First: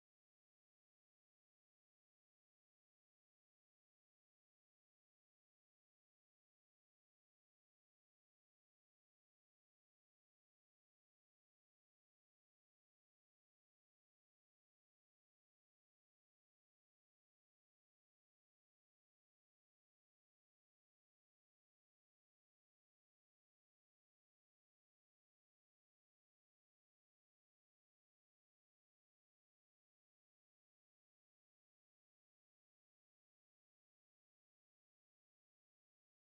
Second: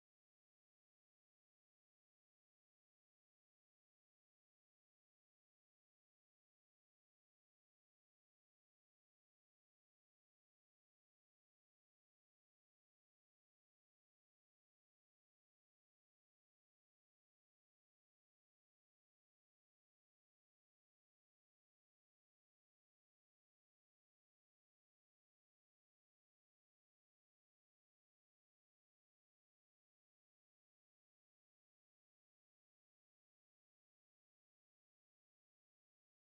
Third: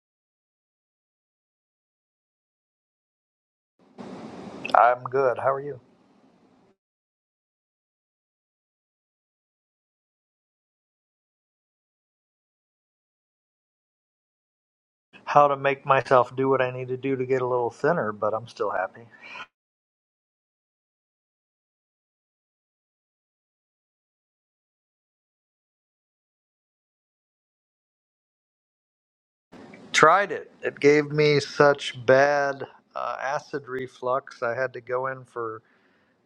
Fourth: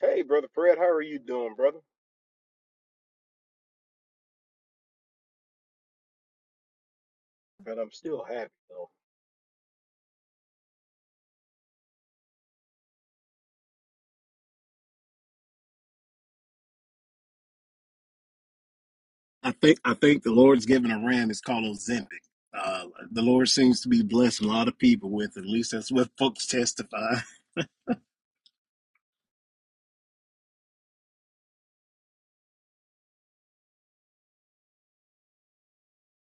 Hey, brother Fred, how are you doing, brother? I'm good. How are you? And I'm still happy though. How to make myself do what I need to do to get a little thinner, but I'm still happy. I think I think the Lord's given a ram It's called Ozempic. Uh, the Lord seems to be blessing a lot of people with. At least that's what folks testify. Tried it. It gave me such bad uh, acid reflux. I had to go in for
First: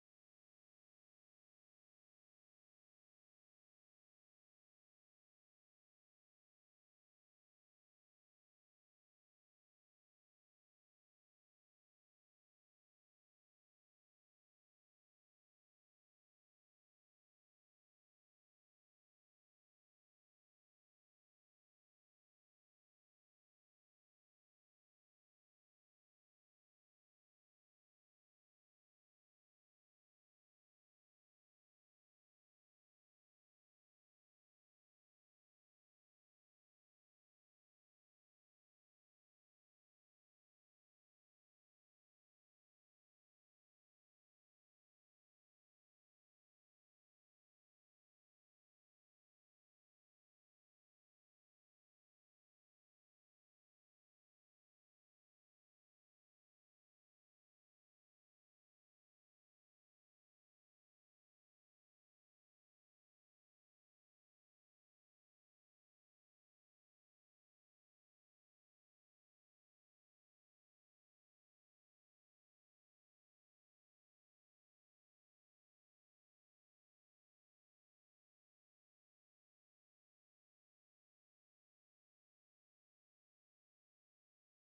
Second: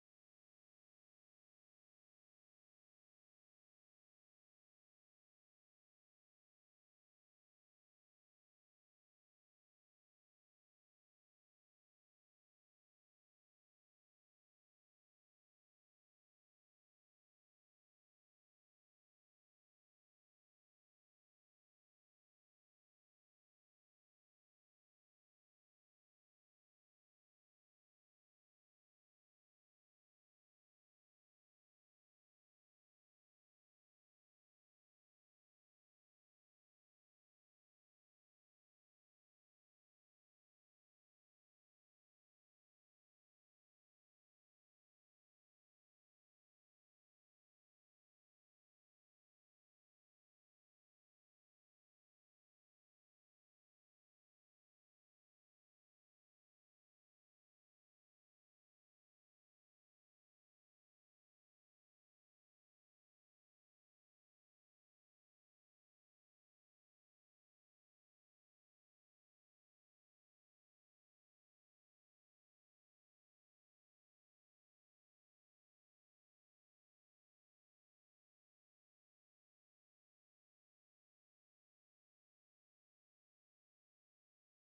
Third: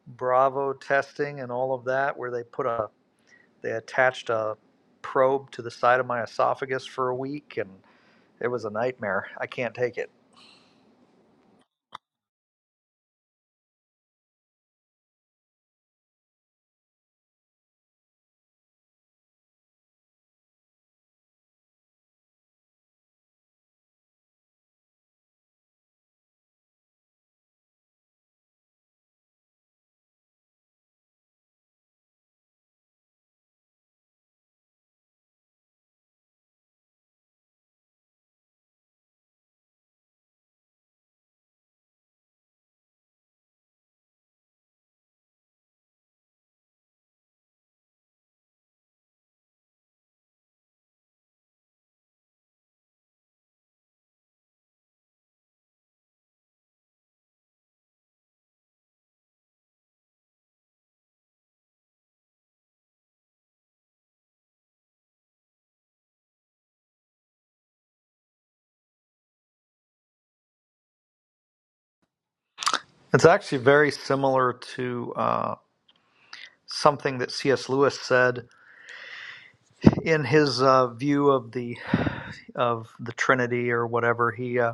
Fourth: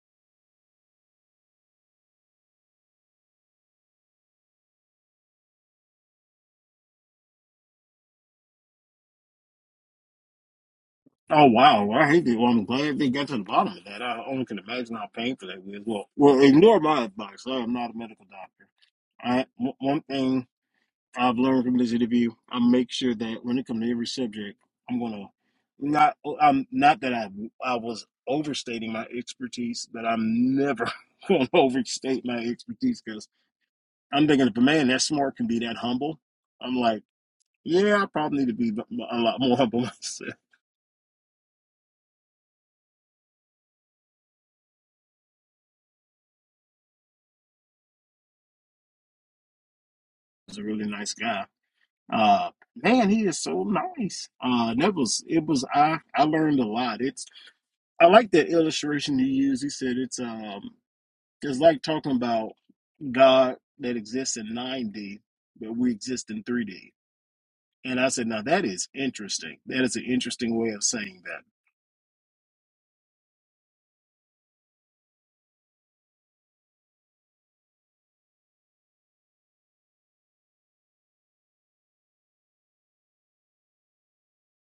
Bravo testing and all of that, where they put a they attached a probe to the side of my esophagus for a week, and it was a nightmare. I can't take it. Oh wow, Well, I hate that. Well, I'm glad they got to the bottom of that. I only can imagine how painful that was. Well, well, ignore my advice. I am not a medical doctor. I one one thing I've learned from this interview, I make sure that when it comes to every subject, I'm gonna not. I'm not that I I was overstating my expertise, but I'm never gonna overstate my expertise because I'm thinking if a man that smart can be that humble, I'm like, yeah, I probably need to be a lot more humble myself. He's a really nice guy. Uh, man, he is so nice. Uh, that was it was I I learned a lot. It's I like that illustration he used. He said it's um it's like talking about God that exists in 9D, but we exist in 3D. And I said, now that is interesting. That is an interesting way of saying that. It's actually very similar to uh, something that C.S. Lewis said in his uh, view of the of the Trinity or whatever, he uh,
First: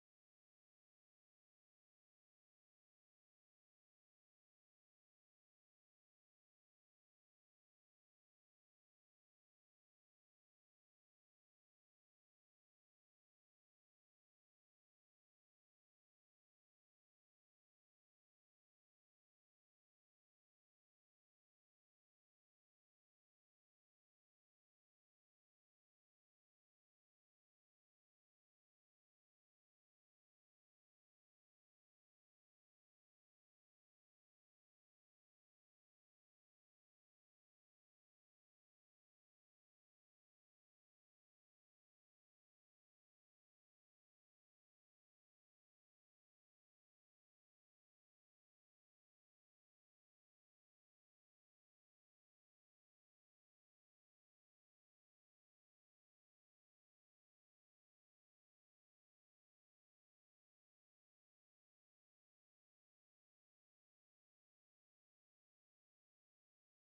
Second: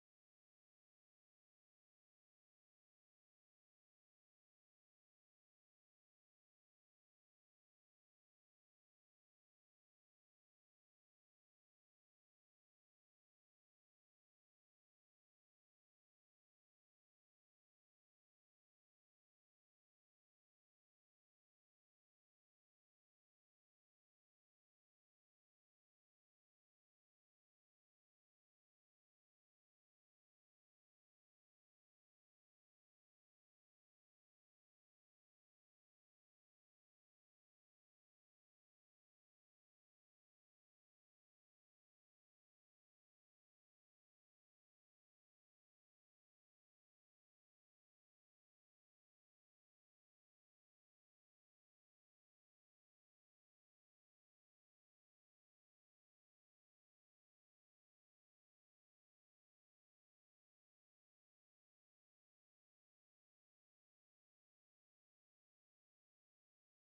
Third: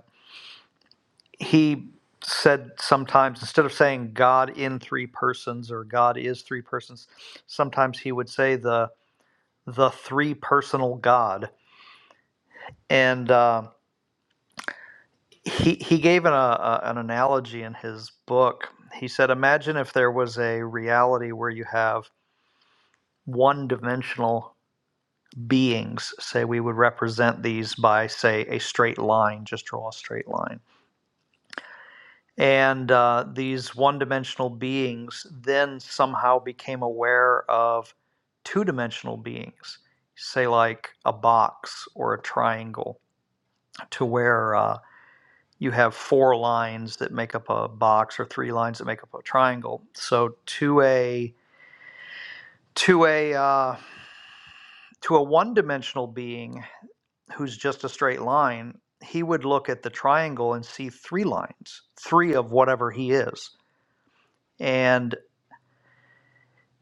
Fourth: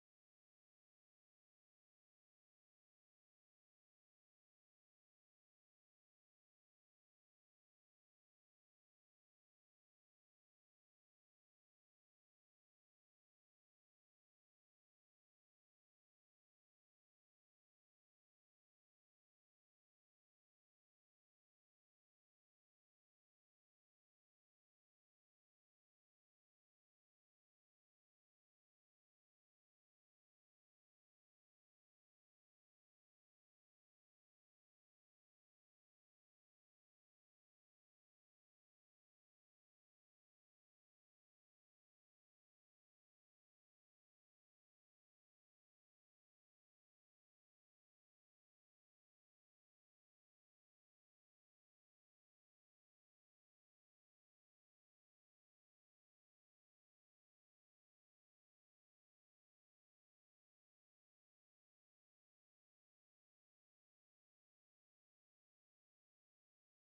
he said sometimes instead of saying God in three persons or God is three persons, sometimes he would say the the three personal God. And uh, he he gave an, uh, uh, an analogy in his book. He said, imagine if there was a reality where you have one dimensional beings. Say we would represent these by say a straight line. Just draw a straight line And uh, these one dimensional beings then somehow became aware of two dimensional beings, say, like a box or a triangle, to where uh, you have four lines that make up a box or three lines that make up a triangle. So to a to a uh, to a one dimensional being who's just a straight line, he would look at the triangle and see three lines, three of whatever he is and.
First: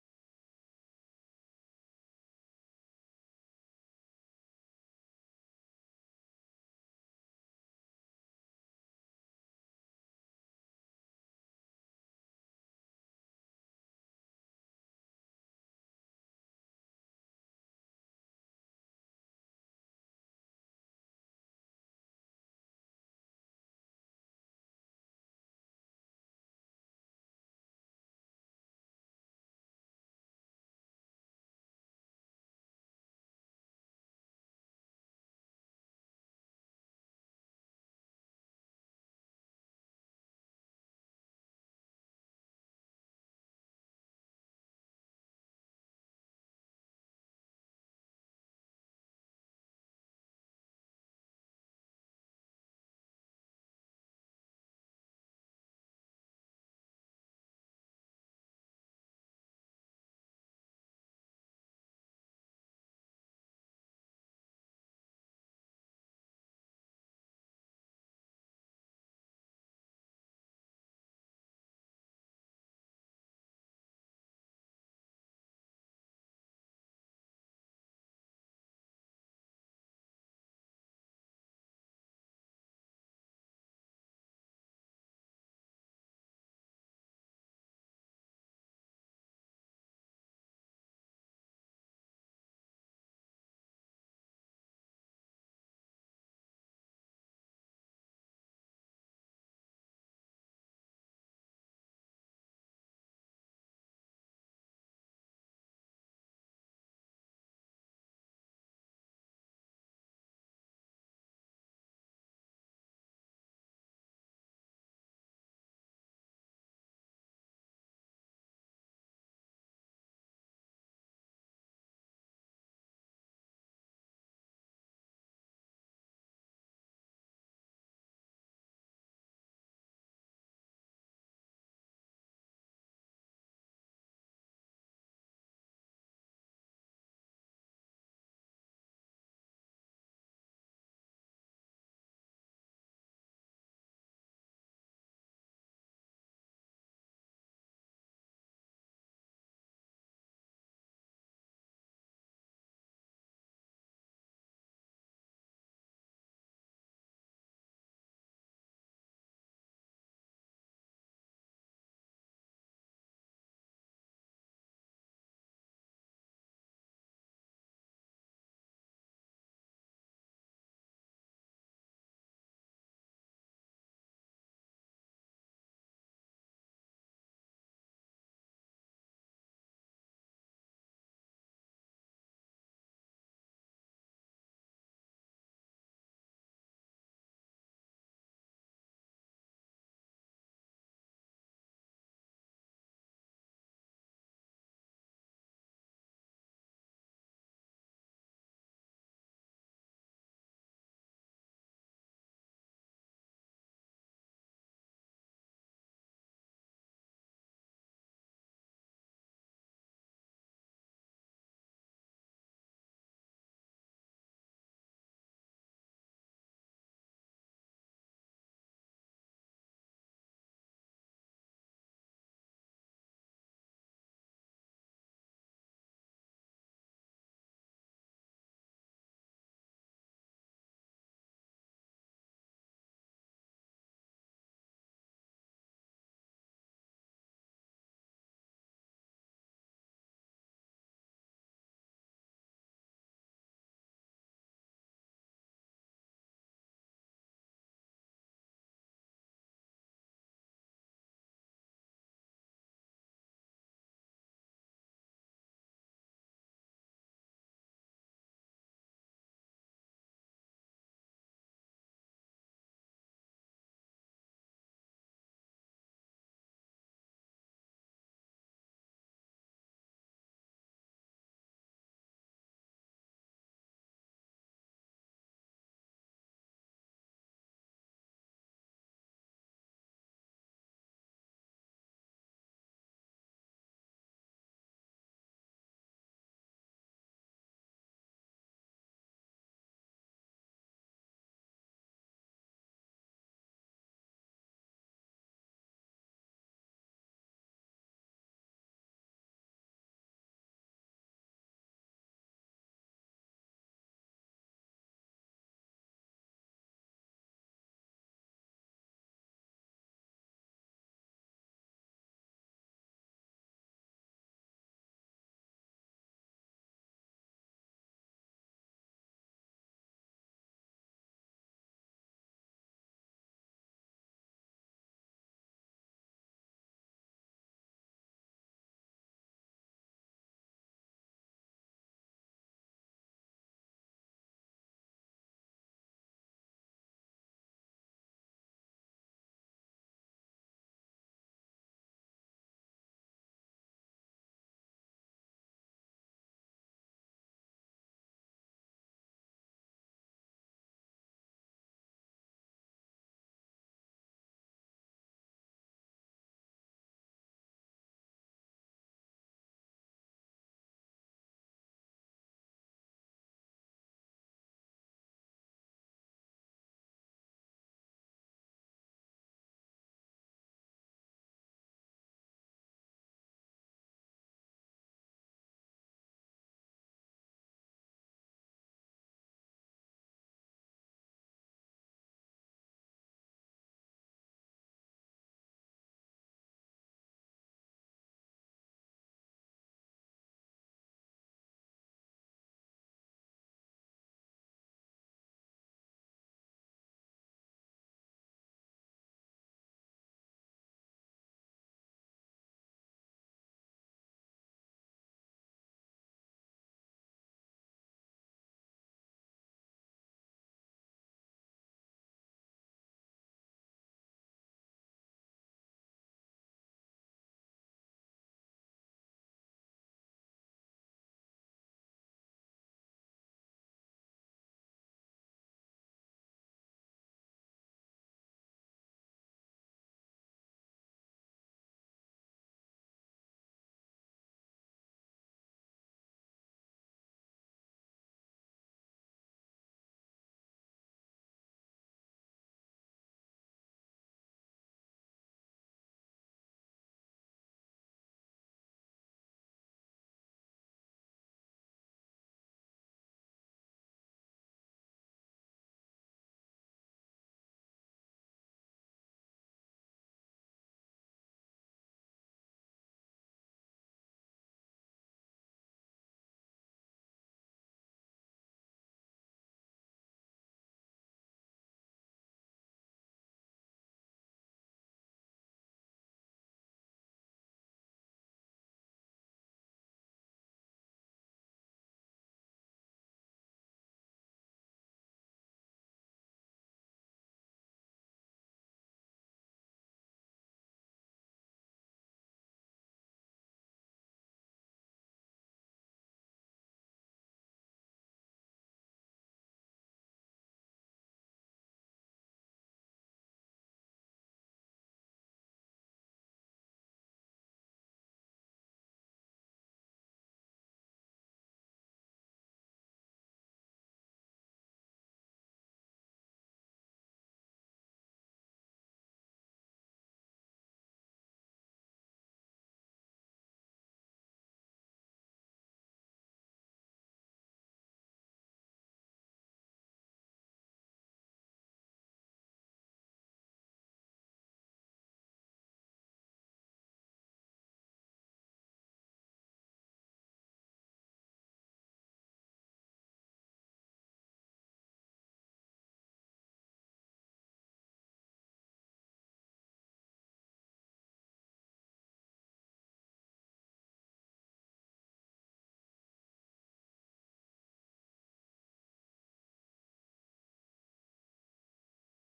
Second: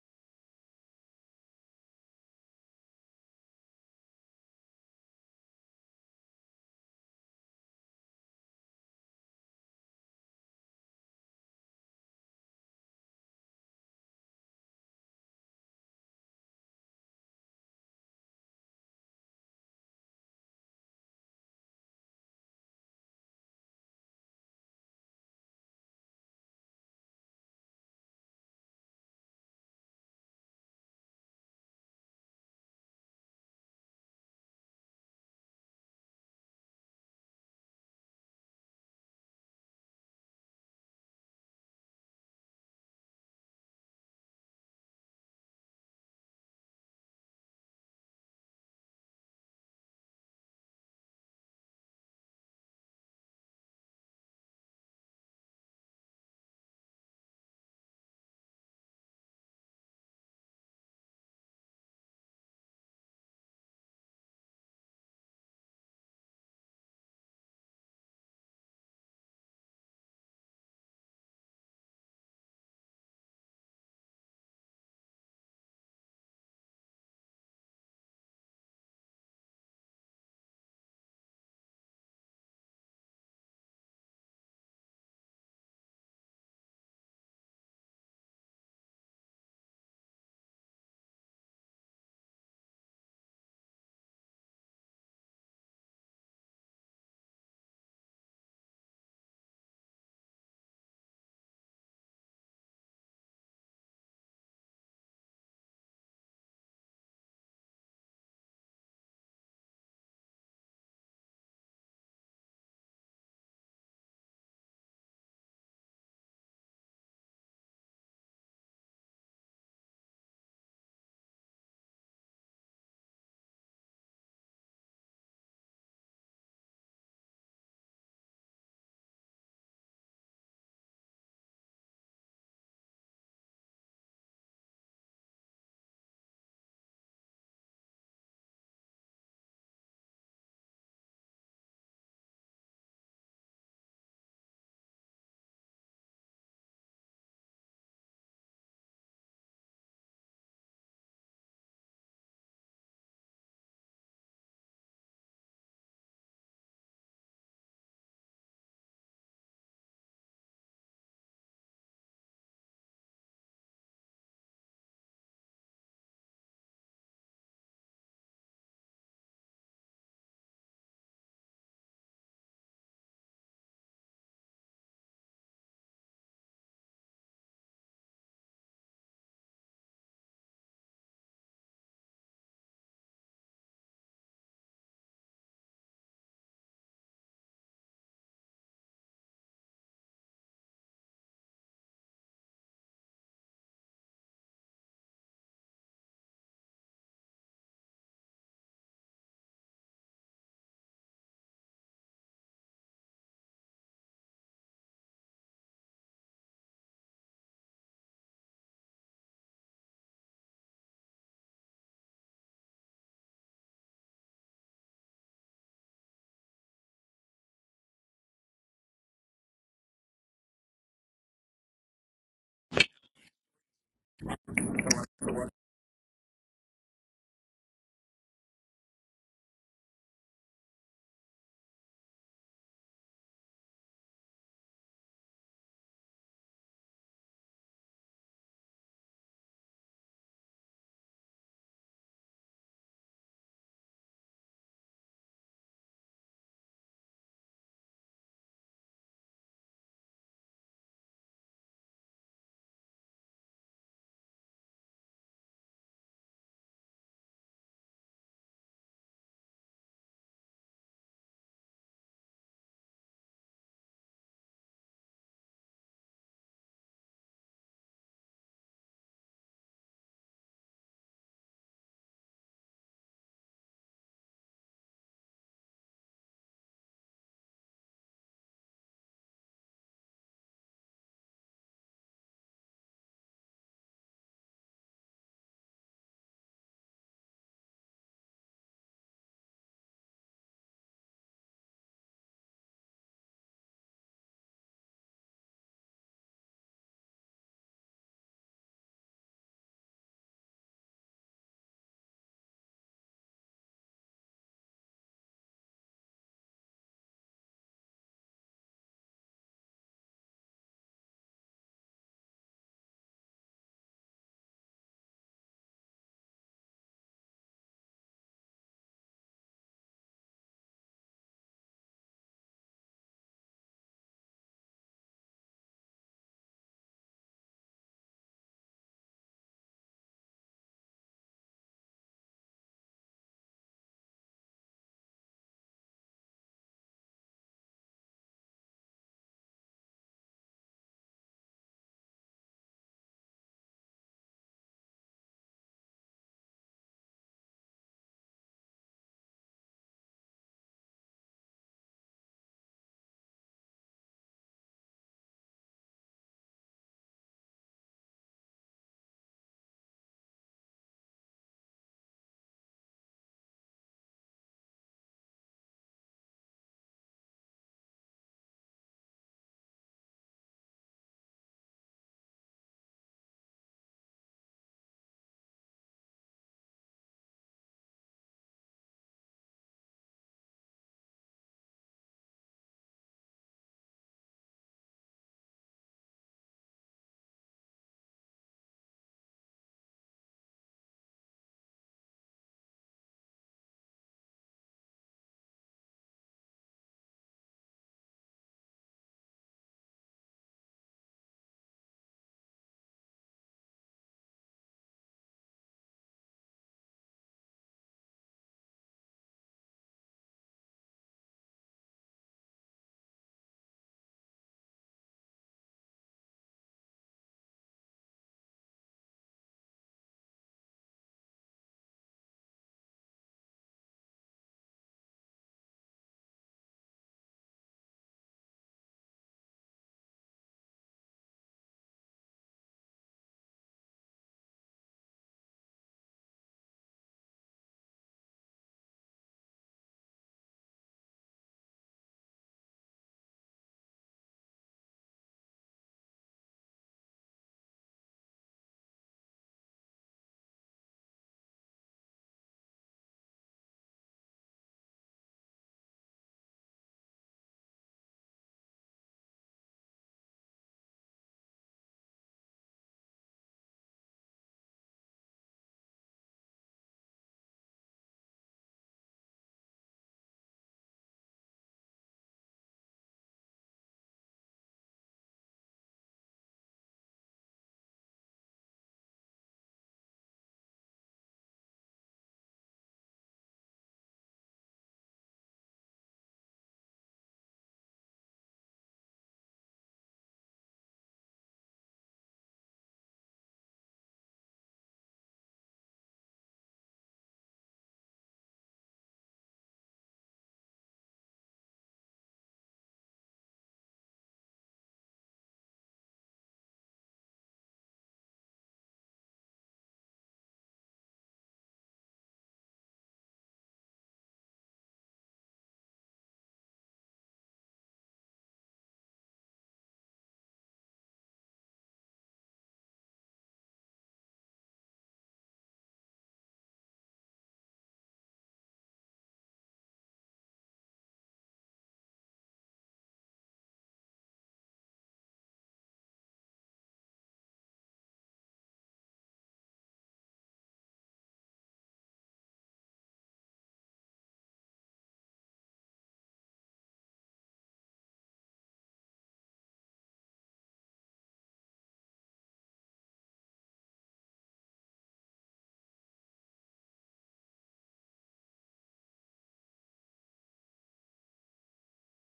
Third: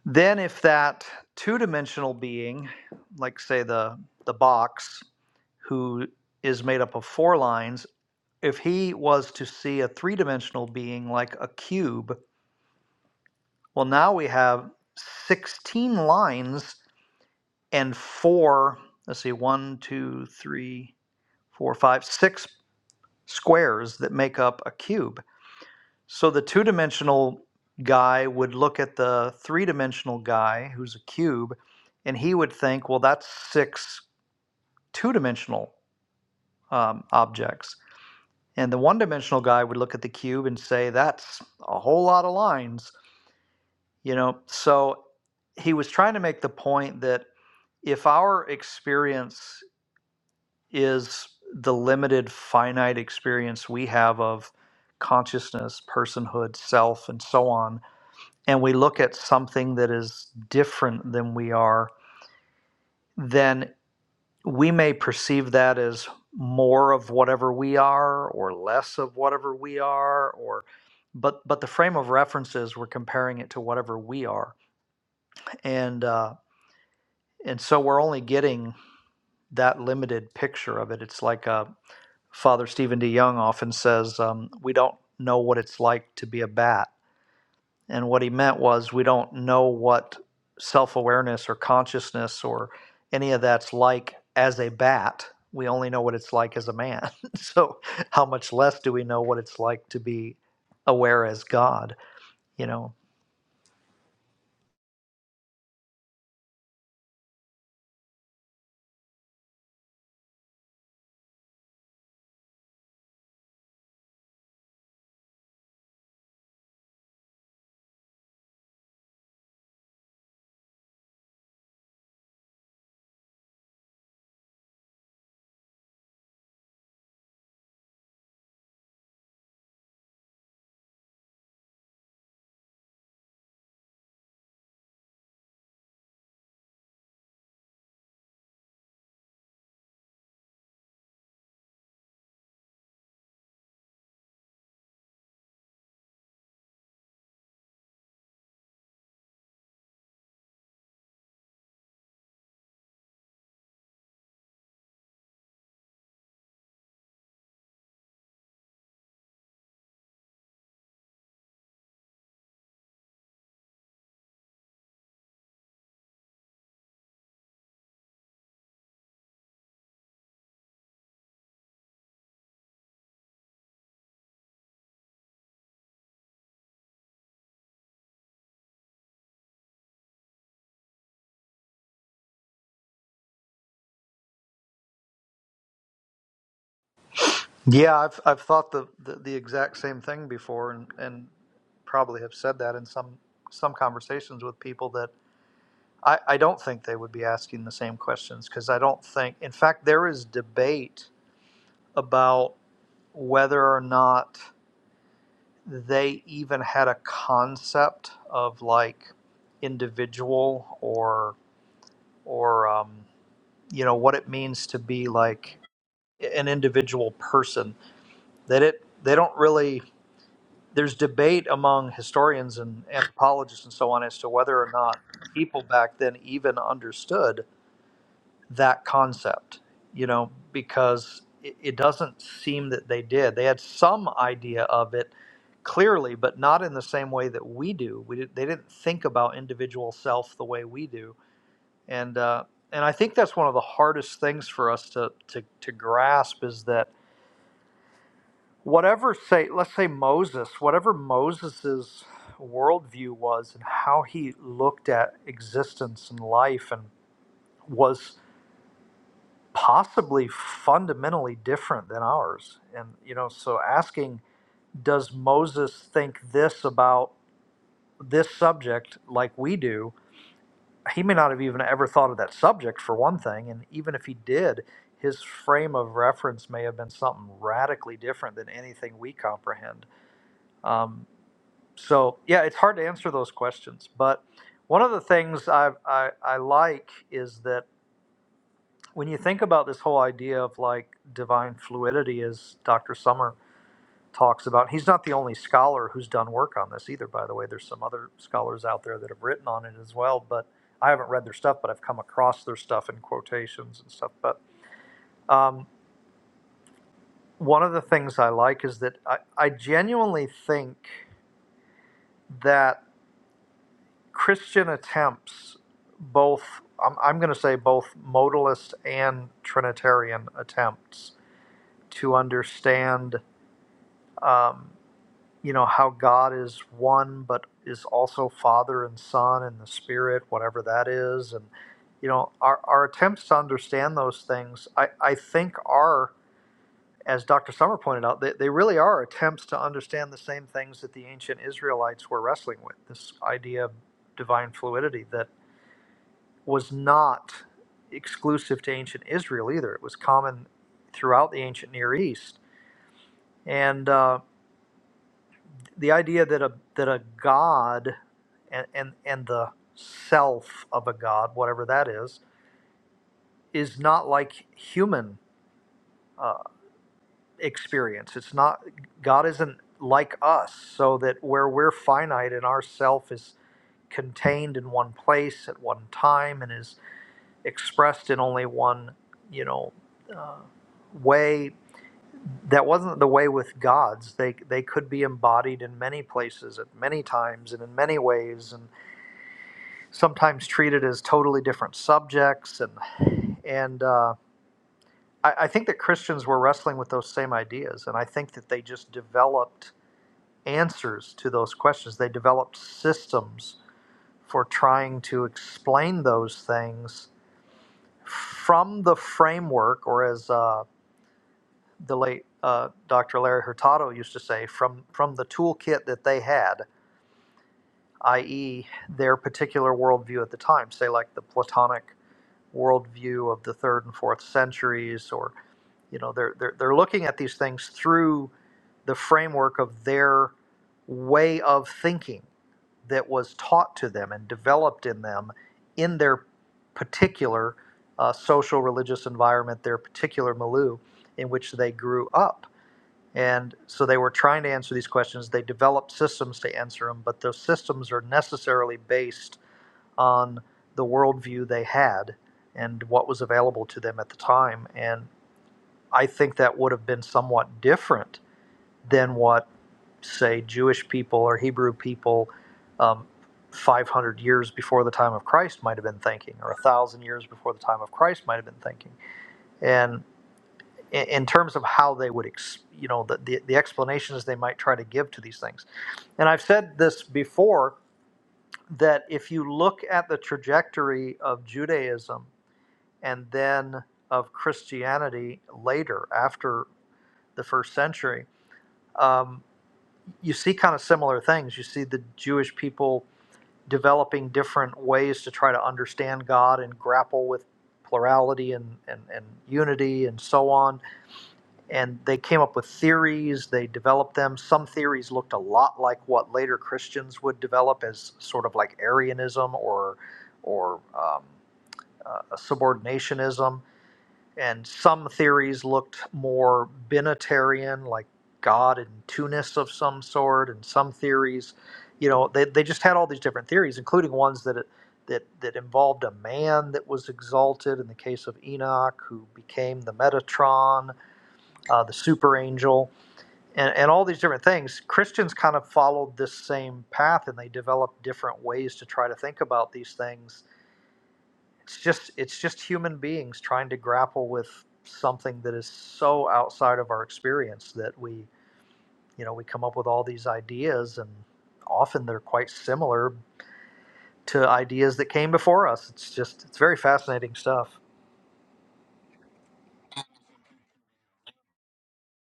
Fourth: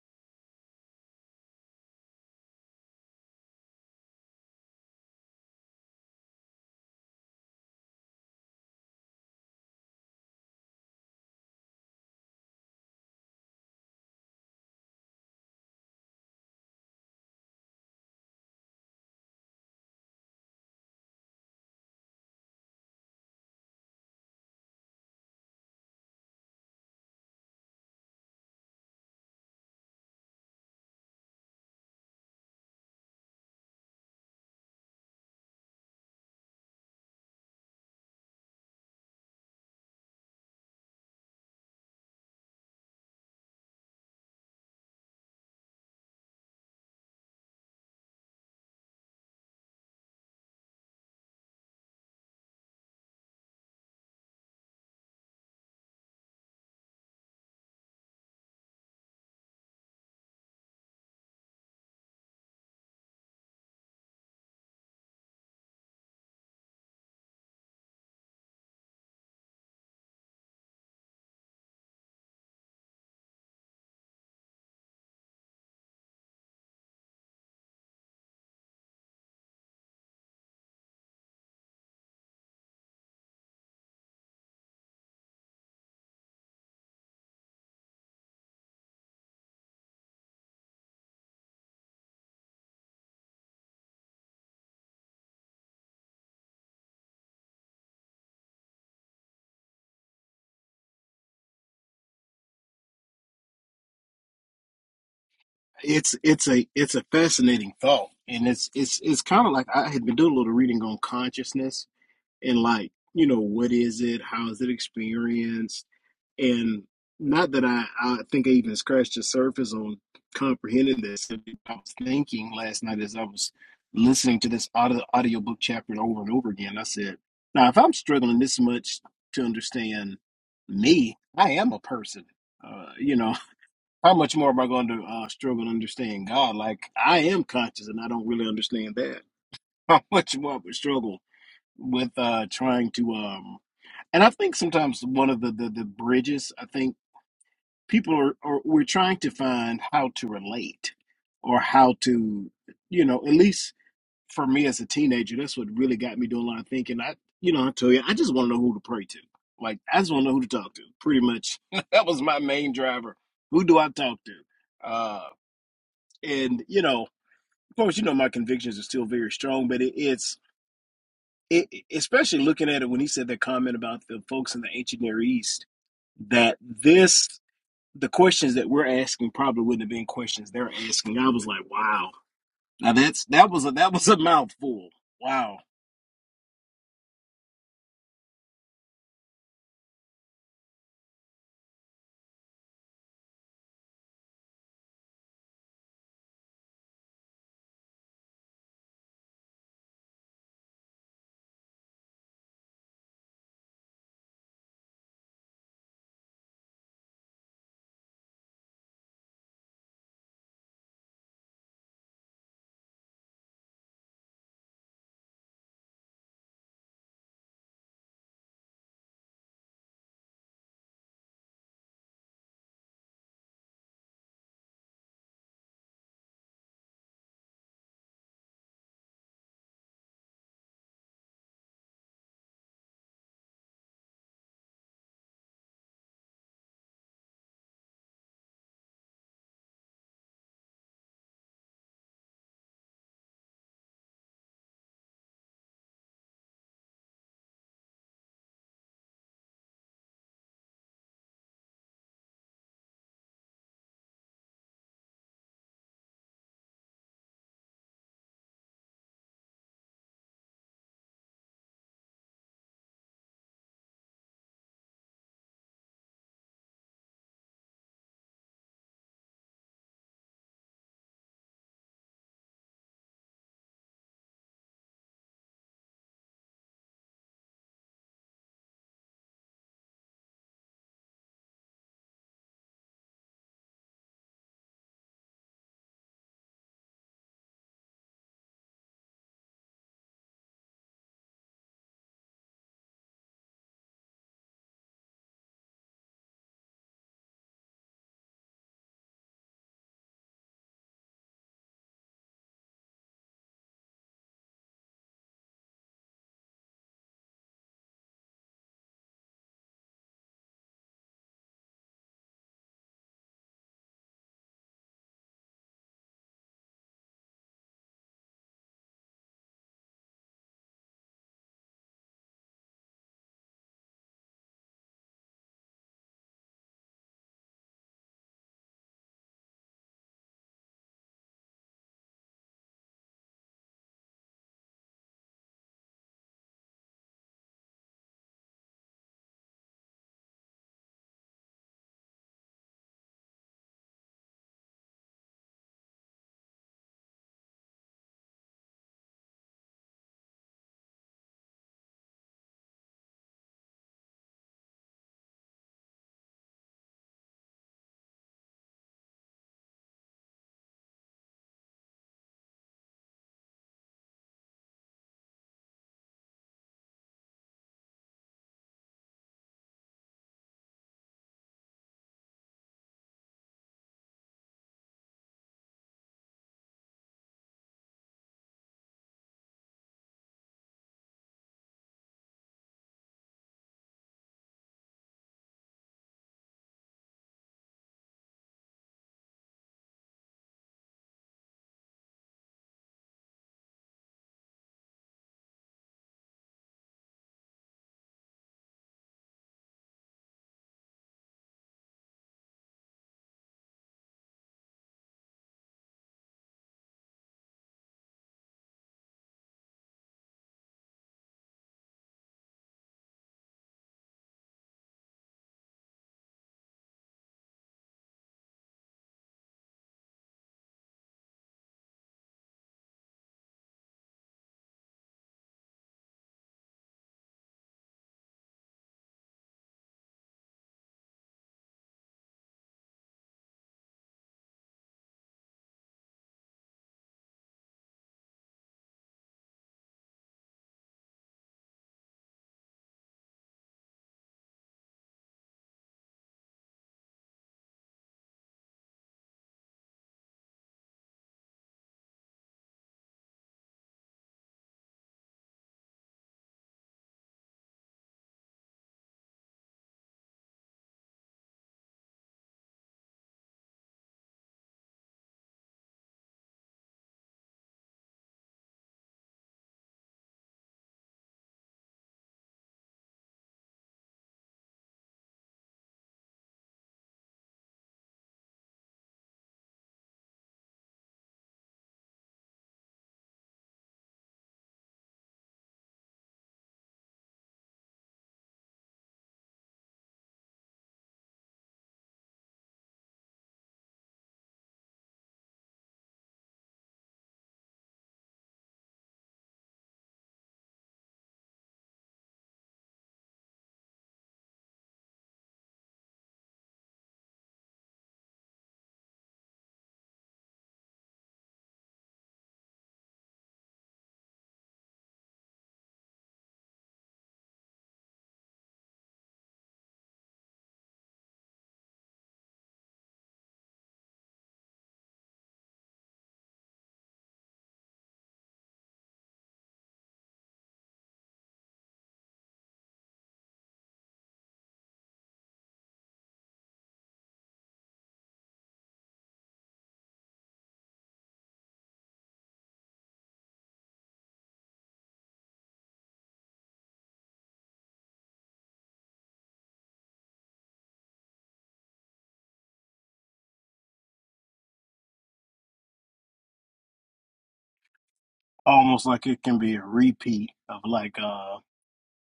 Then if that two-dimensional being, like say the the box, who is made up of four lines, if he was to see a three-dimensional being like a cube, well now we have 16 lines and four, let's see, one, two, three, four, five, six squares that make up a cube. So the two dimensional guy would look at the three dimensional guy who's a cube, and he would think, well, that's six two dimensional um, objects. And the one dimensional guy would look at the cube and say, that's a whole lot of lines, you know? So he was trying to make the point that if our experience is the limited finite experience we have of consciousness, personhood, self, and so on, and we look at something that is different than we are, then we may perceive that as more of whatever we are or less of whatever we are or but but the frame of reference is we're comparing it to whatever we are and uh, and so we're only getting that limited picture of it it's like uh, father stephen d young often says um, we don't know what it's like to be a bat And what he meant was we don't know what self awareness or consciousness or any of that's like as a bat. We only know what it's like as a man. so, how much less do we know what it's like to be aware as God, you know? It's it's a it's a fascinating thought, and it's it's it's kind of like I had been doing a little reading on consciousness and like you know what is it how is it experienced and not that i i think i even scratched the surface on comprehending this i was thinking last night as i was listening to this audio audiobook chapter over and over again i said now if i'm struggling this much to understand me i am a person uh, you know how much more am i going to uh, struggle to understand god like i am conscious and i don't really understand that how much more i would struggle with uh trying to um and I think sometimes one of the the, the bridges I think people are, are we're trying to find how to relate or how to you know at least for me as a teenager that's what really got me doing a lot of thinking I you know I tell you I just want to know who to pray to like I just want to know who to talk to pretty much that was my main driver who do I talk to uh and you know of course you know my convictions are still very strong but it, it's, it, especially looking at it when he said that comment about the folks in the ancient Near East, that this, the questions that we're asking probably wouldn't have been questions they're asking. I was like, wow. Now that's, that was a, that was a mouthful. Wow. Yeah, I've I've thought the, the, the exact same thing before, and, and probably have said that in some some conversations with people that I, I don't think they would be asking the same questions because I don't think. In fact, there is debate about. whether or not they even had a concept of like individual or or um, you know what it means to be like an individual person that it they don't really there's debate among historians and anthropologists and so on as to whether or not people back then even understood that concept, you know, because it, it doesn't seem that they did. They had some idea of it clearly, but not in the same way that we do. We did, they didn't think about individual self the way we do, and uh, and I think that's one of the hardest things for us to to, to grasp is that whatever say let's say Moses, whatever Moses's worldview was and how he looked at existence and life and was possibly fundamentally different than ours. And, you know, so asking, does Moses think this about this subject like we do? He may not have even ever thought of that subject for one thing. And even if he did, his frame of reference may have been something radically different than anything we comprehend. Um, so, yeah, it's hard to answer those questions. But one of the things I, I, I like is that when you think about this whole idea of like divine fluidity as dr summer talks about he's not the only scholar who's done work on this either by the way there's some other scholars out there that have written on it as well but i haven't read their stuff but i've come across their stuff in quotations and stuff but um, one of the things i like is that I, I genuinely think that christian attempts both i'm, I'm going to say both modalist and trinitarian attempts to understand um, you know how God is one, but is also Father and Son and the Spirit, whatever that is, and you know our, our attempts to understand those things, I, I think are, as Dr. Summer pointed out, they, they really are attempts to understand the same things that the ancient Israelites were wrestling with. This idea of divine fluidity that was not exclusive to ancient Israel either; it was common throughout the ancient Near East, and. Uh, the idea that a that a god and and, and the self of a god whatever that is is not like human uh, experience it's not god isn't like us so that where we're finite and our self is contained in one place at one time and is expressed in only one you know uh, way that wasn't the way with gods they they could be embodied in many places at many times and in many ways and. sometimes treated as totally different subjects and and uh, I, I think that christians were wrestling with those same ideas and i think that they just developed answers to those questions they developed systems for trying to explain those things from the framework or as uh, the late uh, dr larry hurtado used to say from from the toolkit that they had i.e their particular worldview at the time say like the platonic worldview of the third and fourth centuries, or you know, they're they're they're looking at these things through the framework of their way of thinking that was taught to them and developed in them in their particular uh, social religious environment, their particular milieu in which they grew up. And so they were trying to answer these questions. They developed systems to answer them, but those systems are necessarily based on the worldview they had and what was available to them at the time. And I think that would have been somewhat different than what, say, Jewish people or Hebrew people um, 500 years before the time of Christ might have been thinking, or 1,000 years before the time of Christ might have been thinking. And in terms of how they would, ex- you know, the, the, the explanations they might try to give to these things. And I've said this before that if you look at the trajectory of Judaism, and then of Christianity later after the first century, um, you see kind of similar things. You see the Jewish people developing different ways to try to understand God and grapple with plurality and, and, and unity and so on. And they came up with theories, they developed them. Some theories looked a lot like what later Christians would develop as sort of like Arianism or, or um, uh, subordinationism and some theories looked more binitarian, like God and Tunis of some sort, and some theories, you know, they, they just had all these different theories, including ones that that that involved a man that was exalted in the case of Enoch, who became the Metatron, uh, the super angel, and, and all these different things. Christians kind of followed this same path, and they developed different ways to try to think about these things it's just it's just human beings trying to grapple with something that is so outside of our experience that we you know we come up with all these ideas and often they're quite similar to ideas that came before us it's just it's very fascinating stuff Almost like it can be a repeat of like, uh,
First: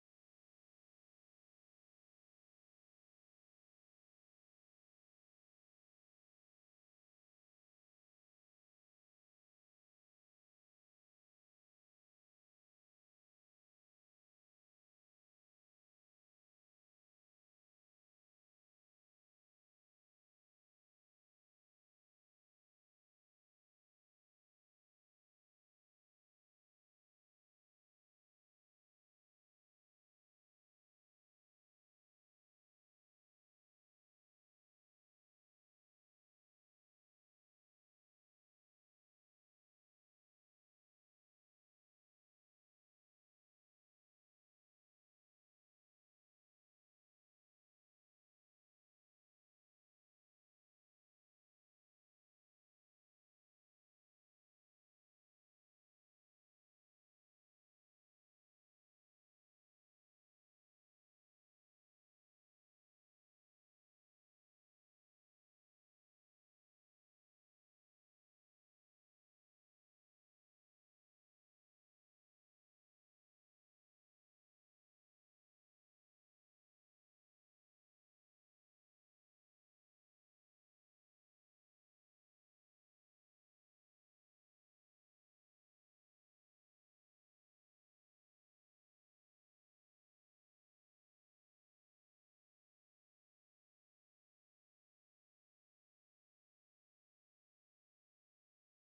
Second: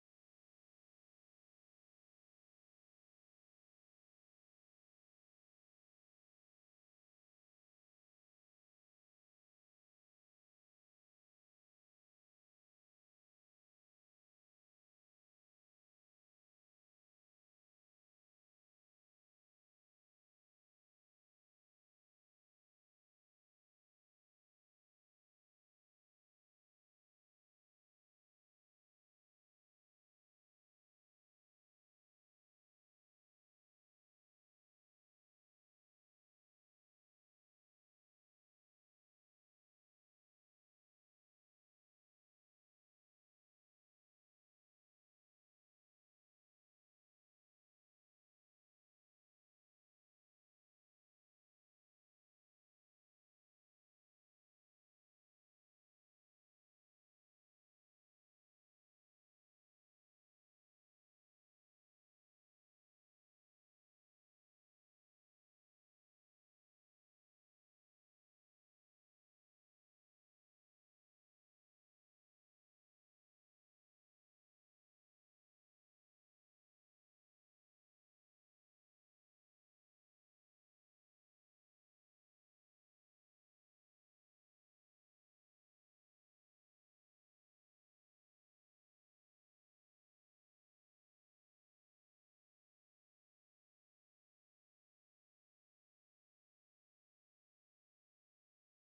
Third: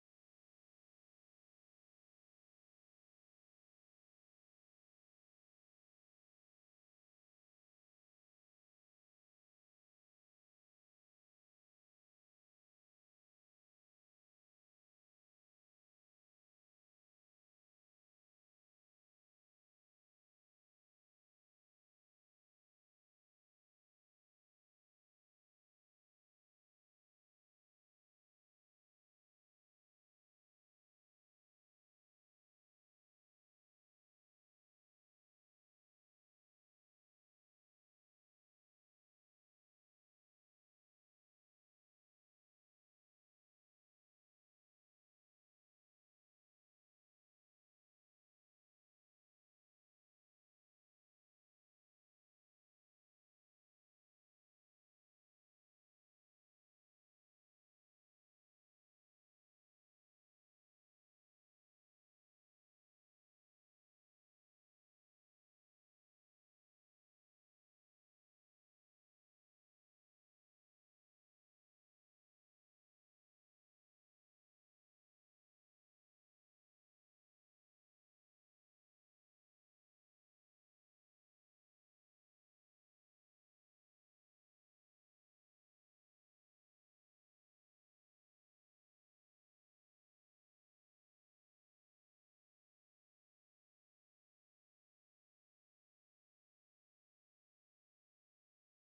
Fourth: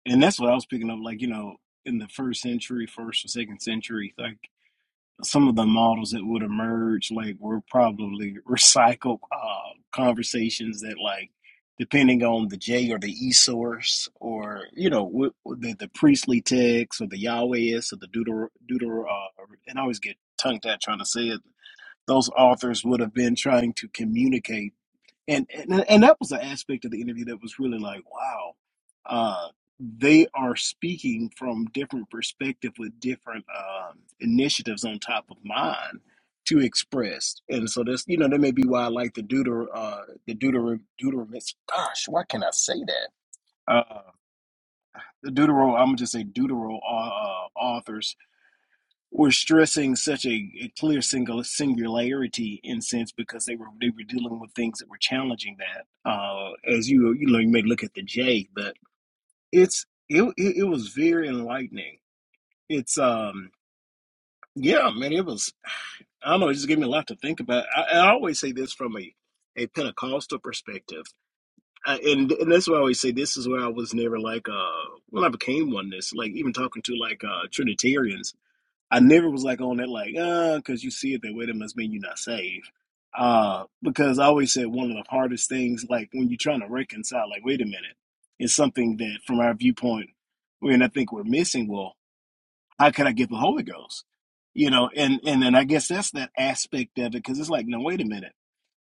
and that's what I was picking up, like, you know, in the first century, first or second century, like. some of the models that would emerge like were probably recycled uh, conversations that like depending on the J or the E source or you know w- the the priestly text or the Yahwehist or the Deuter Deuter uh, and I always get tongue tied trying to say it. Those authors would have been trying to communicate and and and that was an aspect of the interview that was really like wow uh they are speaking from different perspective with different um initiatives on top of mine to express and so that's you know that may be why i like the deuter uh the deuter deuteromics gosh why can i say that uh the deutero i'm gonna just say deutero uh, uh, authors were stressing such a, a clear single singularity in sense because they were they were dealing with things that were challenging that. Uh, as you you know, you may look at the J, but it's it it, it was very enlightening. It's um yeah, man, it was. I don't know, it just gave me a lot to think about. I, I always say this from a a Pentecostal perspective. I, and and that's why I always say this is where I was never like uh when I became oneness like even talking to like uh Trinitarians I never was like on that like uh because you see it that way that must mean you're not saved. Uh, because I always said one of the hardest things like when you're trying to reconcile like wait a minute, it's something that from our viewpoint, and I think we're missing. Well, how can I get the Holy Ghost? You know, and and then I guess that's that aspect of it because it's like no wait a minute.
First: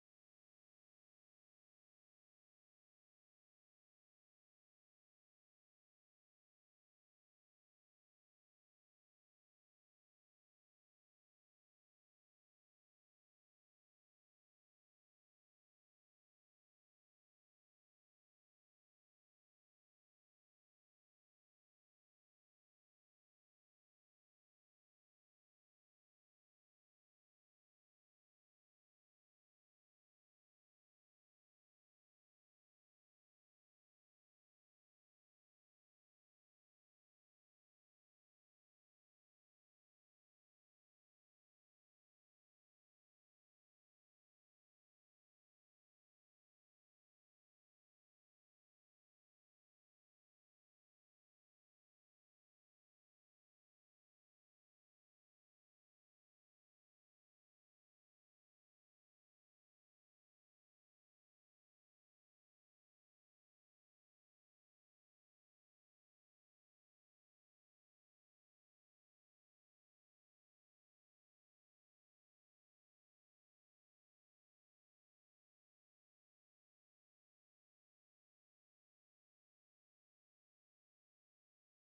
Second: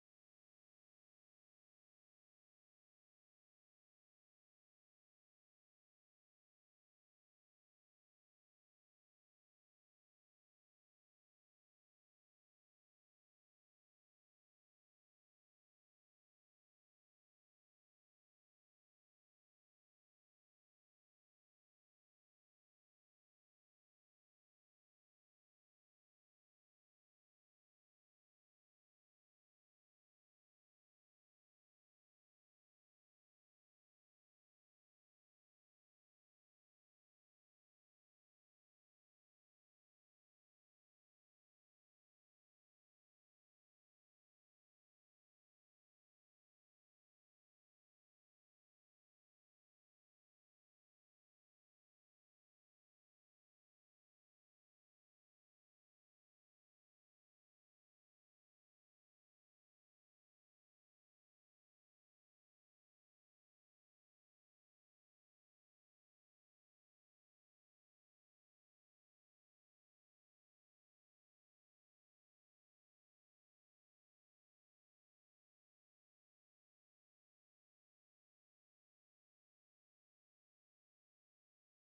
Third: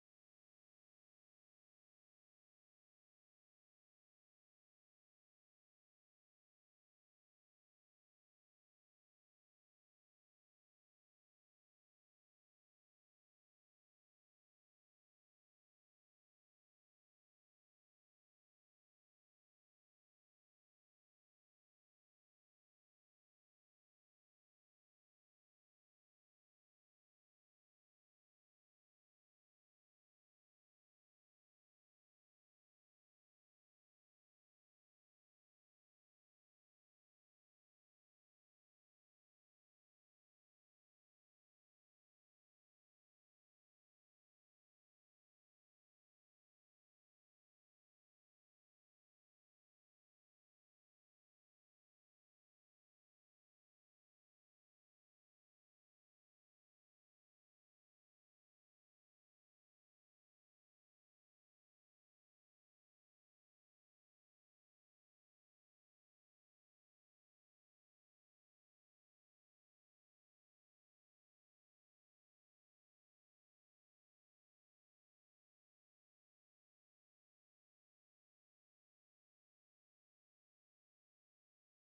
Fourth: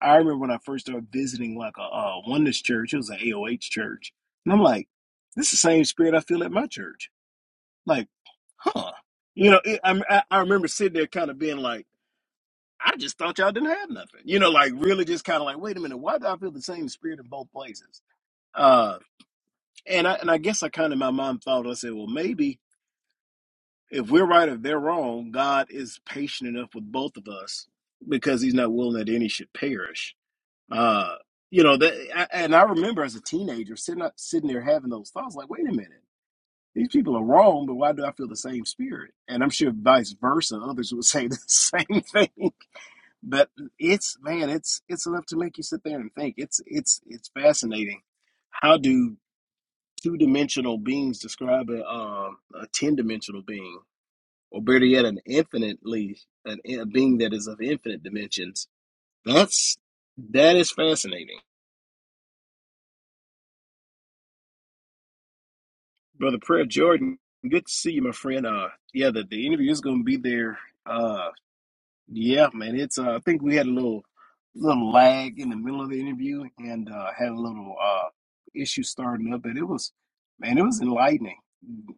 I remember when I first started visiting like a, a oneness church, it was an AOH church, and I'm like, this is the same spirit I feel at my church. Like huh? You know, it, i I, I remember sitting there kind of being like, I just thought y'all didn't have nothing. You know, like really just kind of like, wait a minute, why do I feel the same spirit in both places? Uh, and I and I guess I kind of in my mind thought I said, well, maybe if we're right or they're wrong, God is patient enough with both of us because He's not willing that any should perish. Uh, you know that, I, and I remember as a teenager sitting up, sitting there having those thoughts, like, wait a minute. these people are wrong, but why do I feel the same spirit? And I'm sure vice versa, others would say the same thing. But it's man, it's it's enough to make you sit there and think. It's it's it's fascinating. How do two dimensional beings describe a um, a ten dimensional being, or better yet, an infinitely an, a being that is of infinite dimensions? That's that is fascinating, brother. Prayer Jordan, good to see you, my friend. Uh, yeah, the, the interview is going to be there. Uh, Yeah, man. It's uh, I think we had a little little lag in the middle of the interview and uh, had a little uh, issue starting up, but it was man, it was enlightening.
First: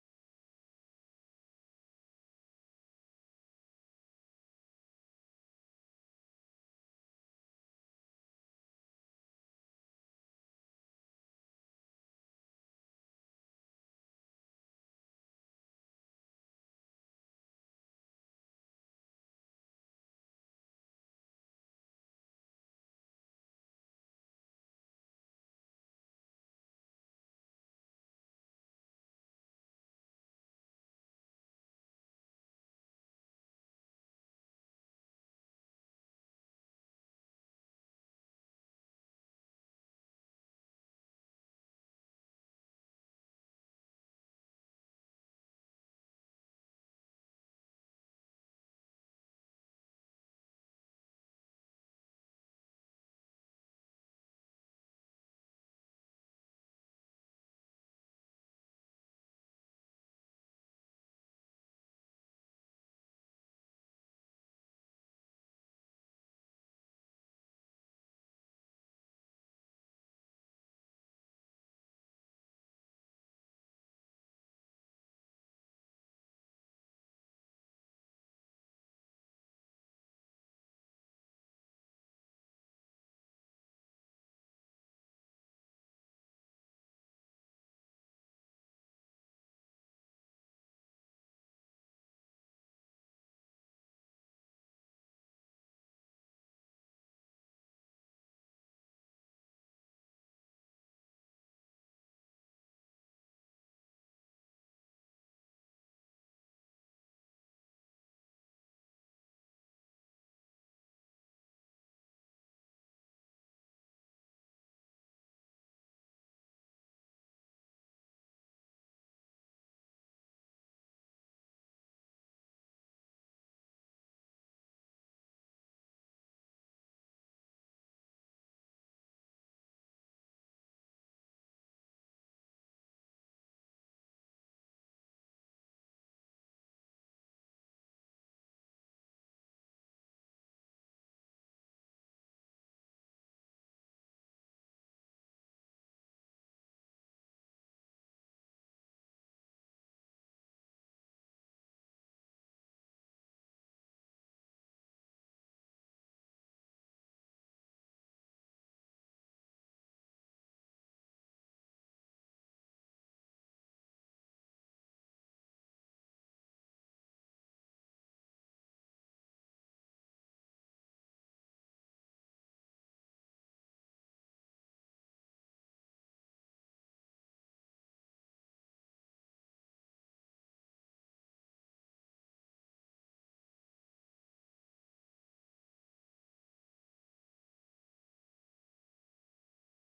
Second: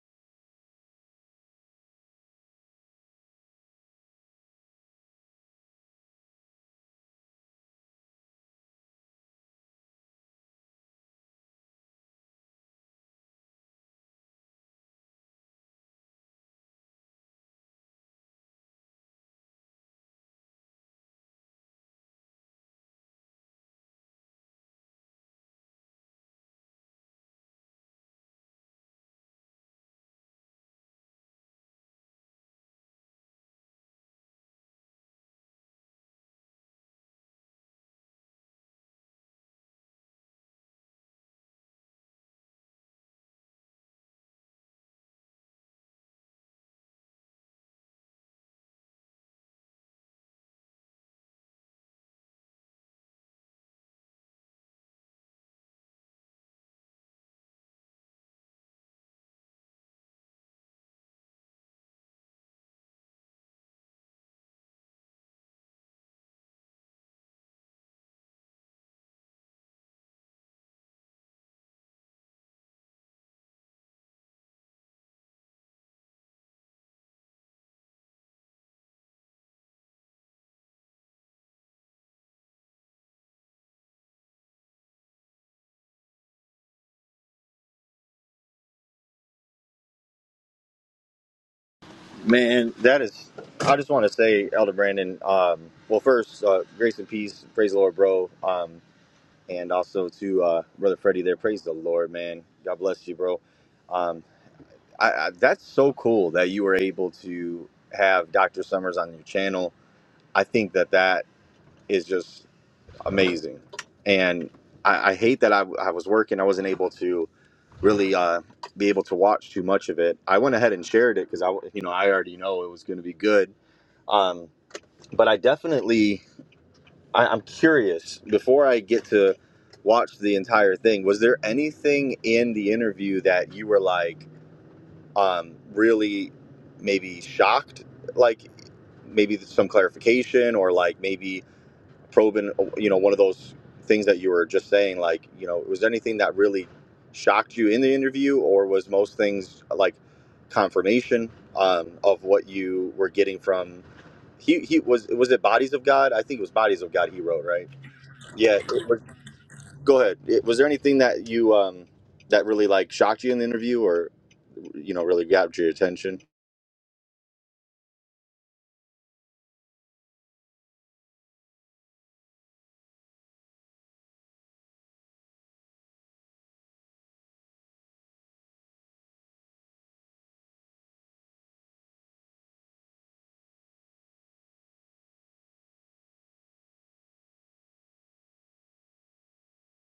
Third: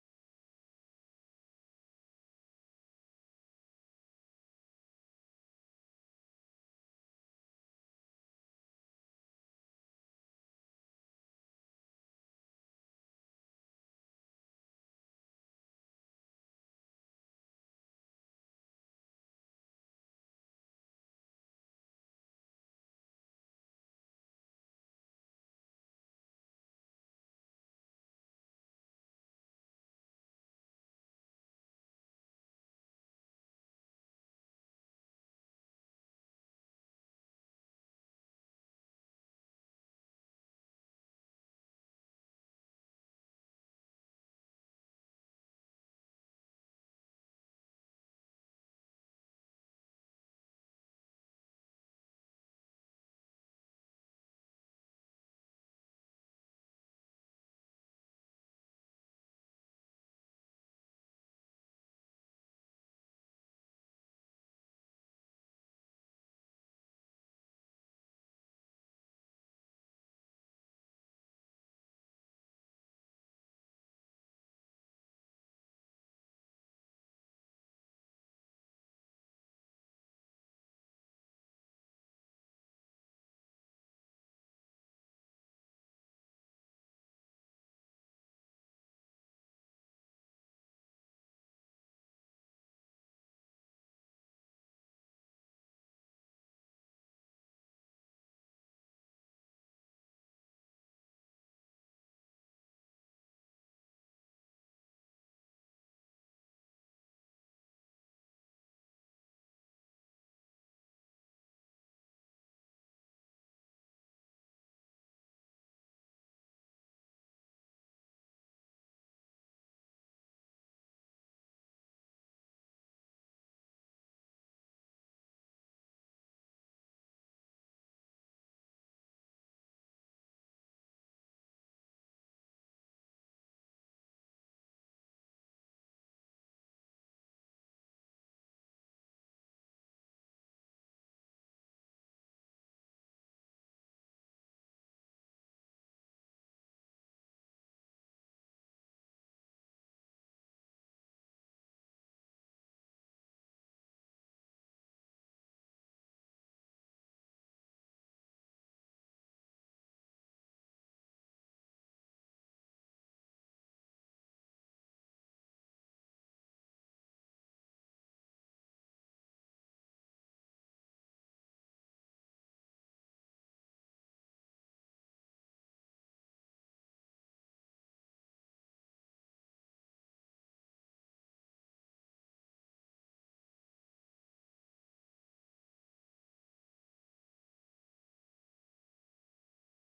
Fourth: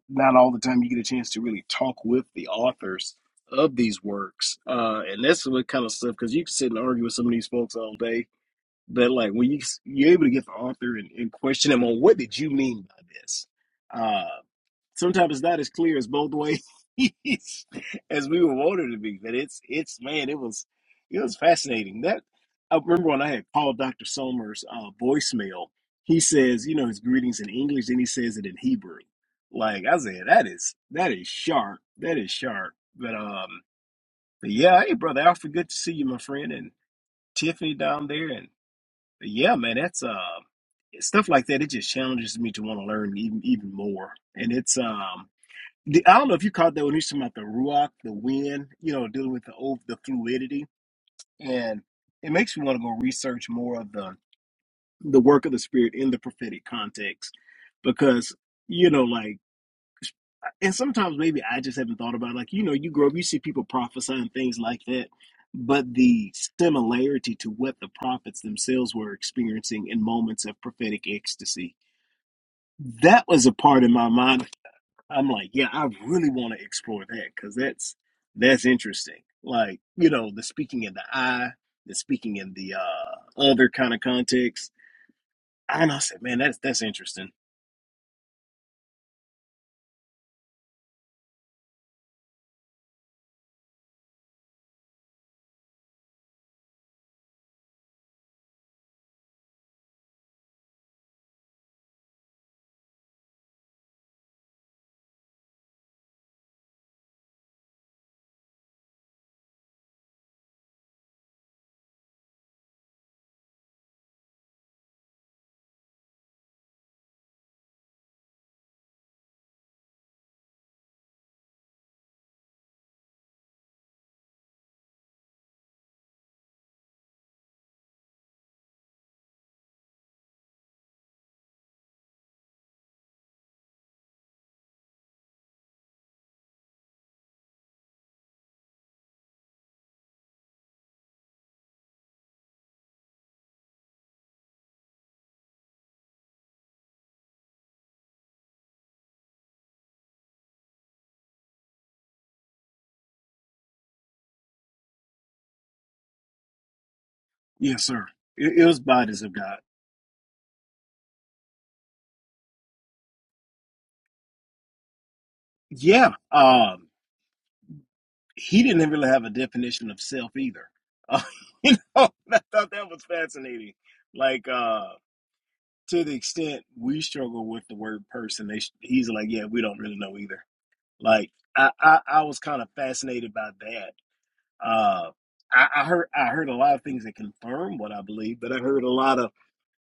Not all the time you get a chance to really talk with the authors of these works, uh, and that's what kind of stuff because you can sit and argue with some of these folks all day, but like when you you're able to get the author and, and question them on what did you mean by this. Uh, sometimes it's not as clear as both ways as we would want it to be. But it's it's man, it was it was fascinating. That I remember when I had called Dr. Somers uh, voicemail. He says, you know, his greetings in English, and he says it in Hebrew. Like I said, that is that is sharp. That is sharp. But um, but yeah, hey brother Alfred, good to see you, my friend, and Tiffany down there, and yeah, man, that's uh stuff like that. It just challenges me to want to learn even even more, and it's um the, I don't know if you caught that when he was talking about the ruach, the wind, you know, dealing with the old, the fluidity, and it makes me want to go research more of the the work of the spirit in the prophetic context, because you know, like, and sometimes maybe I just haven't thought about it. like, you know, you grow up, you see people prophesying things like that, but the similarity to what the prophets themselves were experiencing in moments of prophetic ecstasy, that was a part in my mind I'm like, yeah, I really want to explore that because that's that's interesting. Like, you know, the speaking in the I, the speaking in the uh, other kind of context. And I said, man, that's that's interesting. Man, that is. I just want to say, Elder Brandon. Um, well, first, uh, grace and peace. Praise the Lord, bro. Um, and also to uh, brother Freddie there. Praise the Lord, man. God bless you, bro. Um, I, I, that's so cool that you were able to have Dr. Summers on your channel. I think that that is just amazing. And I, I hate that I, I was working. I wasn't able to really uh, be able to watch too much of it. I went ahead and shared it because I, you know, I already know it was going to be good. Um, but I definitely, I, I'm curious. Before I get to watch the entire thing, was there anything in the interview that you were like um, really maybe shocked? Like maybe some clarification or like maybe probing, you know, one of those things that you were just saying, like, you know, was there anything that really shocked you in the interview, or was most things like confirmation um, of what you were getting from? He, he was was it bodies of God? I think it was bodies of God. He wrote right. Yes, sir. Yeah. It, it was it was- bodies of God. go ahead. It- was there anything that you um, that really like shocked you in the interview, or you know, really grabbed your Yeah. attention? Um, he didn't really have a definition of self either. Uh, you know, I thought that was fascinating. Like, uh, to the extent we struggle with the word person, they, he's like, yeah, we don't really know either. Like I, I, I was kind of fascinated by that. Uh, I, I heard I heard a lot of things that confirm what I believe, but I heard a lot of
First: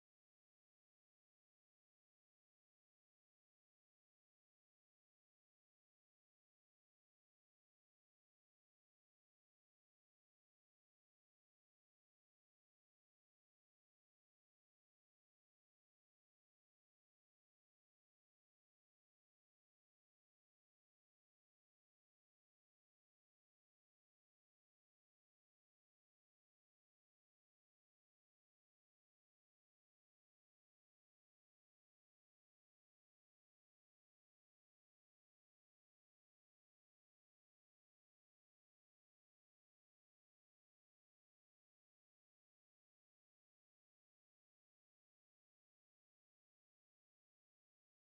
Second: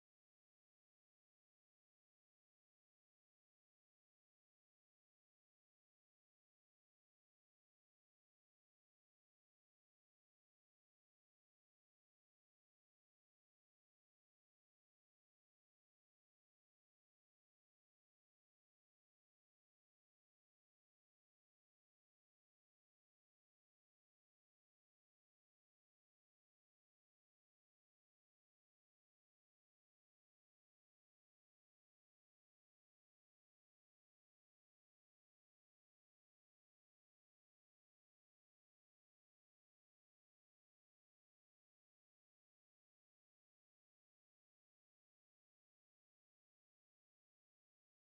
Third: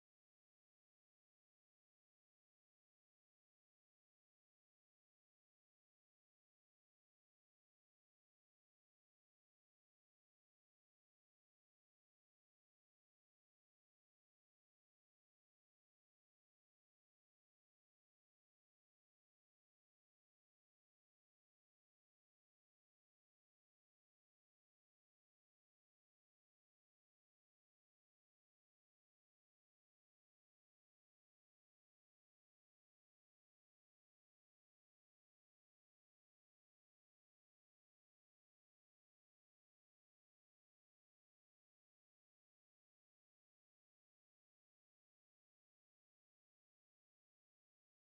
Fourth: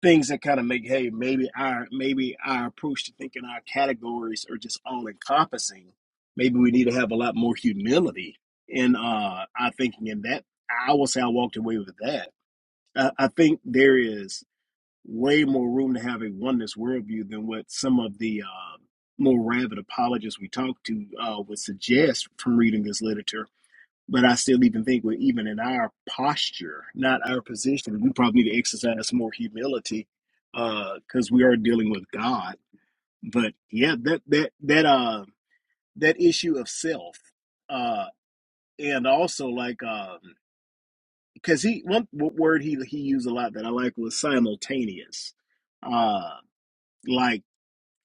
things that kind of make hey maybe our maybe our approach to thinking our categories are just all encompassing. Maybe we need to have a lot more humility in uh, our thinking. In that, I will say I walked away with that. I, I think there is way more room to have a oneness worldview than what some of the uh, more rabid apologists we talk to uh, would suggest from reading this literature. But I still even think, we're even in our posture, not our position, we probably need to exercise some more humility because we are dealing with God. But yeah, that that that uh that issue of self, uh, and also like um, because he one w- word he he used a lot that I like was simultaneous, uh, like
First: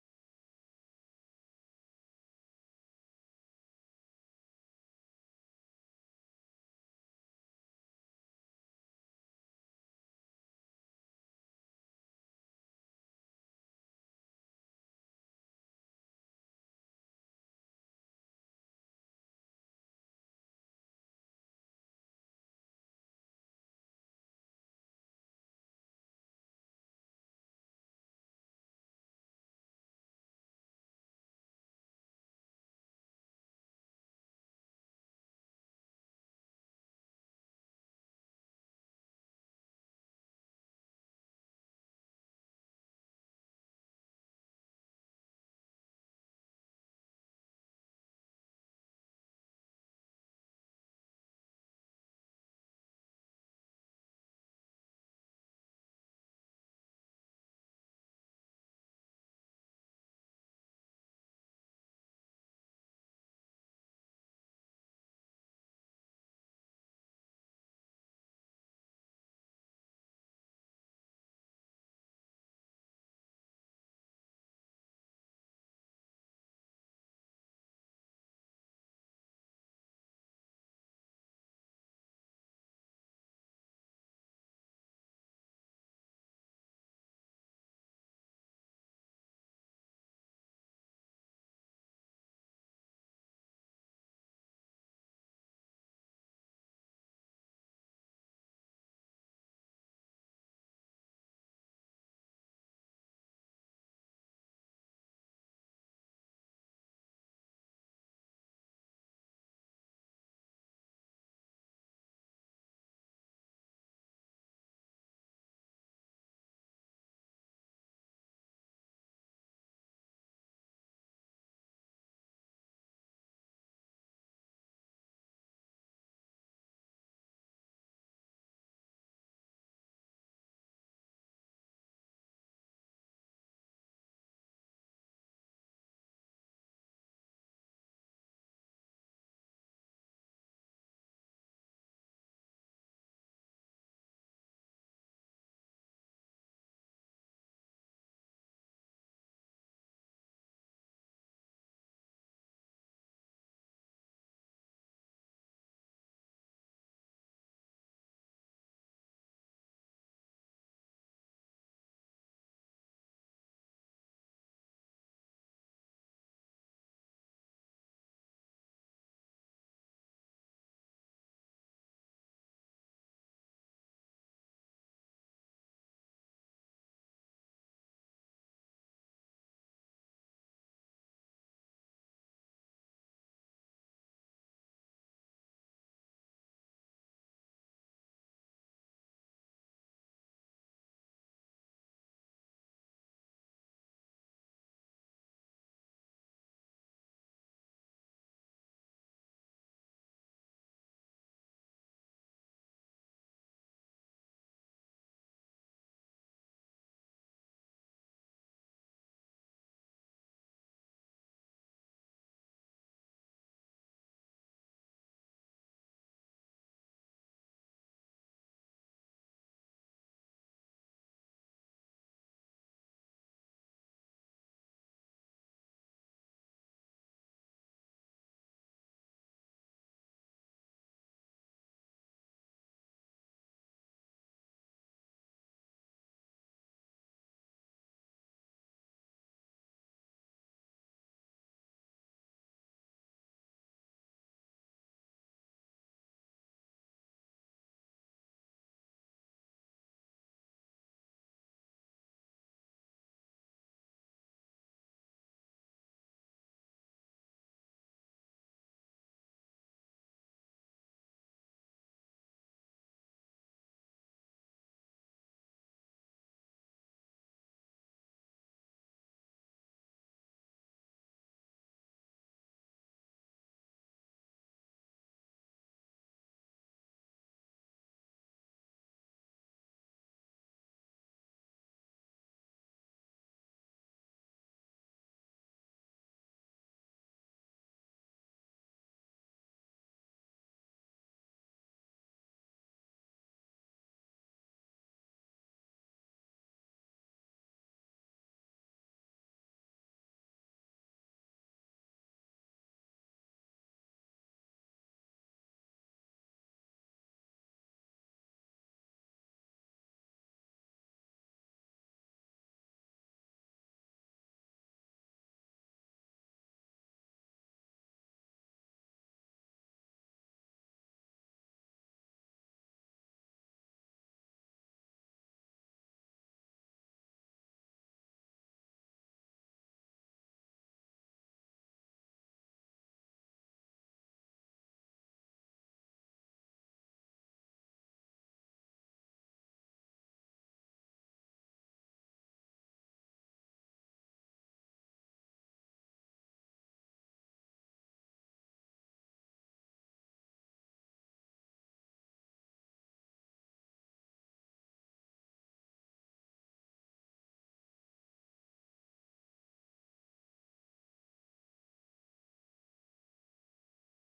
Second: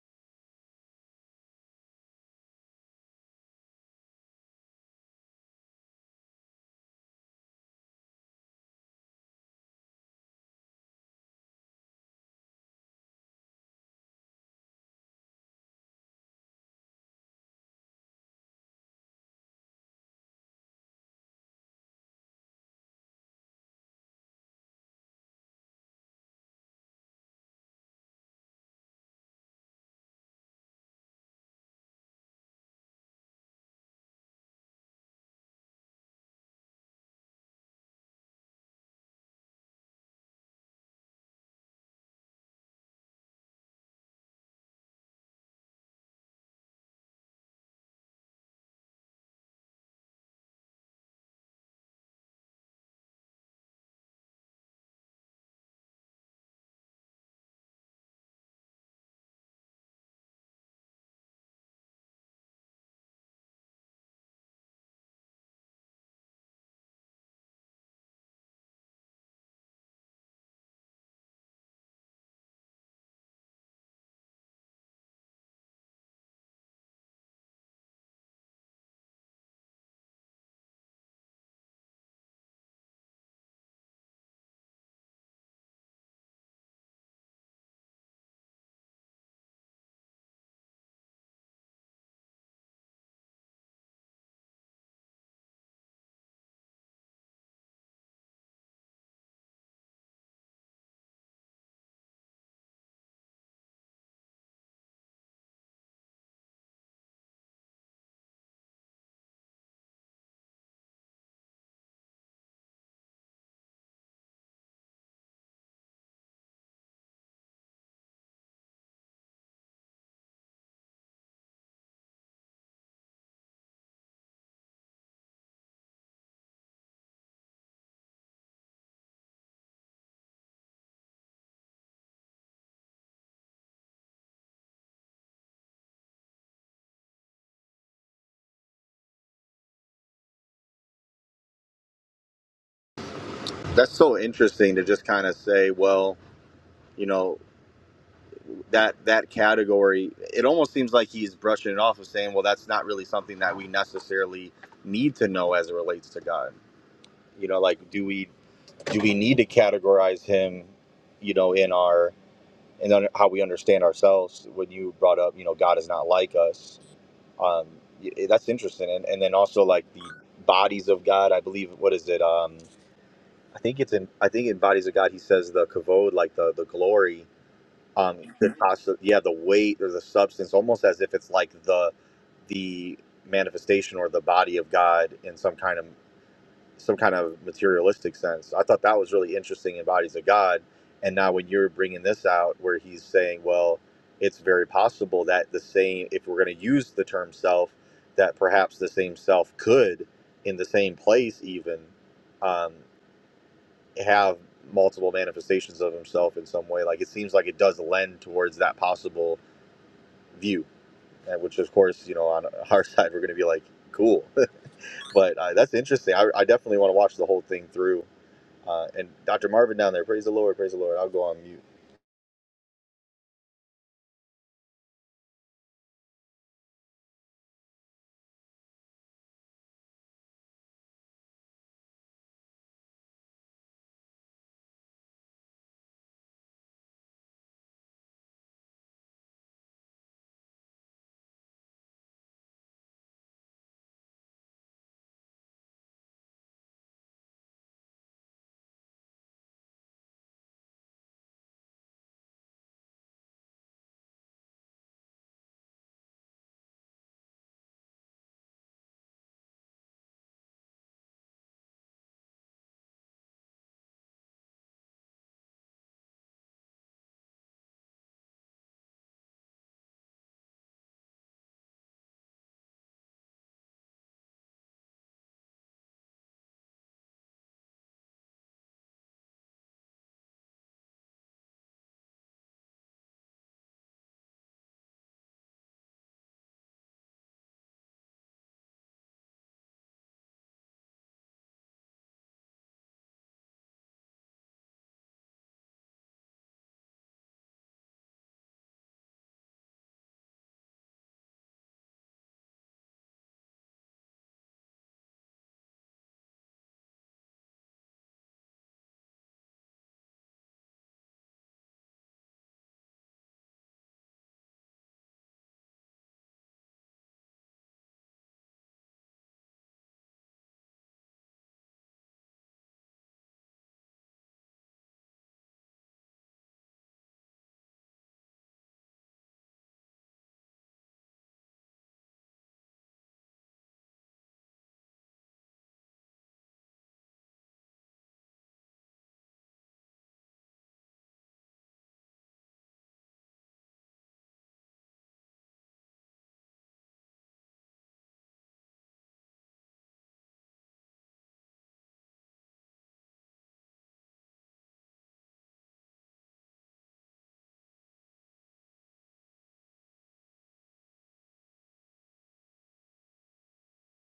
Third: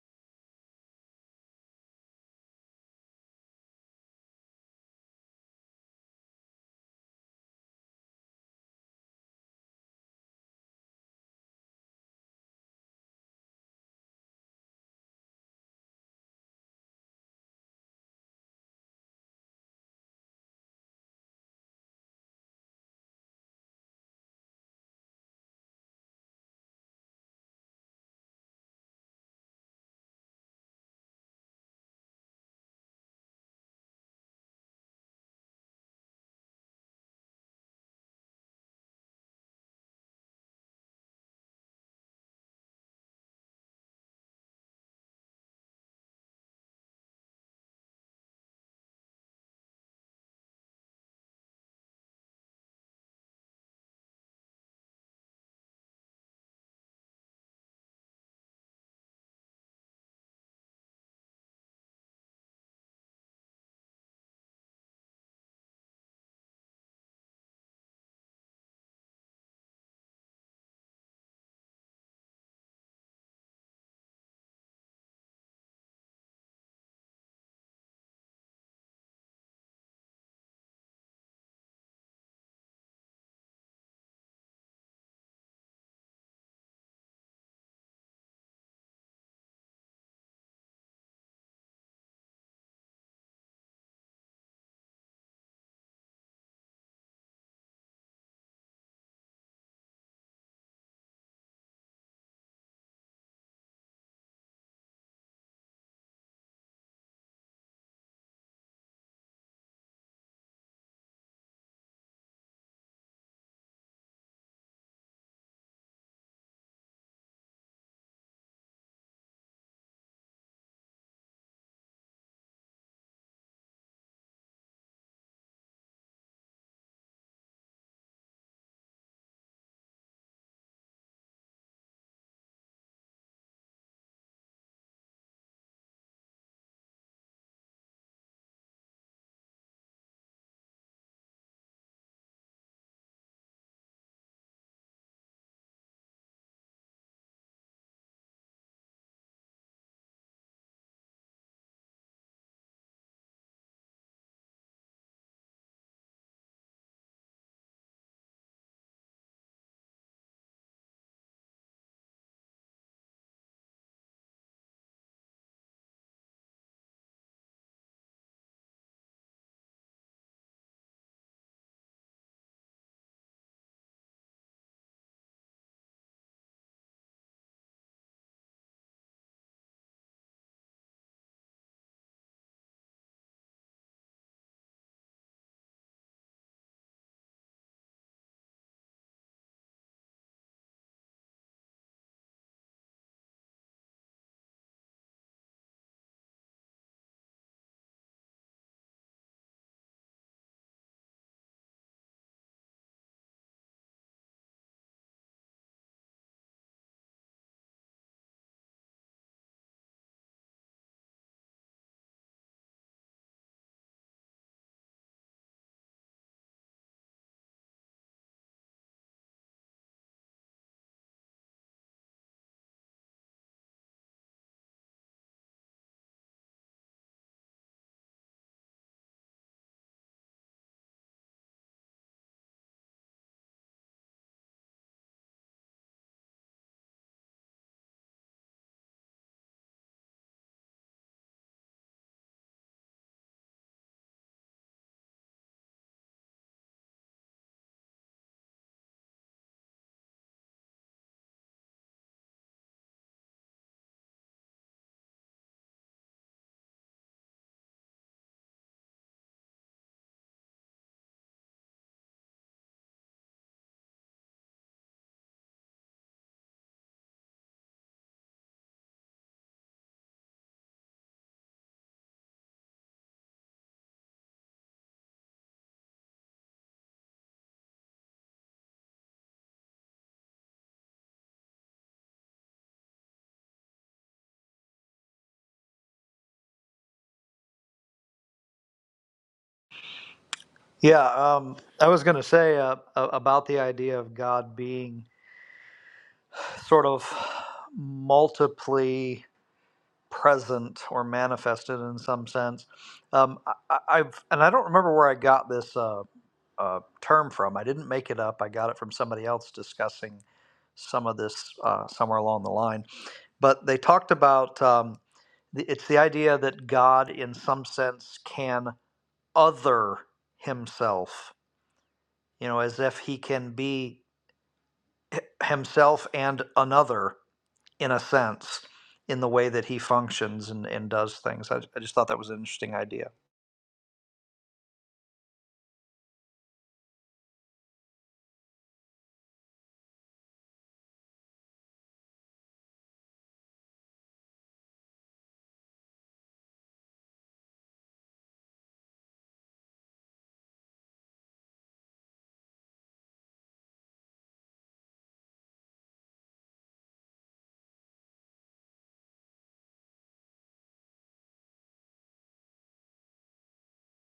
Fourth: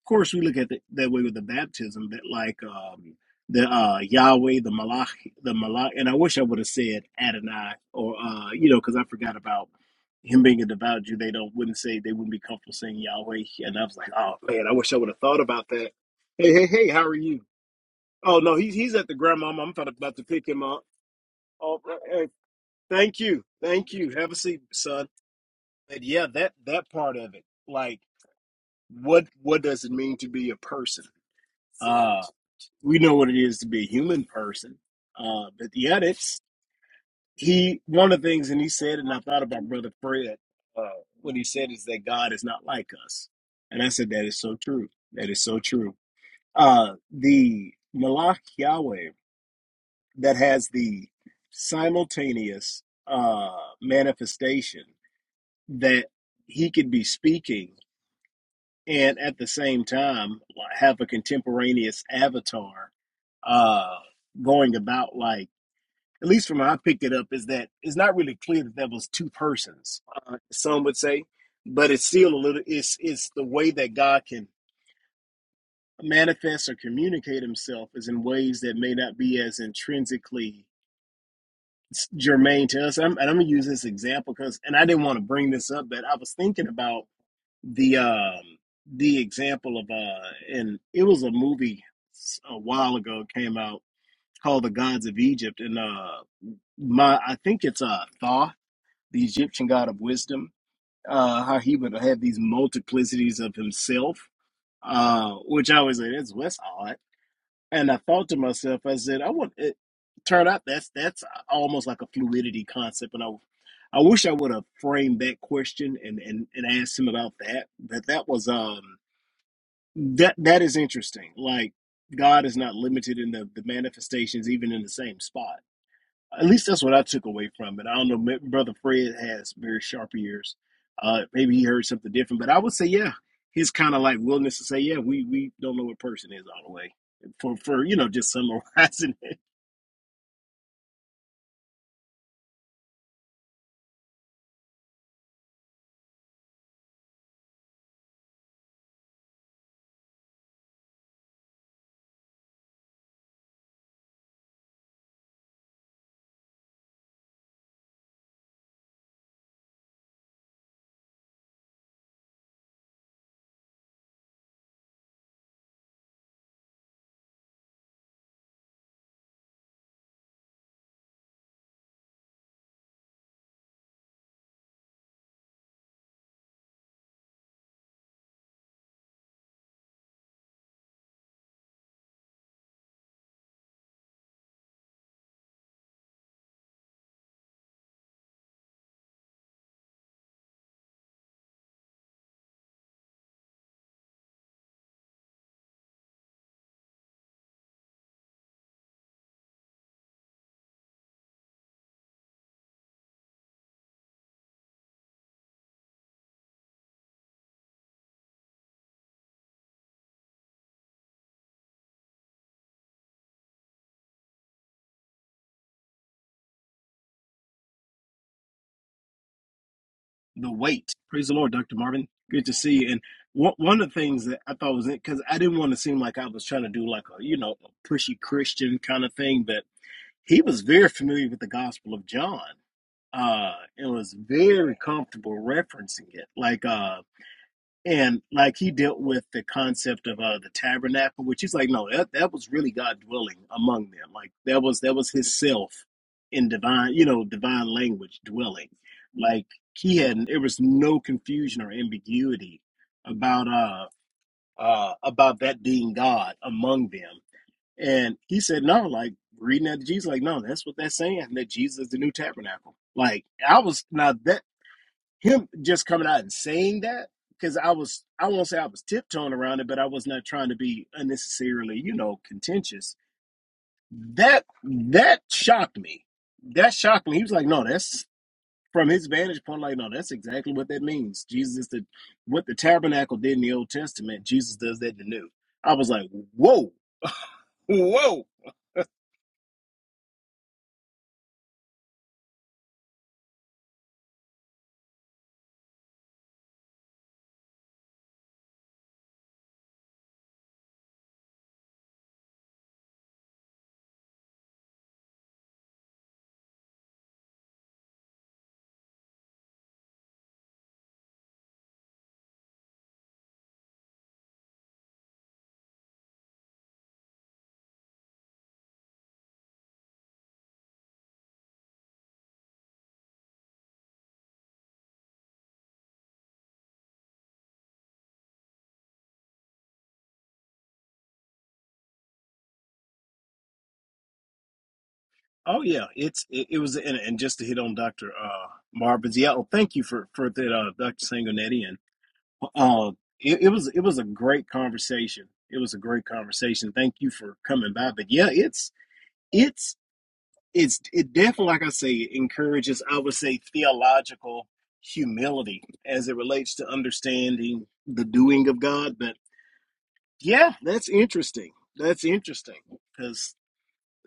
Of course, we look at it that way with the baptism that like um, the uh, Yahweh, the Malach, the Malach, and I wish I would have said Adonai or uh, you know because I forgot about him being a devout Jew. They don't wouldn't say they wouldn't be comfortable saying Yahweh, and I was like, oh man, I wish I would have thought about that. Hey, hey, hey, how are you? Oh no, he's he's at the grandma. I'm about about to pick him up. Oh, hey, thank you, thank you. Have a seat, son. But yeah, that that part of it, like what what does it mean to be a person? Uh, we know what it is to be a human person. Uh, but yeah, that's he. One of the things, and he said, and I thought about Brother Fred. Uh, what he said is that God is not like us, and I said that is so true. That is so true. Uh, the Malach Yahweh that has the simultaneous uh, manifestation that he could be speaking and at the same time like, have a contemporaneous avatar uh, going about like at least from how I picked it up, is that it's not really clear that there was two persons. Uh, some would say, but it's still a little. It's it's the way that God can manifest or communicate Himself is in ways that may not be as intrinsically germane to us. I'm, and I'm gonna use this example because, and I didn't want to bring this up, but I was thinking about the um the example of uh, and it was a movie a while ago came out called The Gods of Egypt, and uh my I think it's uh Thaw the Egyptian god of wisdom, uh, how he would have these multiplicities of himself, uh, which I was like, that's that's odd. And I thought to myself, I said, I want it. turned out that's that's almost like a fluidity concept, and I, I wish I would have framed that question and and and asked him about that. That that was um that that is interesting. Like God is not limited in the the manifestations, even in the same spot. At least that's what I took away from it. I don't know. ma- Brother Fred has very sharp ears. Uh, maybe he heard something different, but I would say, yeah, his kind of like willingness to say, yeah, we we don't know what person is all the way for for you know just summarizing it, That's so interesting to just kind of say, well, you know. that that category it almost seems like he's brushing it off of saying well that's not really something that we necessarily need to know as it relates to god you know like do we do we need to categorize him you know in our and then how we understand ourselves when you brought up you know god is not like us um y- eh, that's interesting and, and then also like the bodies of god i believe what is it um i think it's in i think in bodies of god he says the kavod like the the glory um the cost of, yeah the weight or the substance almost as if it's like the the manifestation or the body of god in some kind of some kind of materialistic sense i thought that was really interesting in bodies of god and now when you're bringing this out where he's saying well it's very possible that the same if we're going to use the term self that perhaps the same self could in the same place even um, have multiple manifestations of himself in some way. Like it seems like it does lend towards that possible view, and which of course, you know, on our side, we're going to be like, cool. but uh, that's interesting. I, I definitely want to watch the whole thing through. Uh, and Dr. Marvin down there, praise the the Lord, praise the weight. Lord. I'll go Praise the on Lord, mute. Doctor Marvin. Good to see you. And one one of the things that I thought was it because I didn't want to seem like I was trying to do like a you know a pushy Christian kind of thing, but he was very familiar with the Gospel of John uh and was very comfortable referencing it like uh and like he dealt with the concept of uh, the tabernacle, which is like, no, that, that was really God dwelling among them. Like that was that was His self in divine, you know, divine language dwelling. Like he had, there was no confusion or ambiguity about uh, uh about that being God among them. And he said, no, like reading that to Jesus, like no, that's what that's saying. That Jesus is the new tabernacle. Like I was now that him just coming out and saying that because I was I won't say I was tiptoeing around it, but I was not trying to be unnecessarily you know contentious. That that shocked me. That shocked me. He was like, no, that's from his vantage point. Like, no, that's exactly what that means. Jesus is the what the tabernacle did in the Old Testament. Jesus does that in the New. I was like, whoa, whoa. yeah um, i was going to say uh, about the idea of god being sort of multiply present or manifested in some sense um, I, I- i've and i don't remember where i got this uh, uh, term from. I didn't make it up. I got it from somebody else discussing some of this uh, somewhere along the line. But they talked about um, it's the idea that God, in some sense, can other himself, you know, as if he can be himself and another in a sense in the way that he functions and, and does things. I, I just thought that was an interesting idea. Oh yeah, it's it, it was and, and just to hit on Doctor uh, Marvin's. Yeah, oh, thank you for for that, uh, Doctor Sangonetti Uh, it, it was it was a great conversation. It was a great conversation. Thank you for coming by. But yeah, it's it's it's it definitely, like I say, encourages. I would say theological humility as it relates to understanding the doing of God. But yeah, that's interesting. That's interesting because.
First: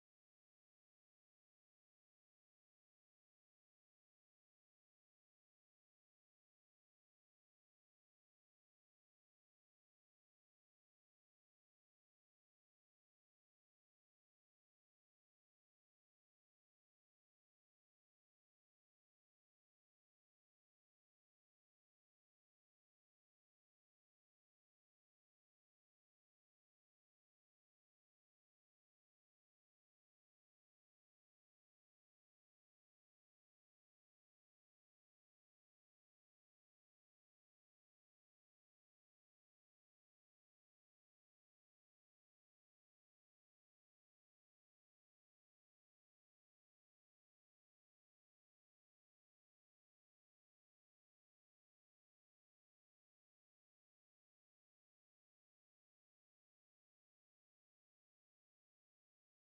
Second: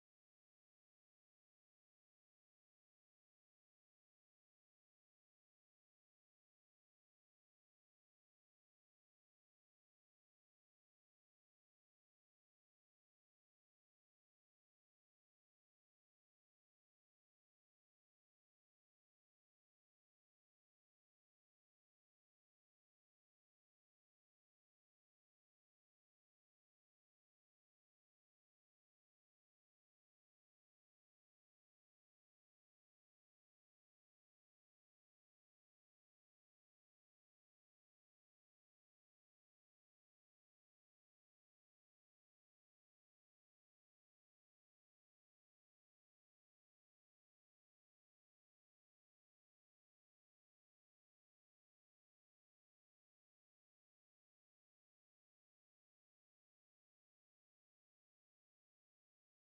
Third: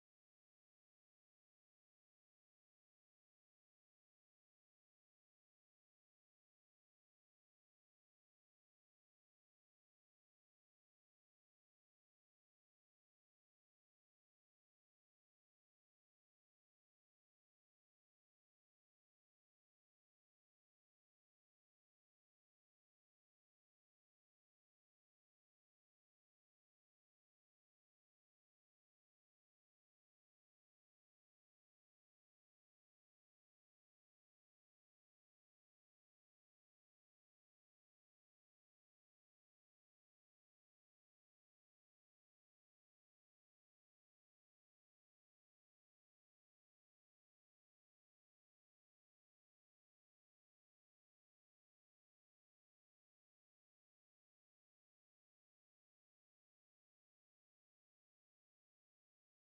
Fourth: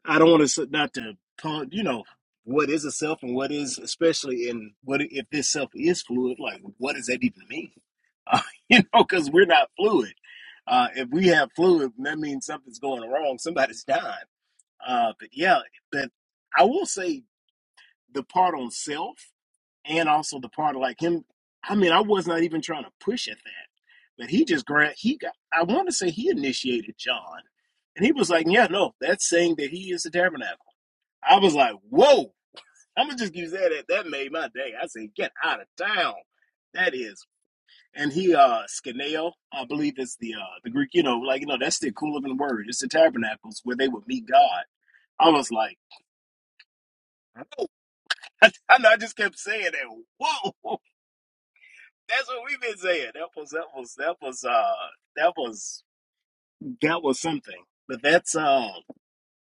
I don't want to not to pun, you know, what is a self and what is, especially in what if this self is fluid, like what does that even mean? Uh, you know, because we're not fluid. Uh, if we have fluid, that means something's going wrong. Somebody's dying. Uh, but yeah, but I will say the part on self and also the part of like him. I mean, I was not even trying to push at that, but he just grabbed. He got. I want to say he initiated John, and he was like, "Yeah, no, that's saying that he is the tabernacle." I was like, whoa, I'm gonna just use that. That made my day. I said, get out of town. That is. And he, uh, Skeneo, I believe it's the, uh, the Greek, you know, like, you know, that's the equivalent word. It's the tabernacles where they would meet God. I was like, whoa. I, know I just kept saying that. Whoa. That's what we've been saying. That was, that was, that was, uh, that was, that was something. But that's, um,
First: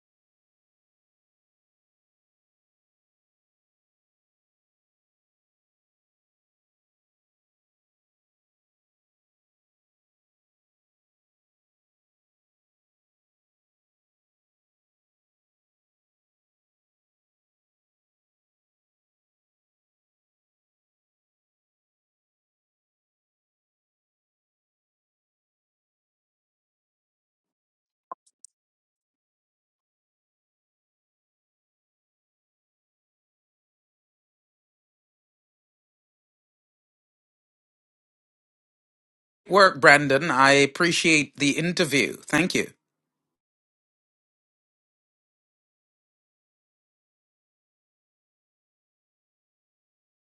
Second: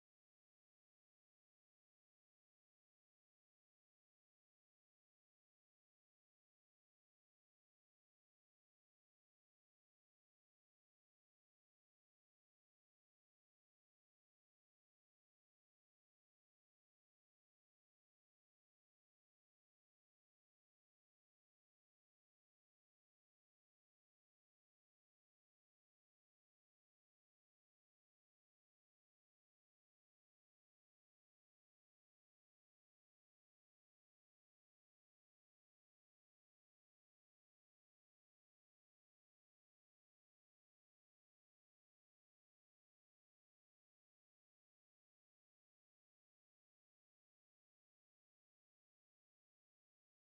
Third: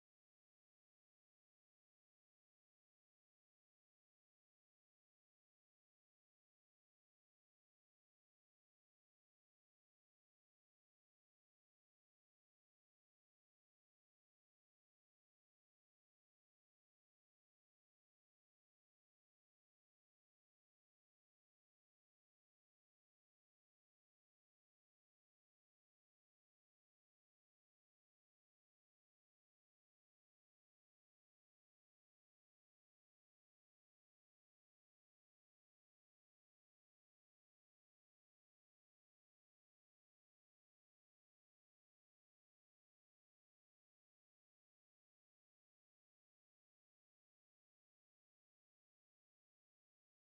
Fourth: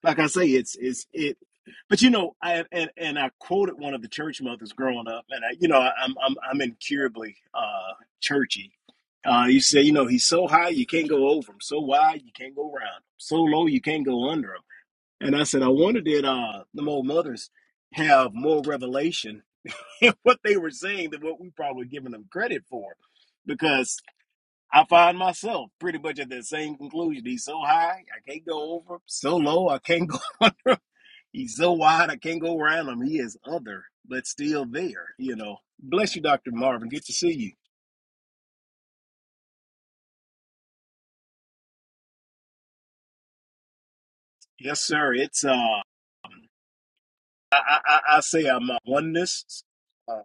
like I say, it's it's it. But you know, I and, and I quoted one of the church mothers growing up, and I, you know, I, I'm I'm I'm incurably uh, churchy. Uh, you say, you know, he's so high you can't go over him, so wide you can't go around him, so low you can't go under him. And I said, I wonder did uh, the old mothers have more revelation in what they were saying than what we probably giving them credit for, because I find myself pretty much at that same conclusion. He's so high, I can't go over. him, So low, I can't go. under. He's so wide, I can't go around him. He is other, but still there, you know. Bless you, Dr. Marvin. Good to see you. work, Brandon. I appreciate the interview. Thank you. Yes, sir. It's, uh, I, I, I I say I'm a oneness. Uh,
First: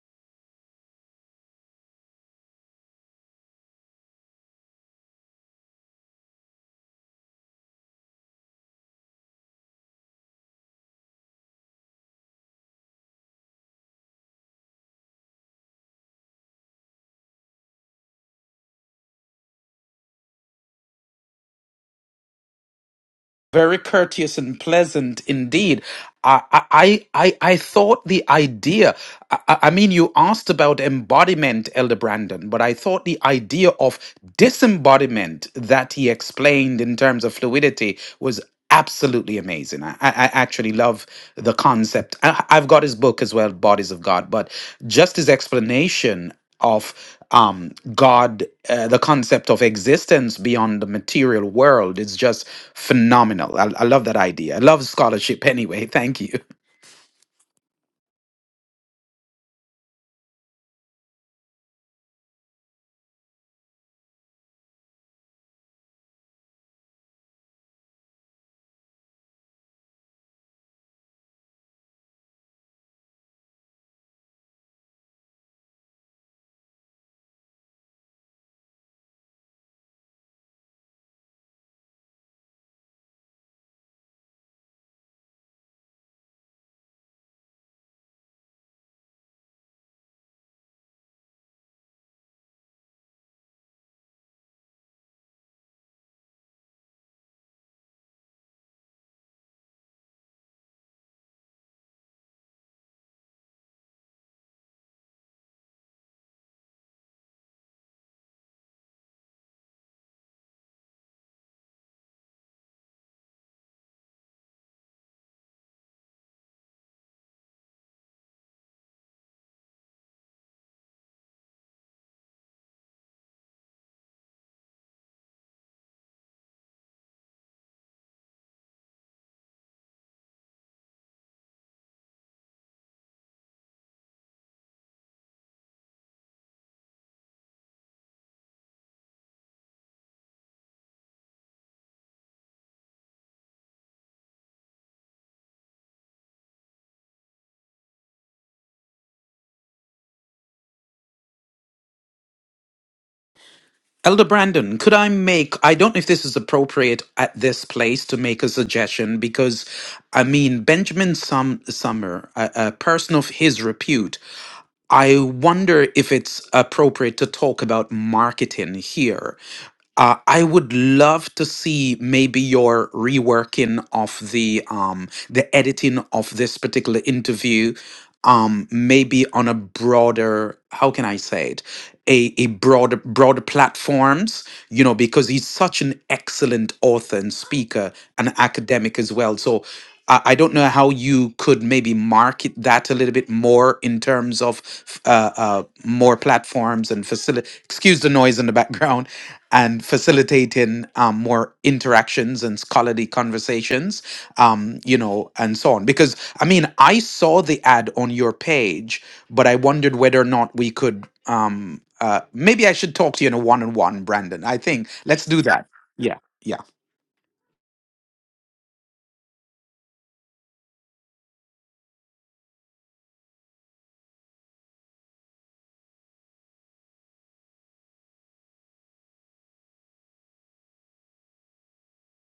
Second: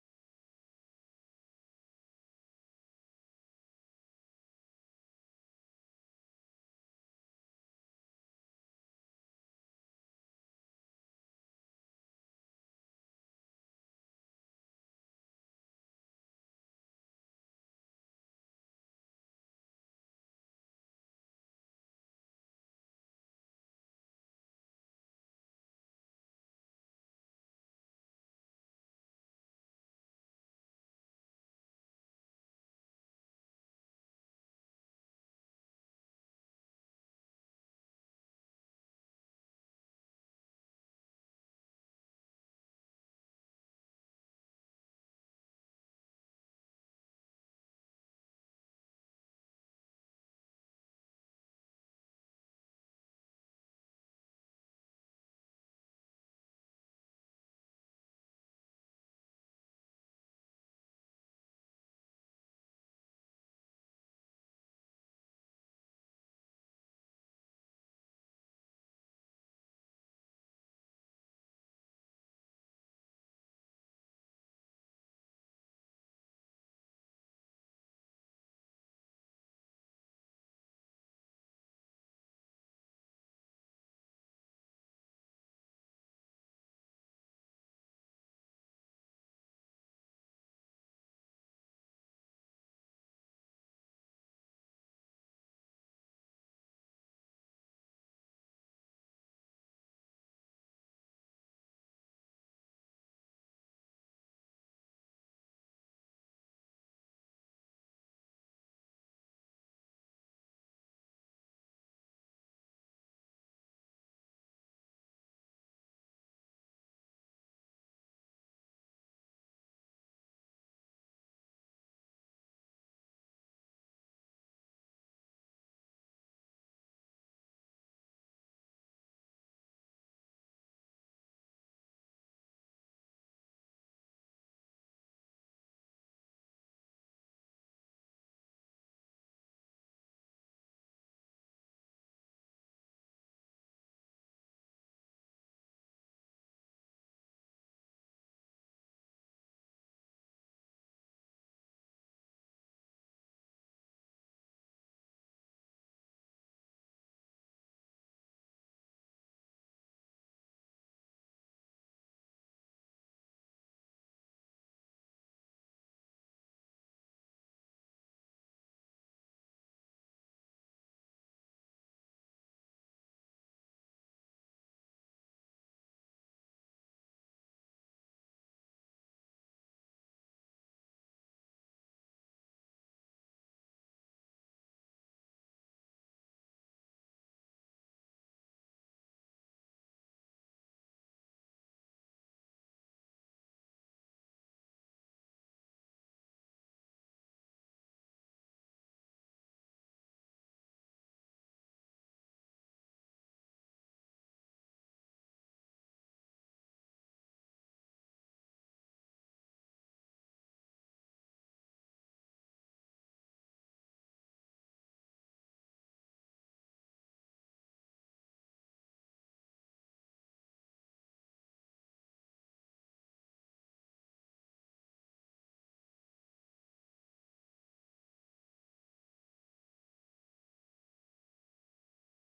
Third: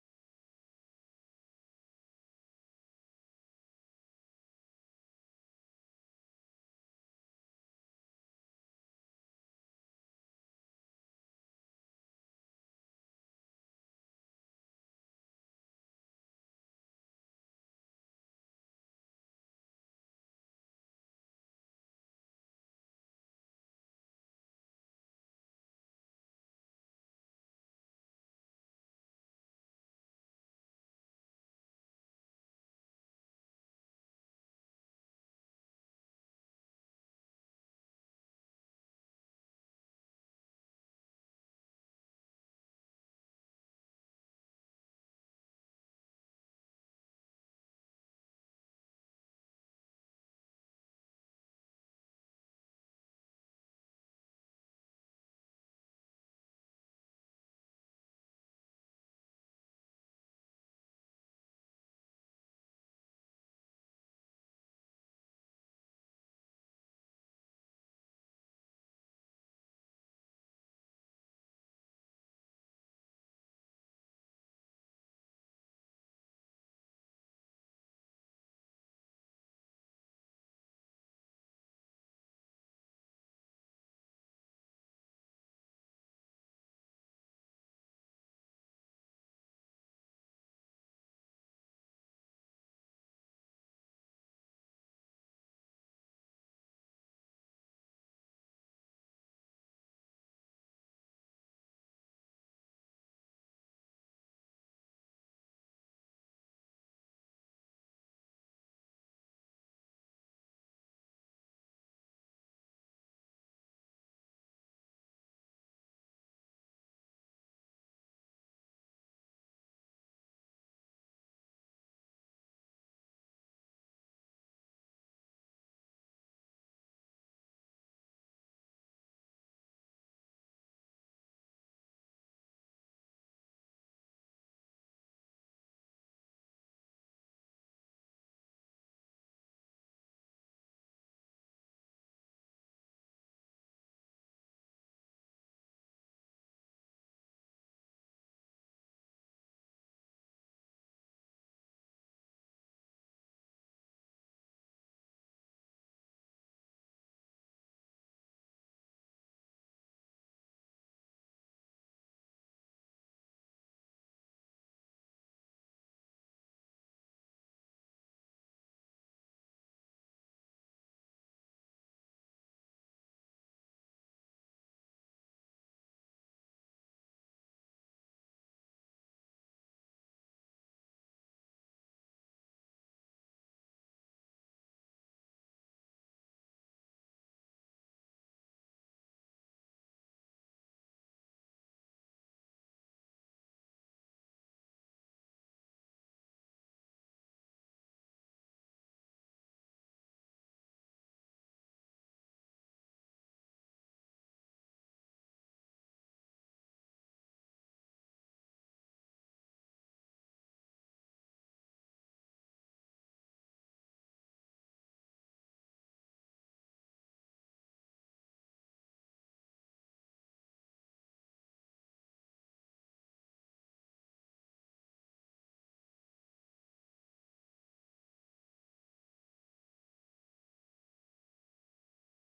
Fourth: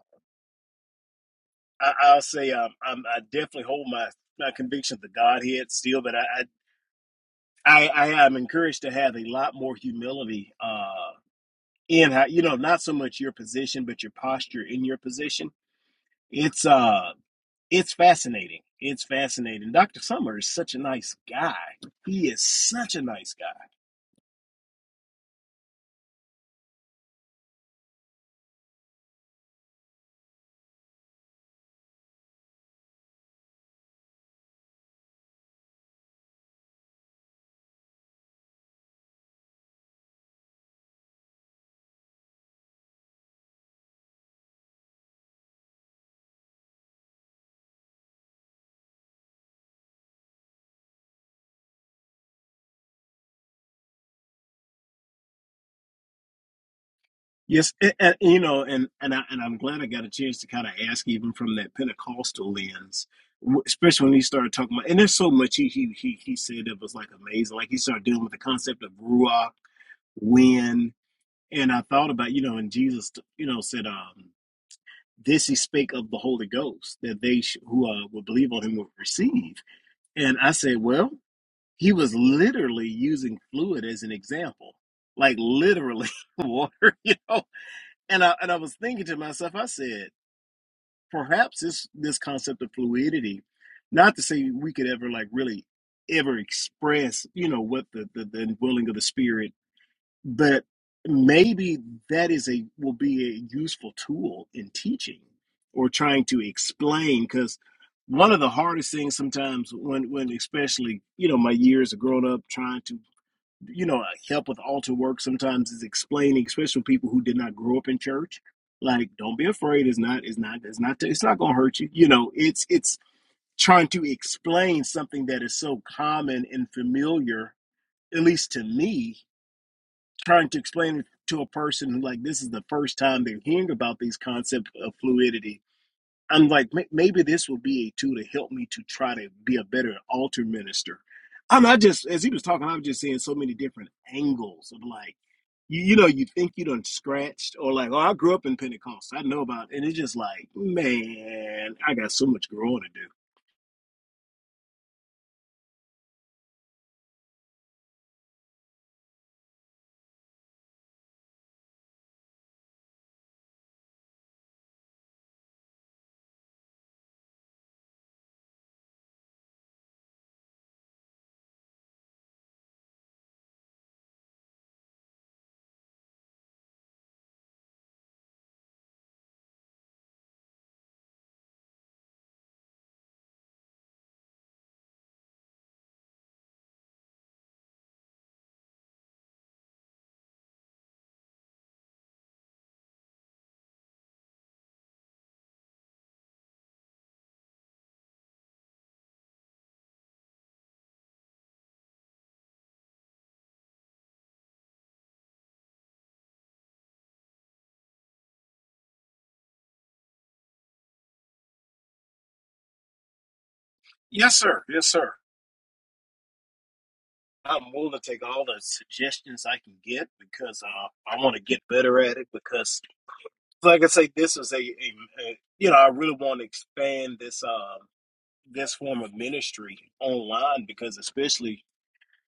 I, I'll say I'm, I'm, I definitely hold my, my conviction of the Godhead still, but I, I, I, I am encouraged to have a lot more humility, uh, in how, you know, not so much your position, but your posture in your position. It's, uh, it's fascinating. It's fascinating. Dr. Summer is such a nice guy. He is such a nice guy. Very courteous and pleasant indeed. I I I, I thought the idea. I, I I mean, you asked about embodiment, Elder Brandon, but I thought the idea of disembodiment that he explained in terms of fluidity was absolutely amazing. I, I I actually love the concept. I, I've got his book as well, Bodies of God, but just his explanation of um, God, uh, the concept of existence beyond the material world is just phenomenal. I, I love that idea. I love scholarship anyway. Thank you. Yes, and, and, you know, and and I, and I'm glad I got a chance to kind of ask even from that Pentecostal lens, w- especially when he started talking about. And there's so much he he he, he said that was like amazing. Like he started dealing with the concept of ruah when and I thought about you know and Jesus you know said um this he spake of the Holy Ghost that they sh- who uh, would believe on him would receive and I said well he was literally using fluid as an example like literally water you know and I and I was thinking to myself I said perhaps this this concept of fluidity not to say we could ever like really ever express you know what the the, the willing of the spirit but maybe that is a will be a useful tool in teaching or trying to explain because one of the hardest things sometimes when when especially you know my years of growing up trying to you know help with altar work sometimes is explaining especially people who did not grow up in church like don't be afraid it's not it's not it's not it's not gonna hurt you you know it's it's trying to explain something that is so common and familiar at least to me trying to explain it to a person who like this is the first time they're hearing about these concept of fluidity i'm like maybe this will be a tool to help me to try to be a better altar minister i'm not just as he was talking i was just seeing so many different angles of like you, you know you think you done scratched or like oh i grew up in pentecost i know about it. and it's just like man i got so much growing to do Elder Brandon, could I make, I don't know if this is appropriate at this place to make a suggestion because, I mean, Benjamin Sum- Summer, a, a person of his repute, I wonder if it's appropriate to talk about marketing here. Uh, I would love to see maybe your reworking of the um, the editing of this particular interview, um, maybe on a broader how can I say it, a a broader broader platforms. You know, because he's such an excellent author and speaker and academic as well. So. I I don't know how you could maybe market that a little bit more in terms of f- uh, uh, more platforms and facility. Excuse the noise in the background and facilitating um, more interactions and scholarly conversations, um, you know, and so on. Because I mean, I saw the ad on your page, but I wondered whether or not we could. Um, uh, maybe I should talk to you in a one-on-one, yes Brandon. I sir yes think sir let's do that. Yeah, yeah. I'm willing to take all the suggestions I can get because uh, I want to get better at it because like I say, this is a, a a- you know I really want to expand this um this form of ministry online because especially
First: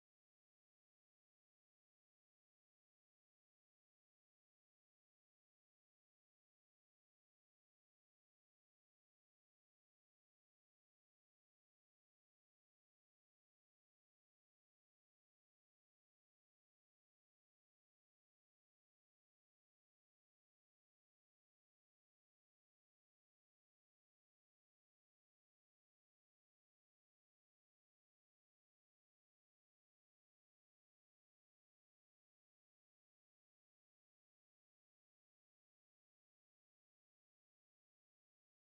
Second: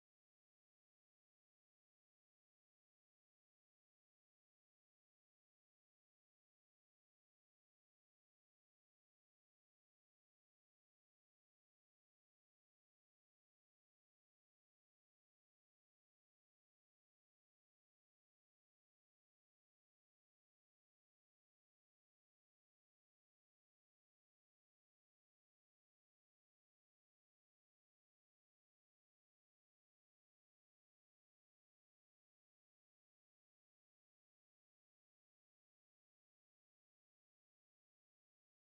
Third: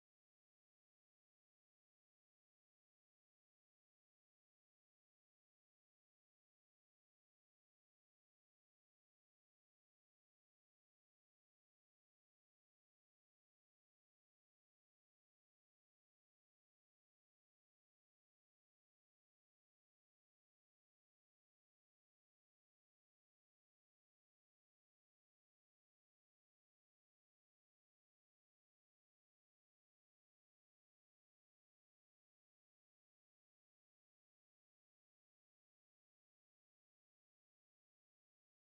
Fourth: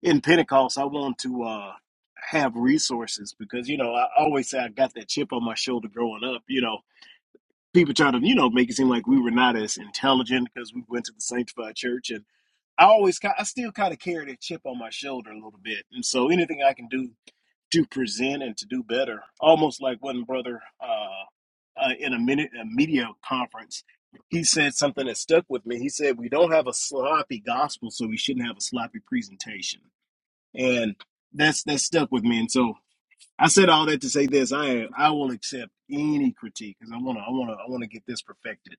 in Pentecost, I want to uh have resources because you know I always say I got that chip on my shoulder growing up. You know, people try to you know make it seem like we were not as intelligent because we went to the sanctified church and. I always, ki- I still kind of carry that chip on my shoulder a little bit, and so anything I can do to present and to do better. Almost like one brother uh, uh, in a, minute, a media conference, he said something that stuck with me. He said, "We don't have a sloppy gospel, so we shouldn't have a sloppy presentation." And that's that stuck with me. And so I said all that to say this: I I will accept any critique because I want to I want to I want to get this perfected.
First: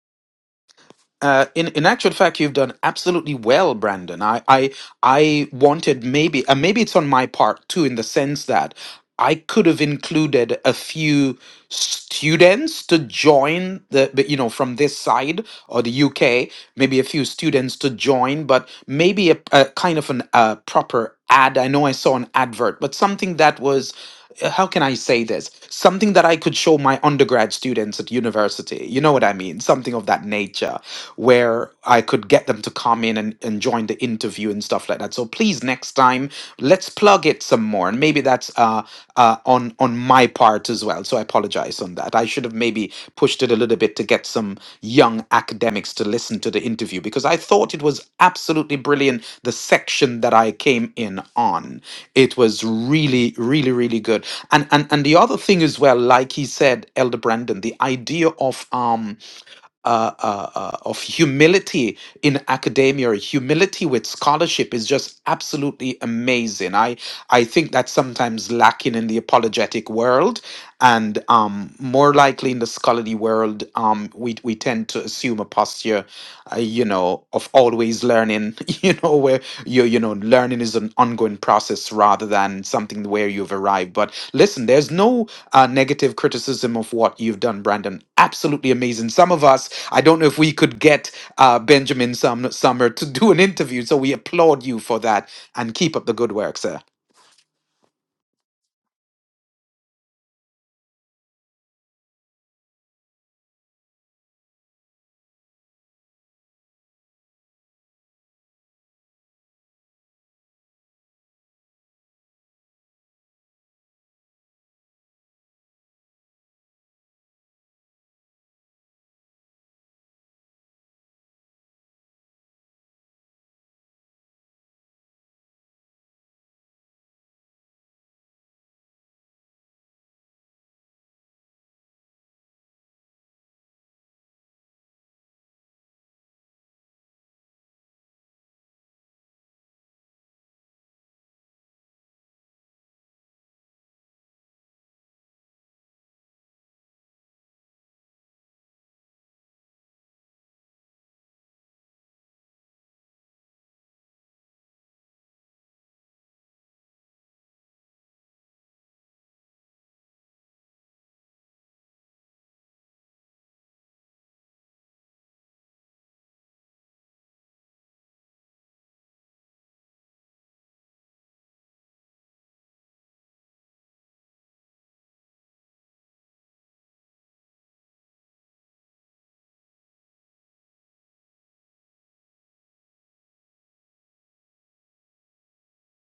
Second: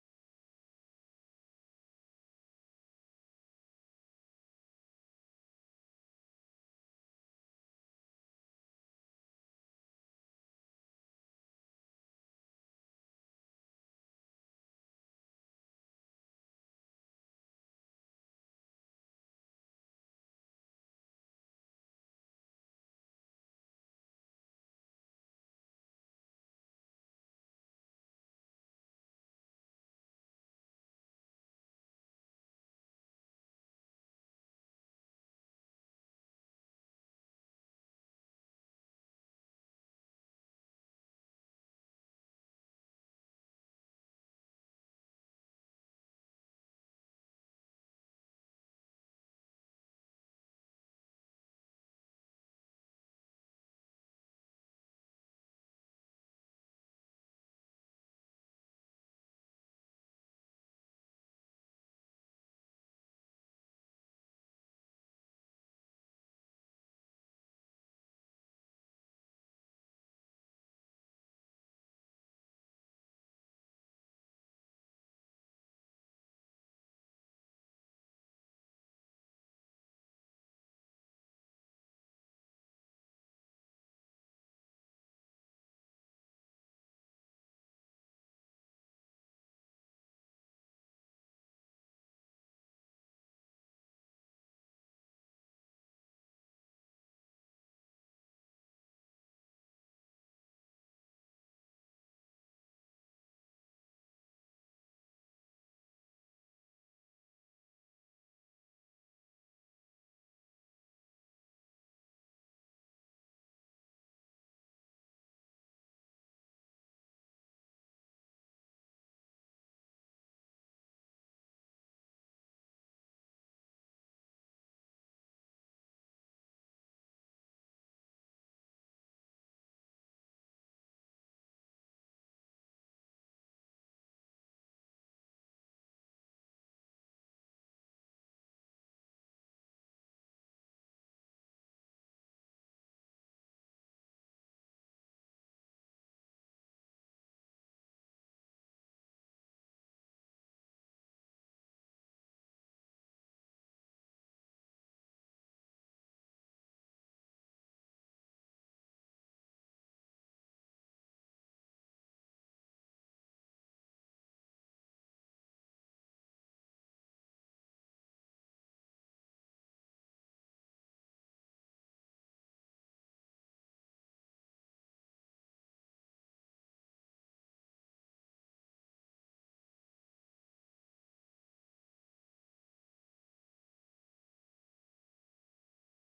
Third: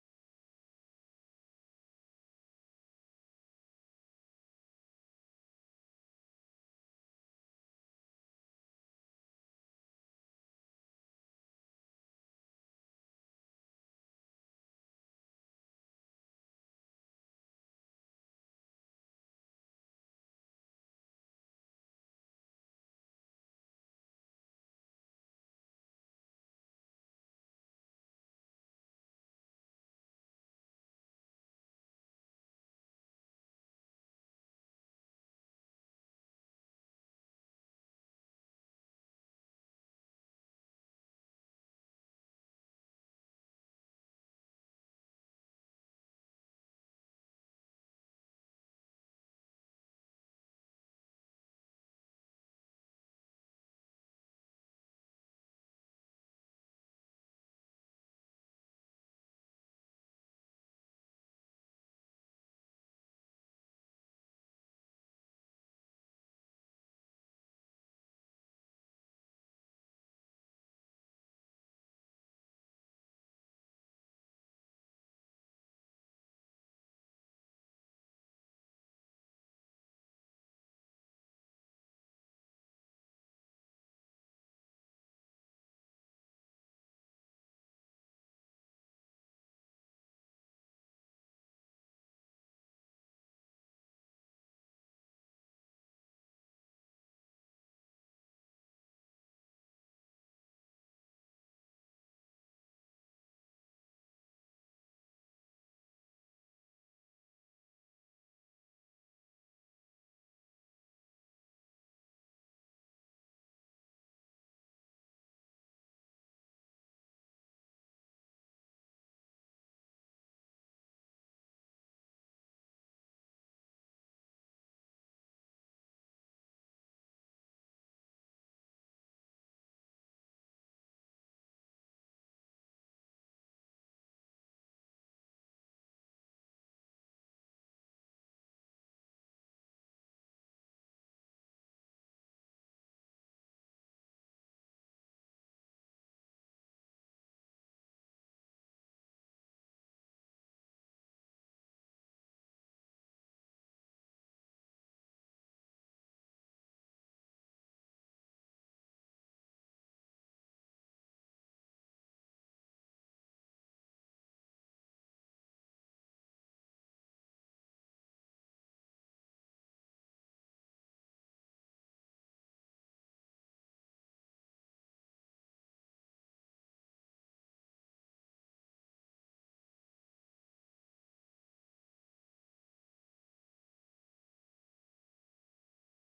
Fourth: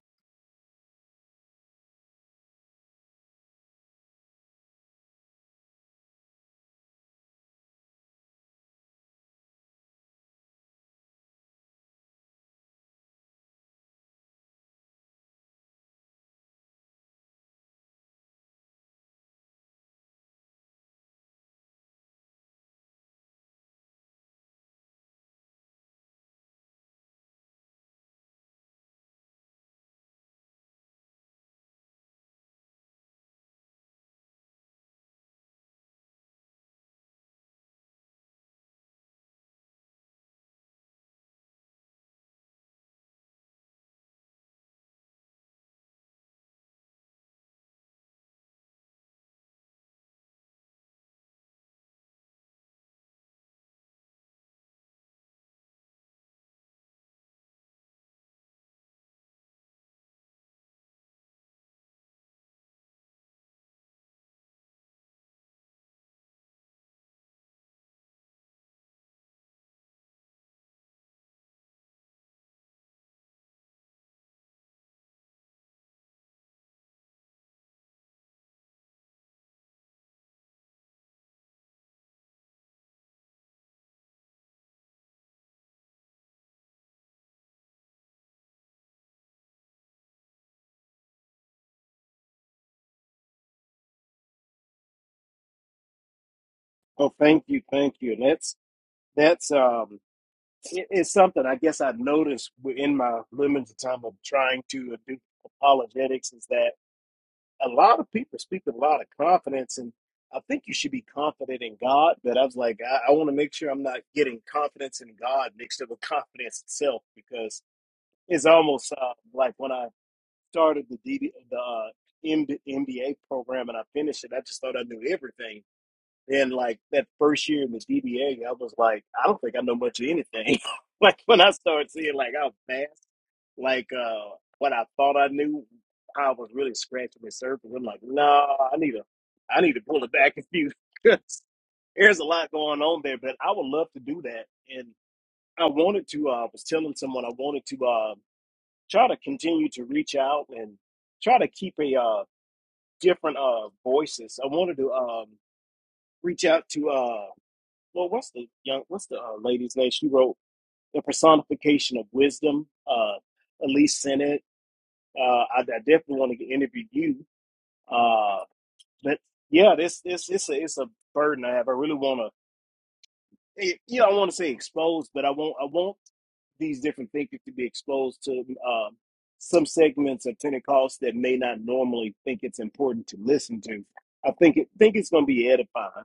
Uh, in in actual fact, you've done absolutely well, Brandon. I I I wanted maybe uh, maybe it's on my part too, in the sense that I could have included a few students to join the but, you know from this side or the UK, maybe a few students to join, but maybe a, a kind of an uh, proper ad. I know I saw an advert, but something that was uh, how can I say this? Something that I could show my undergrad students at university. You know what I mean? Something of that nature where I could get them to come in and, and join the interview and stuff like that. So please, next time, let's plug it some more. And maybe that's uh, uh, on on my part as well. So I apologize on that. I should have maybe pushed it a little bit to get some young academics to listen to the interview because I thought it was absolutely brilliant. The section that I came in on, it was really, really, really good. And and and the other thing as well, like he said, Elder Brandon, the idea of um uh, uh, uh, of humility in academia, or humility with scholarship is just absolutely amazing. I I think that's sometimes lacking in the apologetic world, and um, more likely in the scholarly world, um, we we tend to assume a posture, uh, you know, of always learning, you know, where you you know, learning is an ongoing process rather than something where you've arrived. But listen, there's no uh, negative criticism of what you've done, Brandon. Absolutely amazing. Some of us, I don't know if we could get uh, Benjamin Sum- Summer to do an interview, so we applaud you for that and keep up the good work, sir. Oh, thank you, thank you. And that's that's um it- it's something I guess I've noticed in my limited time of trying to do apologetics is that. a lot of people speak with a lot of confidence, and I think you should be confident in God. But I was like, I, I want to make sure I'm not getting confidence in God mixed up with confidence itself, because it's almost uh, like when I started the DB, the uh, MBA program and I finished it, I just thought I knew everything then like that first year in the DBA, I was like, I don't think I know much of anything. like when I started seeing like how fast, like uh what I thought I knew, I was really scratching the surface. I'm like, no, nah, I need to, I need to pull it back a few. 'cause There's a lot going on there, but I would love to do that. And I wanted to. Uh, I was telling someone I wanted to uh, try to continue to reach out and try to keep a uh, different uh, voices. I wanted to um, reach out to. Uh, well, what's the young, what's the uh, lady's name? She wrote the personification of wisdom. Uh, Elise Senate. Uh, I, I definitely want to interview you. Uh, but yeah, this this it's a it's a burden I have. I really want to. it, You know, I want to say exposed, but I want I want these different thinkers to be exposed to um, some segments of Pentecost that may not normally think it's important to listen to. I think it think it's going to be edifying.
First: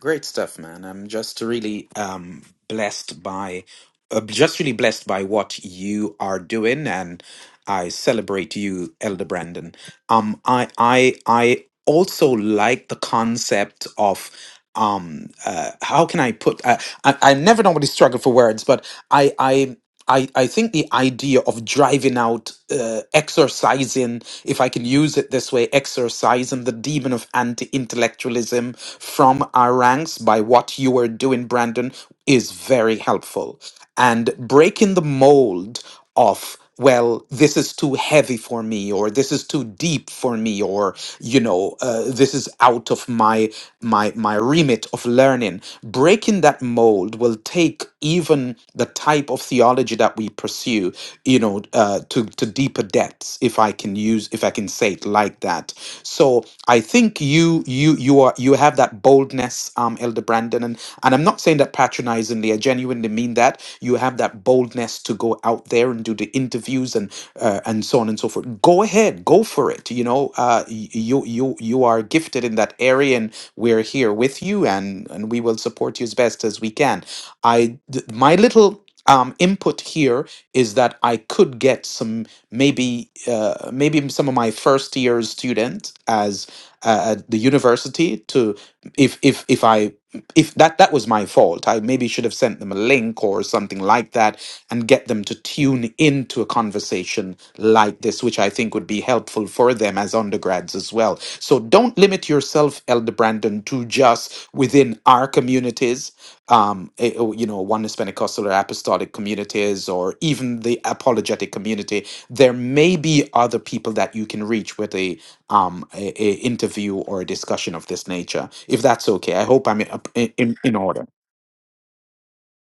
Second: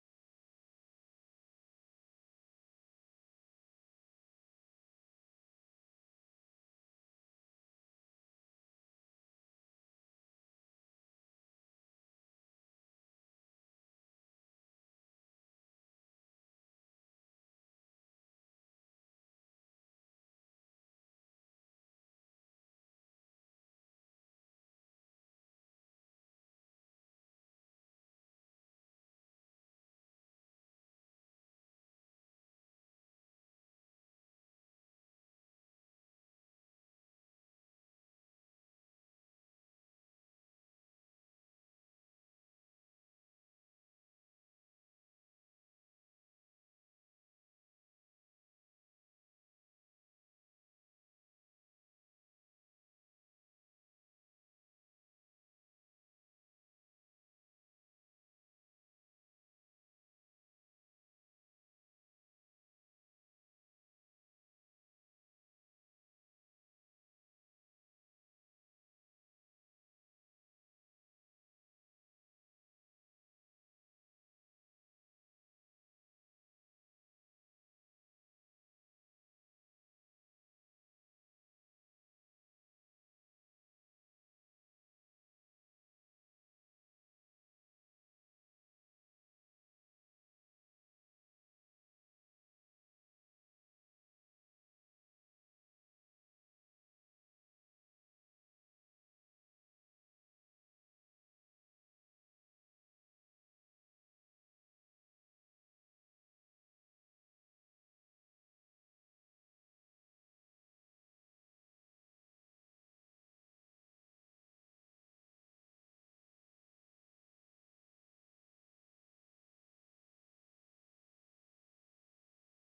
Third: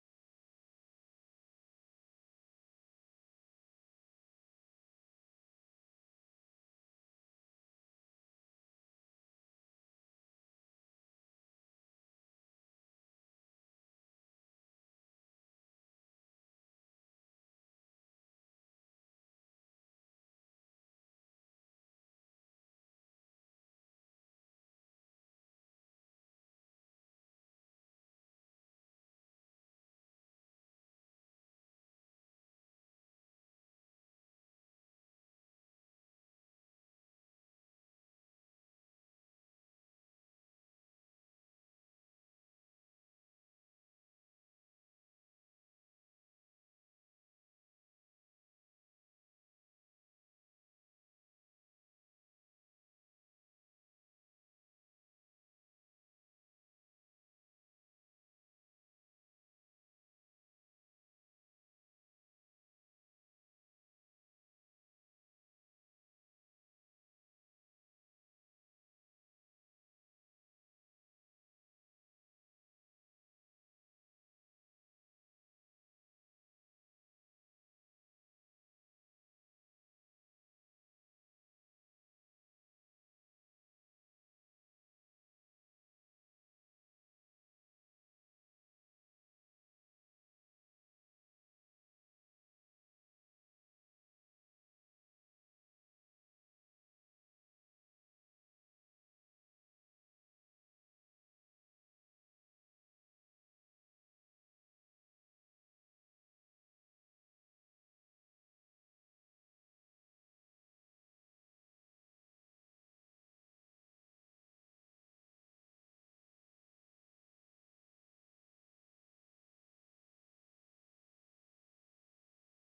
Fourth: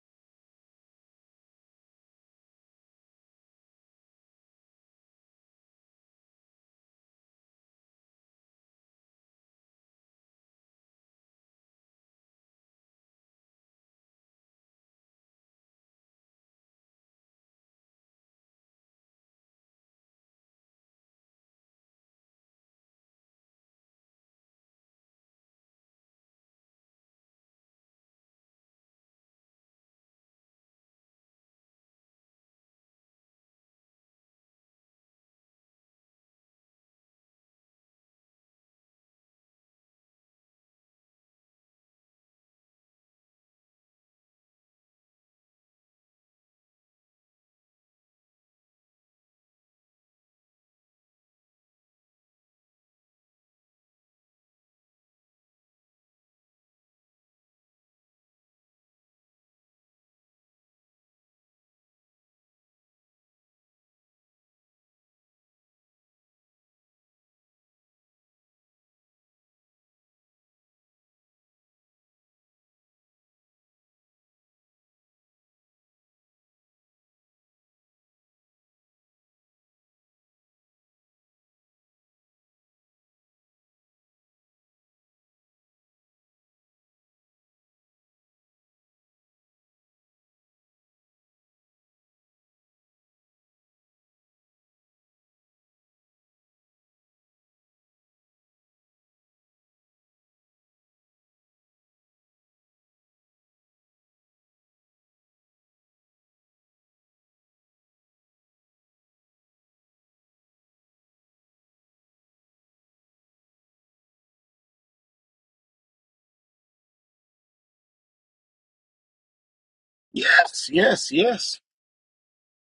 Great stuff, man. I'm just really um, blessed by, uh, just really blessed by what you are doing, and I celebrate you, Elder Brandon. Um, I, I, I also like the concept of. Um, uh, how can I put? Uh, I, I never normally struggle for words, but I, I I, I think the idea of driving out, uh, exorcising, if I can use it this way, exorcising the demon of anti intellectualism from our ranks by what you are doing, Brandon, is very helpful. And breaking the mold of well, this is too heavy for me, or this is too deep for me, or you know, uh, this is out of my my my remit of learning. Breaking that mold will take even the type of theology that we pursue, you know, uh, to to deeper depths, if I can use, if I can say it like that. So I think you you you are you have that boldness, um, Elder Brandon, and and I'm not saying that patronizingly. I genuinely mean that you have that boldness to go out there and do the interviews and uh, and so on and so forth. Go ahead, go for it. You know, uh, y- you you you are gifted in that area, and we're here with you, and and we will support you as best as we can. I th- my little um, input here is that I could get some maybe uh, maybe some of my first year students as uh, at the university to if if if I if that that was my fault i maybe should have sent them a link or something like that and get them to tune into a conversation like this which i think would be helpful for them as undergrads as well so don't limit yourself elder brandon to just within our communities um eh, oh, you know oneness pentecostal or apostolic communities or even the apologetic community there may be other people that you can reach with a um, a, a interview or a discussion of this nature, if that's okay. I hope I'm in, in, Yes, in order. yes, yes.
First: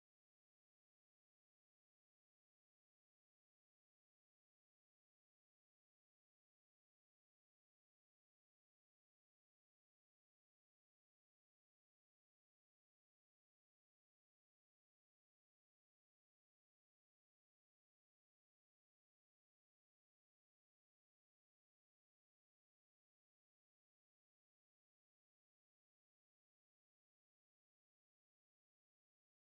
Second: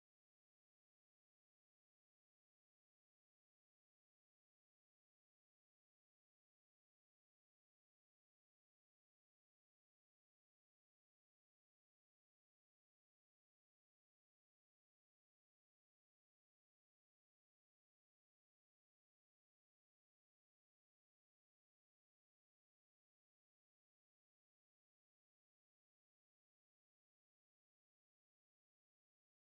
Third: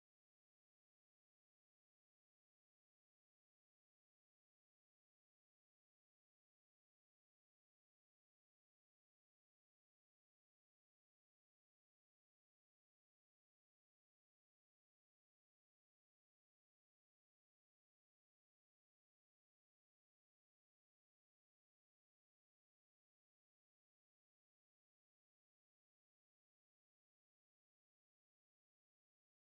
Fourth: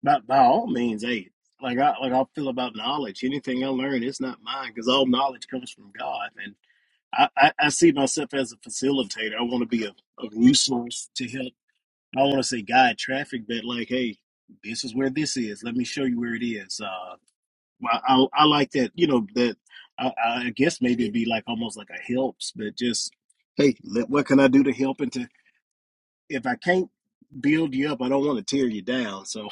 by, by all means, hey, like I like I feel about knowledge. Anything I learn, it's not mine because all knowledge comes from God. And I, I, I see myself as a facilitator. I want to be a, a resource to help. I want to say guide traffic, but like, hey, this is where this is. Let me show you where it is. Uh, I, I, I like that. You know that. I, I guess maybe it'd be like almost like a helps, but just hey, let, what can I do to help? And to if I can't build you up, I don't want to tear you down. So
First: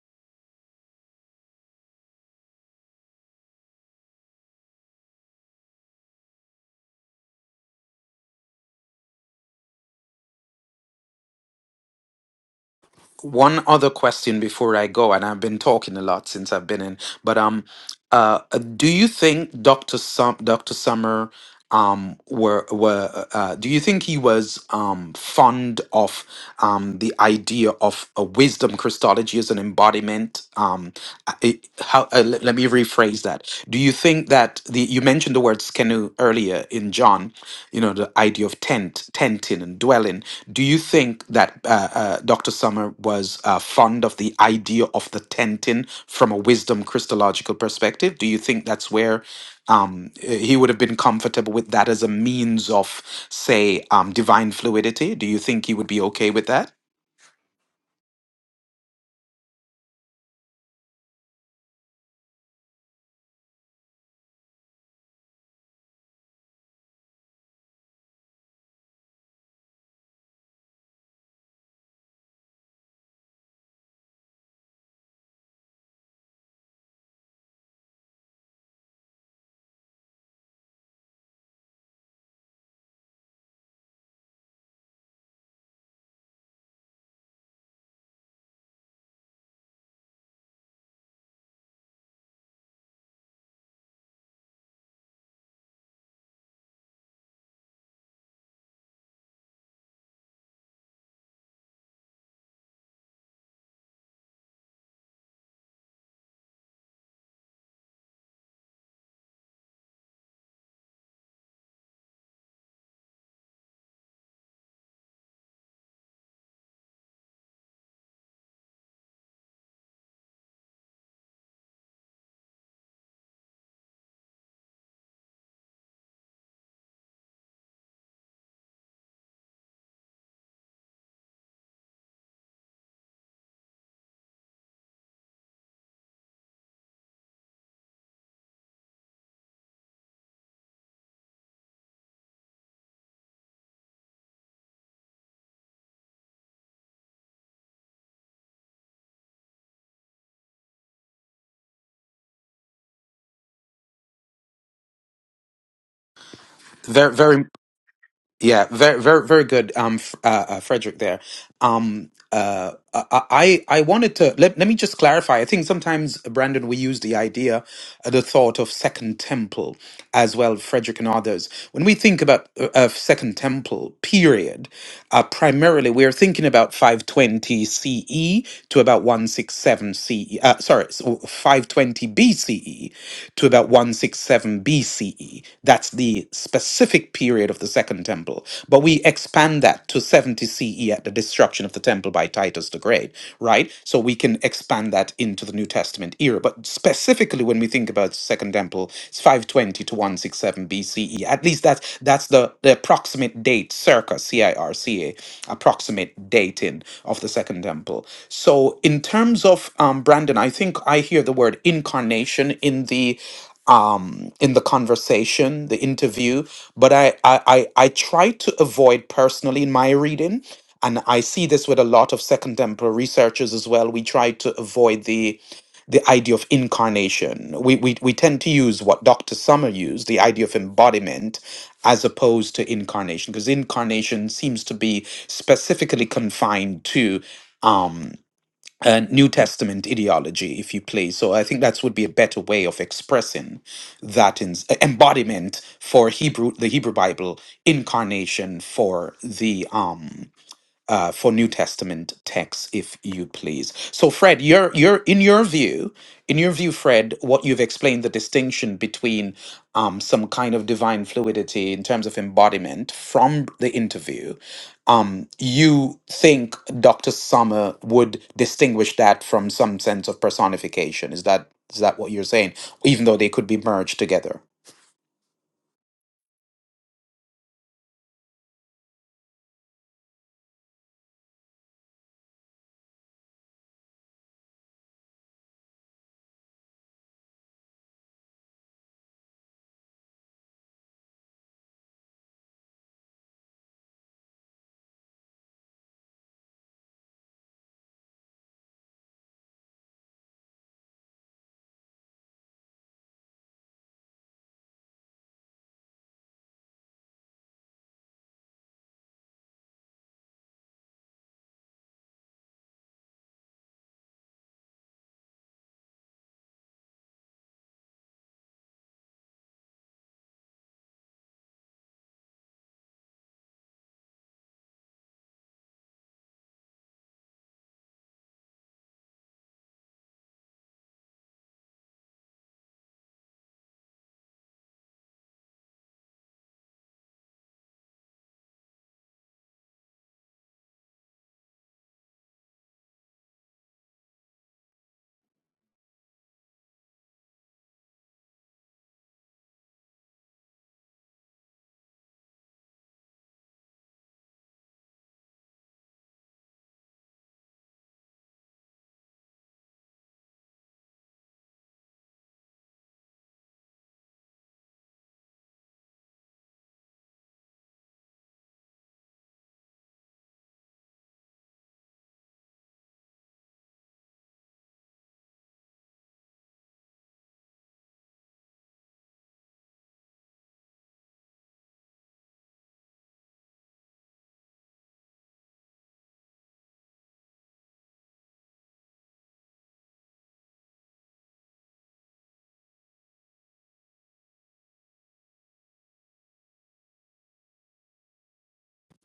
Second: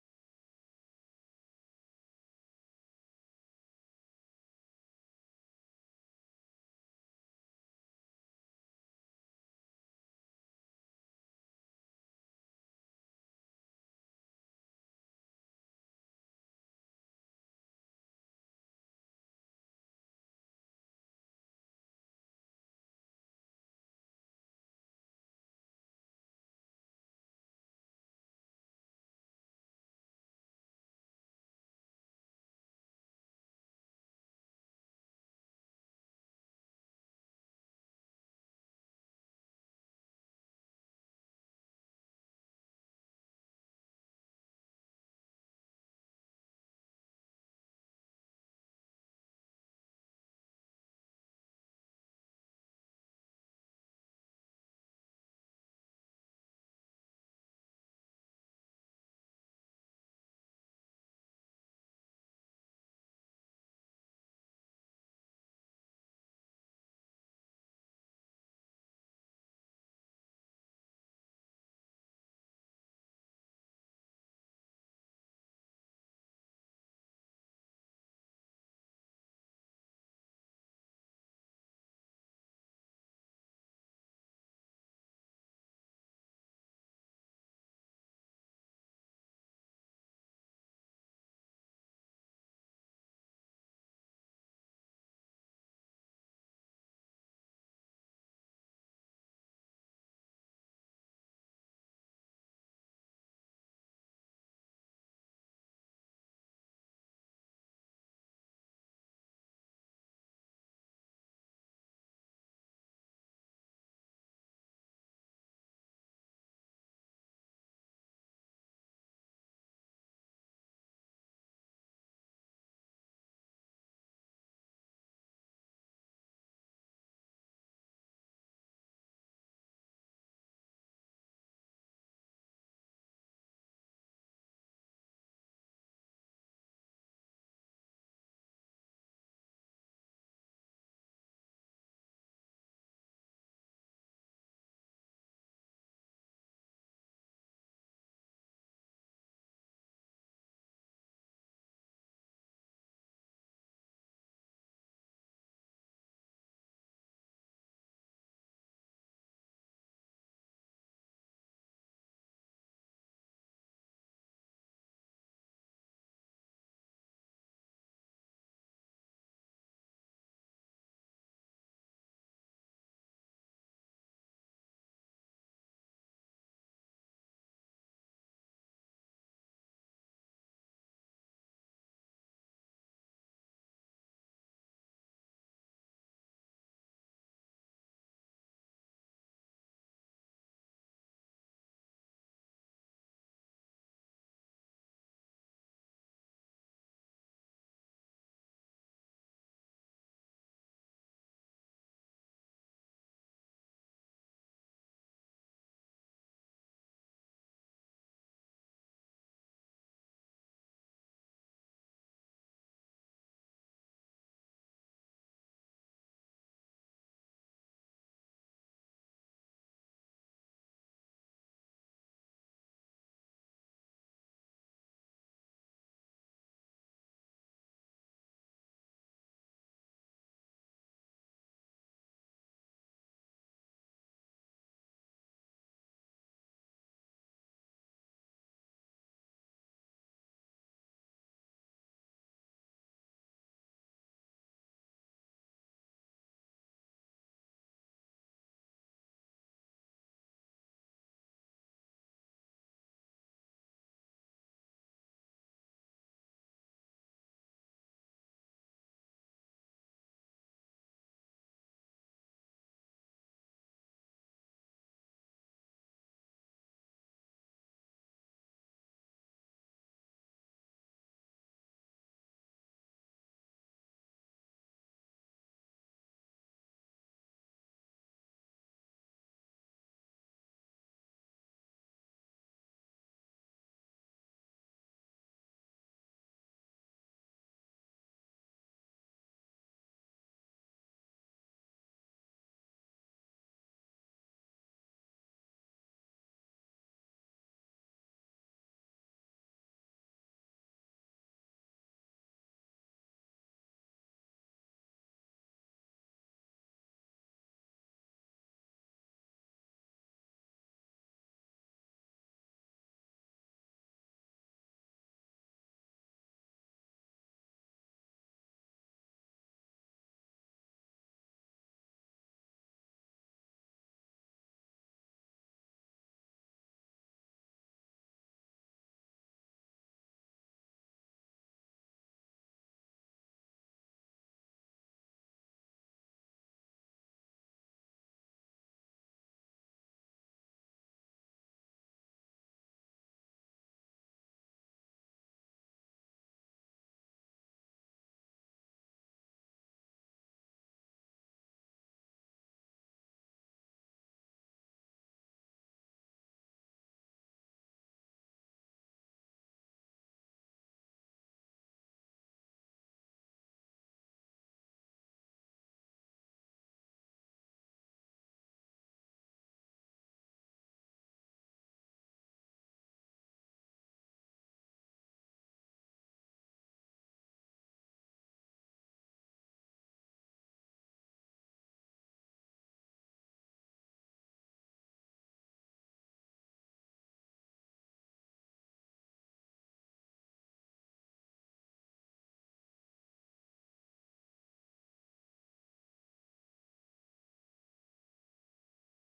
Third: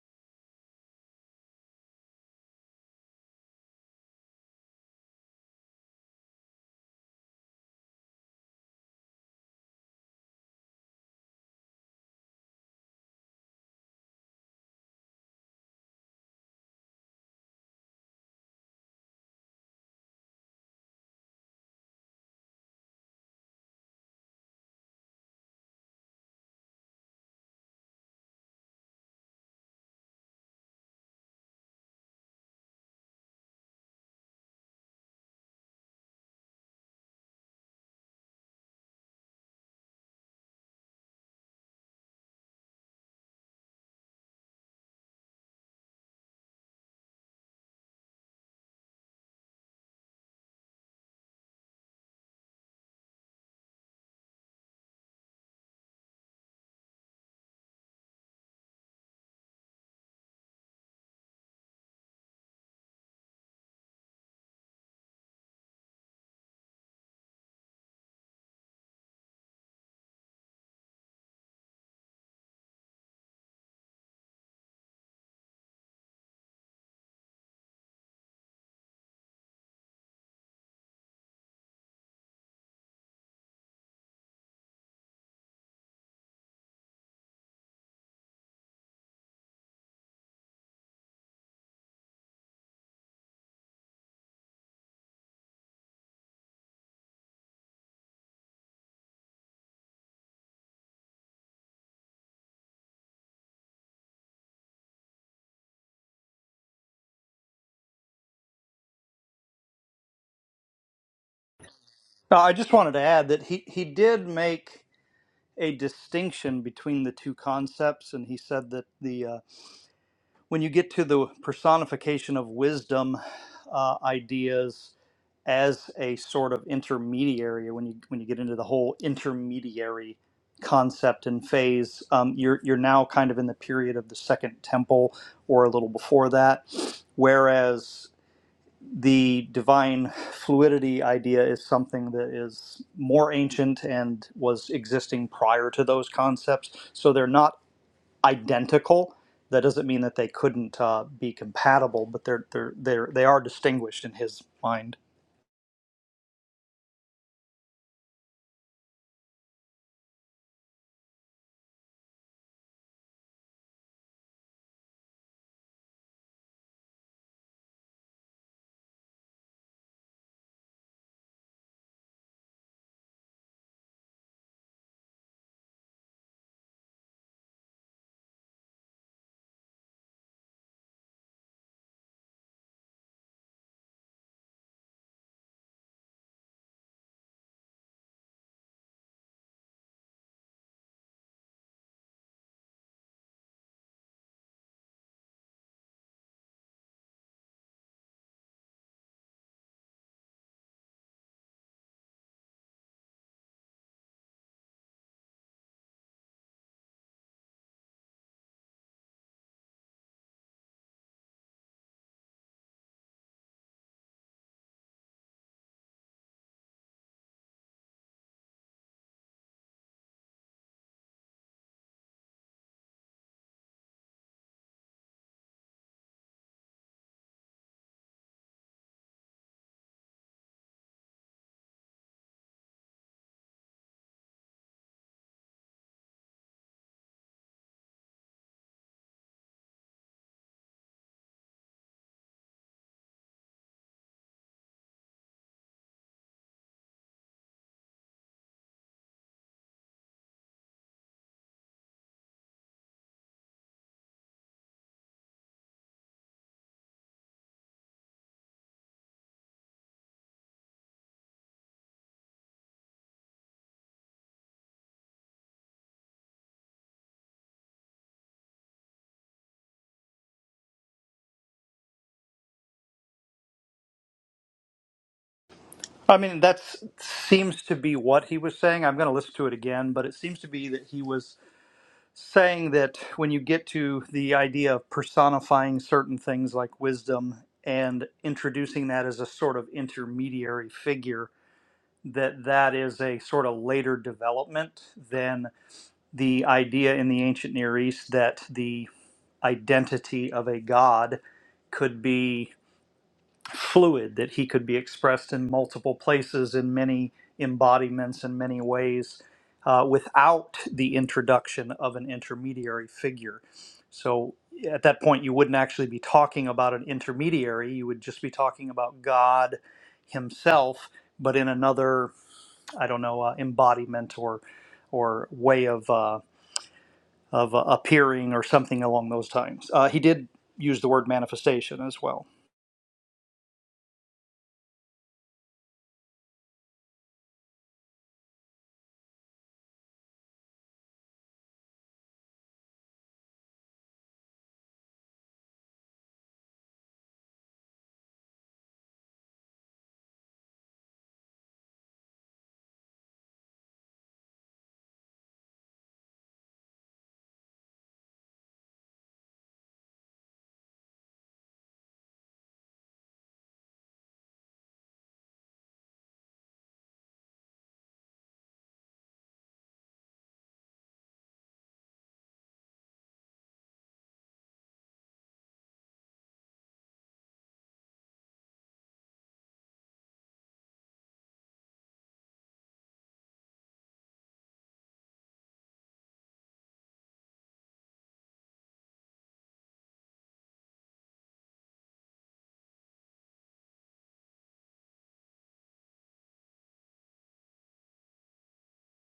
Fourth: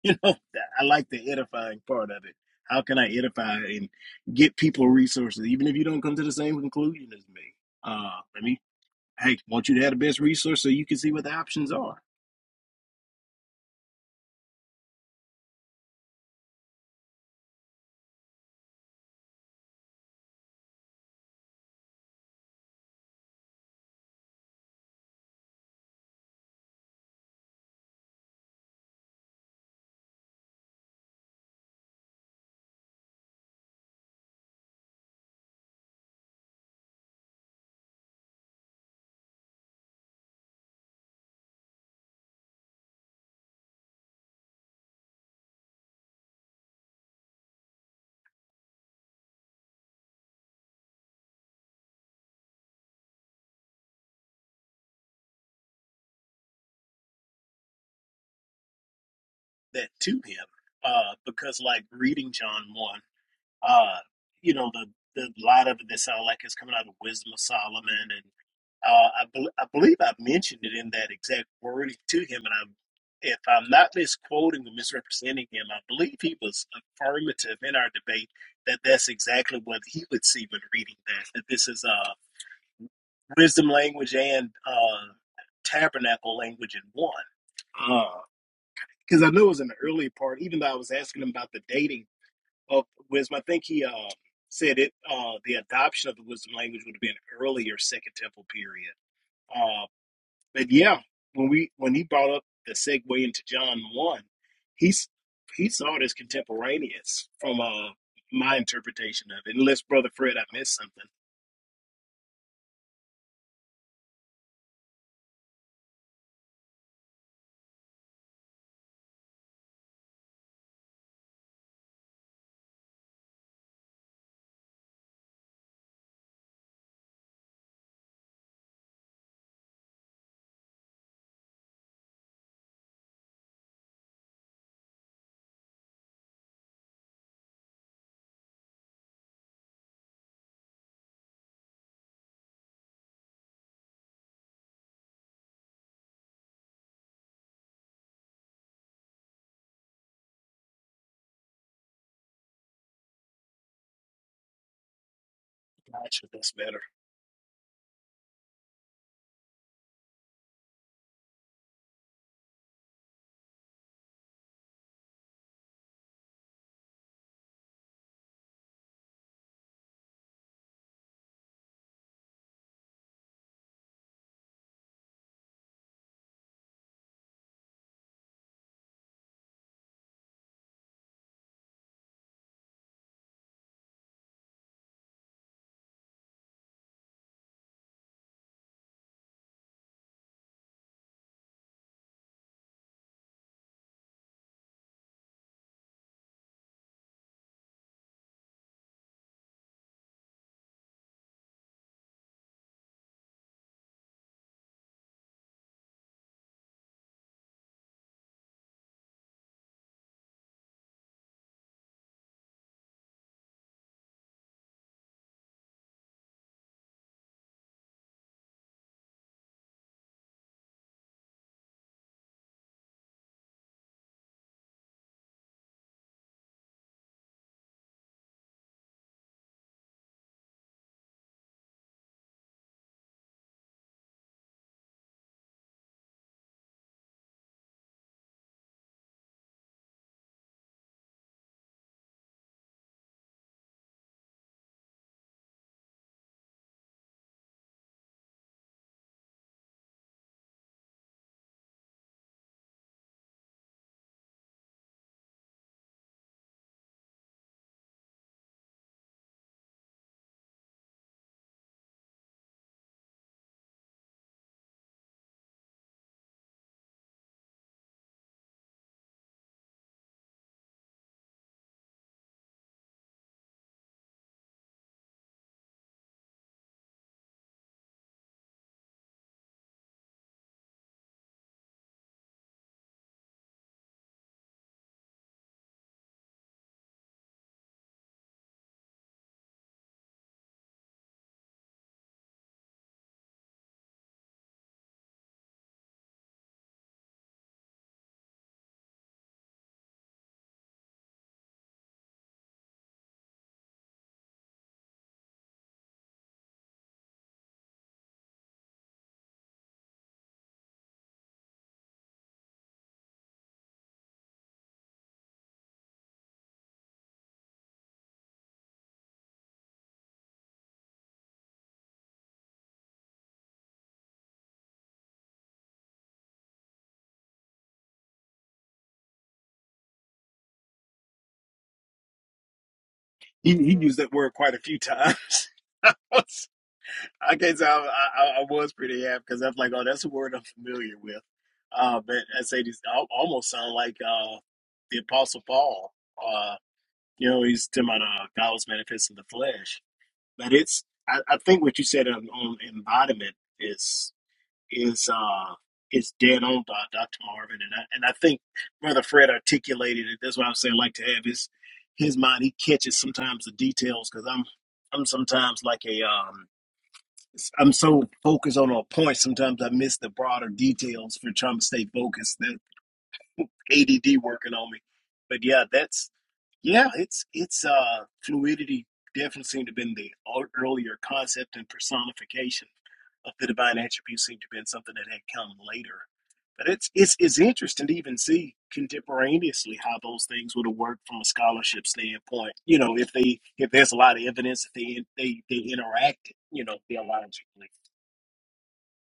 you know, I like the edifying part of it. How can I edify and get people resources, even if you don't come to the same conclusion as me? Uh, let me, hey, want you to have the best resource so you can see what the options are one other question before I go, and I've been talking a lot since I've been in, but um, uh, uh, do you think Doctor Sum Doctor Summer um were were uh, uh, do you think he was um fond of um the idea of a wisdom Christology as an embodiment um I- it, how uh, let, let me rephrase that do you think that the you mentioned the word skenu earlier in John you know the idea of tent tenting and dwelling do you think that uh, uh, dr summer was uh, fond of the idea of the tenting from a wisdom christological perspective do you think that's where um, uh, he would have been comfortable with that as a means of say um, divine fluidity do you think he would be okay with that that to him. Uh, because like reading John 1. Uh, you know, the, the a lot of it that sound like it's coming out of Wisdom of Solomon, and uh, I, bel I believe I mentioned it in that exact wording to him, and I'm. If I'm not misquoting or misrepresenting him, I believe he was affirmative in our debate that that's exactly what he would see when reading that. That this is uh, wisdom language and uh, tabernacle language in one. Because I know it was in the early part, even though I was asking him about the dating of wisdom. I think he uh, said it. Uh, the adoption of the wisdom language would have been earlier Second Temple period. Uh, but yeah, when we when he brought up the segue into John one, he's he saw it as contemporaneous from uh, my interpretation of it. Unless Brother Fred, I missed something. No, I just wanted to add that he, he did make a distinction between the two concepts, and he said that the uh, when you get to the personification of wisdom uh, ideas as a sort of intermediary, when you when you get into the whole intermediary concept and phase, um, you're you're now kind of in the period of the Second Temple or a little before that, whereas the divine fluidity idea is something that is more ancient and was existing prior to those concepts. So they're not identical. That doesn't mean that they couldn't uh, be compatible, but they're they're they're they are distinguished in his mind. Gotcha, that's better. very very Yeah, very, very, very good, um, F- uh, uh, Frederick. There, um, uh, I, I I wanted to let let me just clarify. I think sometimes, uh, Brandon, we use the idea, uh, the thought of Second Temple as well, Frederick and others. When we think about uh, of Second Temple, period. Uh, primarily, we're thinking about 520 CE to about 167 CE, uh, sorry, so 520 BCE to about 167 BCE. That's the specific period of the Second Temple. But we expand that to 70 CE at the destruction of the temple by Titus the Great, right? So we can we can expand that into the New Testament era. But specifically when we think about the Second Temple, it's 520 to 167 BCE. At least that's that's the, the approximate date, circa C-I-R-C-A, approximate dating of the Second Temple. So in terms of um, Brandon, I think I hear the word incarnation in the um, in the conversation, the interview, but I, I, I, I try to avoid personally in my reading, and I see this with a lot of Second Temple researchers as well. We try to avoid the the idea of incarnation. We, we we tend to use what Dr. Summer used, the idea of embodiment, as opposed to incarnation, because incarnation seems to be specifically confined to. um, uh, New Testament ideology, if you please. So I think that would be a better way of expressing that in, uh, embodiment for Hebrew, the Hebrew Bible, incarnation for the um, uh, for New Testament texts, if you please. So, Fred, you're, you're in your view, in your view, Fred, what you've explained the distinction between um, some kind of divine fluidity in terms of embodiment from the interview. Um, you think Dr. Summer would distinguish that from some sense of personification? Is that is that what you're saying? Even though they could be merged together. I mean, that seems to be what he was saying. I'm going to listen to it again, but it seems to be that he was saying that when you get to the idea of personifying certain things like wisdom and introducing that as a sort of intermediary figure that that is a sort of later development than the idea in the ancient near east that the identity of a god could be fluid that he could be expressed in multiple places in many embodiments in many ways uh, without the introduction of an intermediary figure so at that point you wouldn't actually be talking about an intermediary you would just be talking about god himself but in another i don't know uh, embodiment or or way of uh, of uh, appearing or something along those times uh, he did use the word manifestation as well He he used that word quite a few times. Okay, so I, I, I was pretty happy because I'm like, oh, that's a word I'm familiar with. Uh, but I say these al- almost sound like uh, the Apostle Paul. Uh, you know, he's talking about uh, God was manifest in the flesh. But it's, I, I think what you said on, on embodiment is is uh, is dead on, Doc- Dr. Marvin, and I, and I think Brother Fred articulated it. That's why I'm saying I like to have his his mind. He catches sometimes the details because I'm I'm sometimes like a um, I'm so focused on a point. Sometimes I miss the broader details for trying to stay focused. That ADD working on me, but yeah, that's yeah. It's it's uh fluidity definitely seemed to have been the ear- earlier concept and personification of the divine attribute seemed to have been something that had come later. But it's it's it's interesting to even see contemporaneously how those things would have worked from a scholarship standpoint. You know, if they if there's a lot of evidence that they they they interacted, you know, theologically.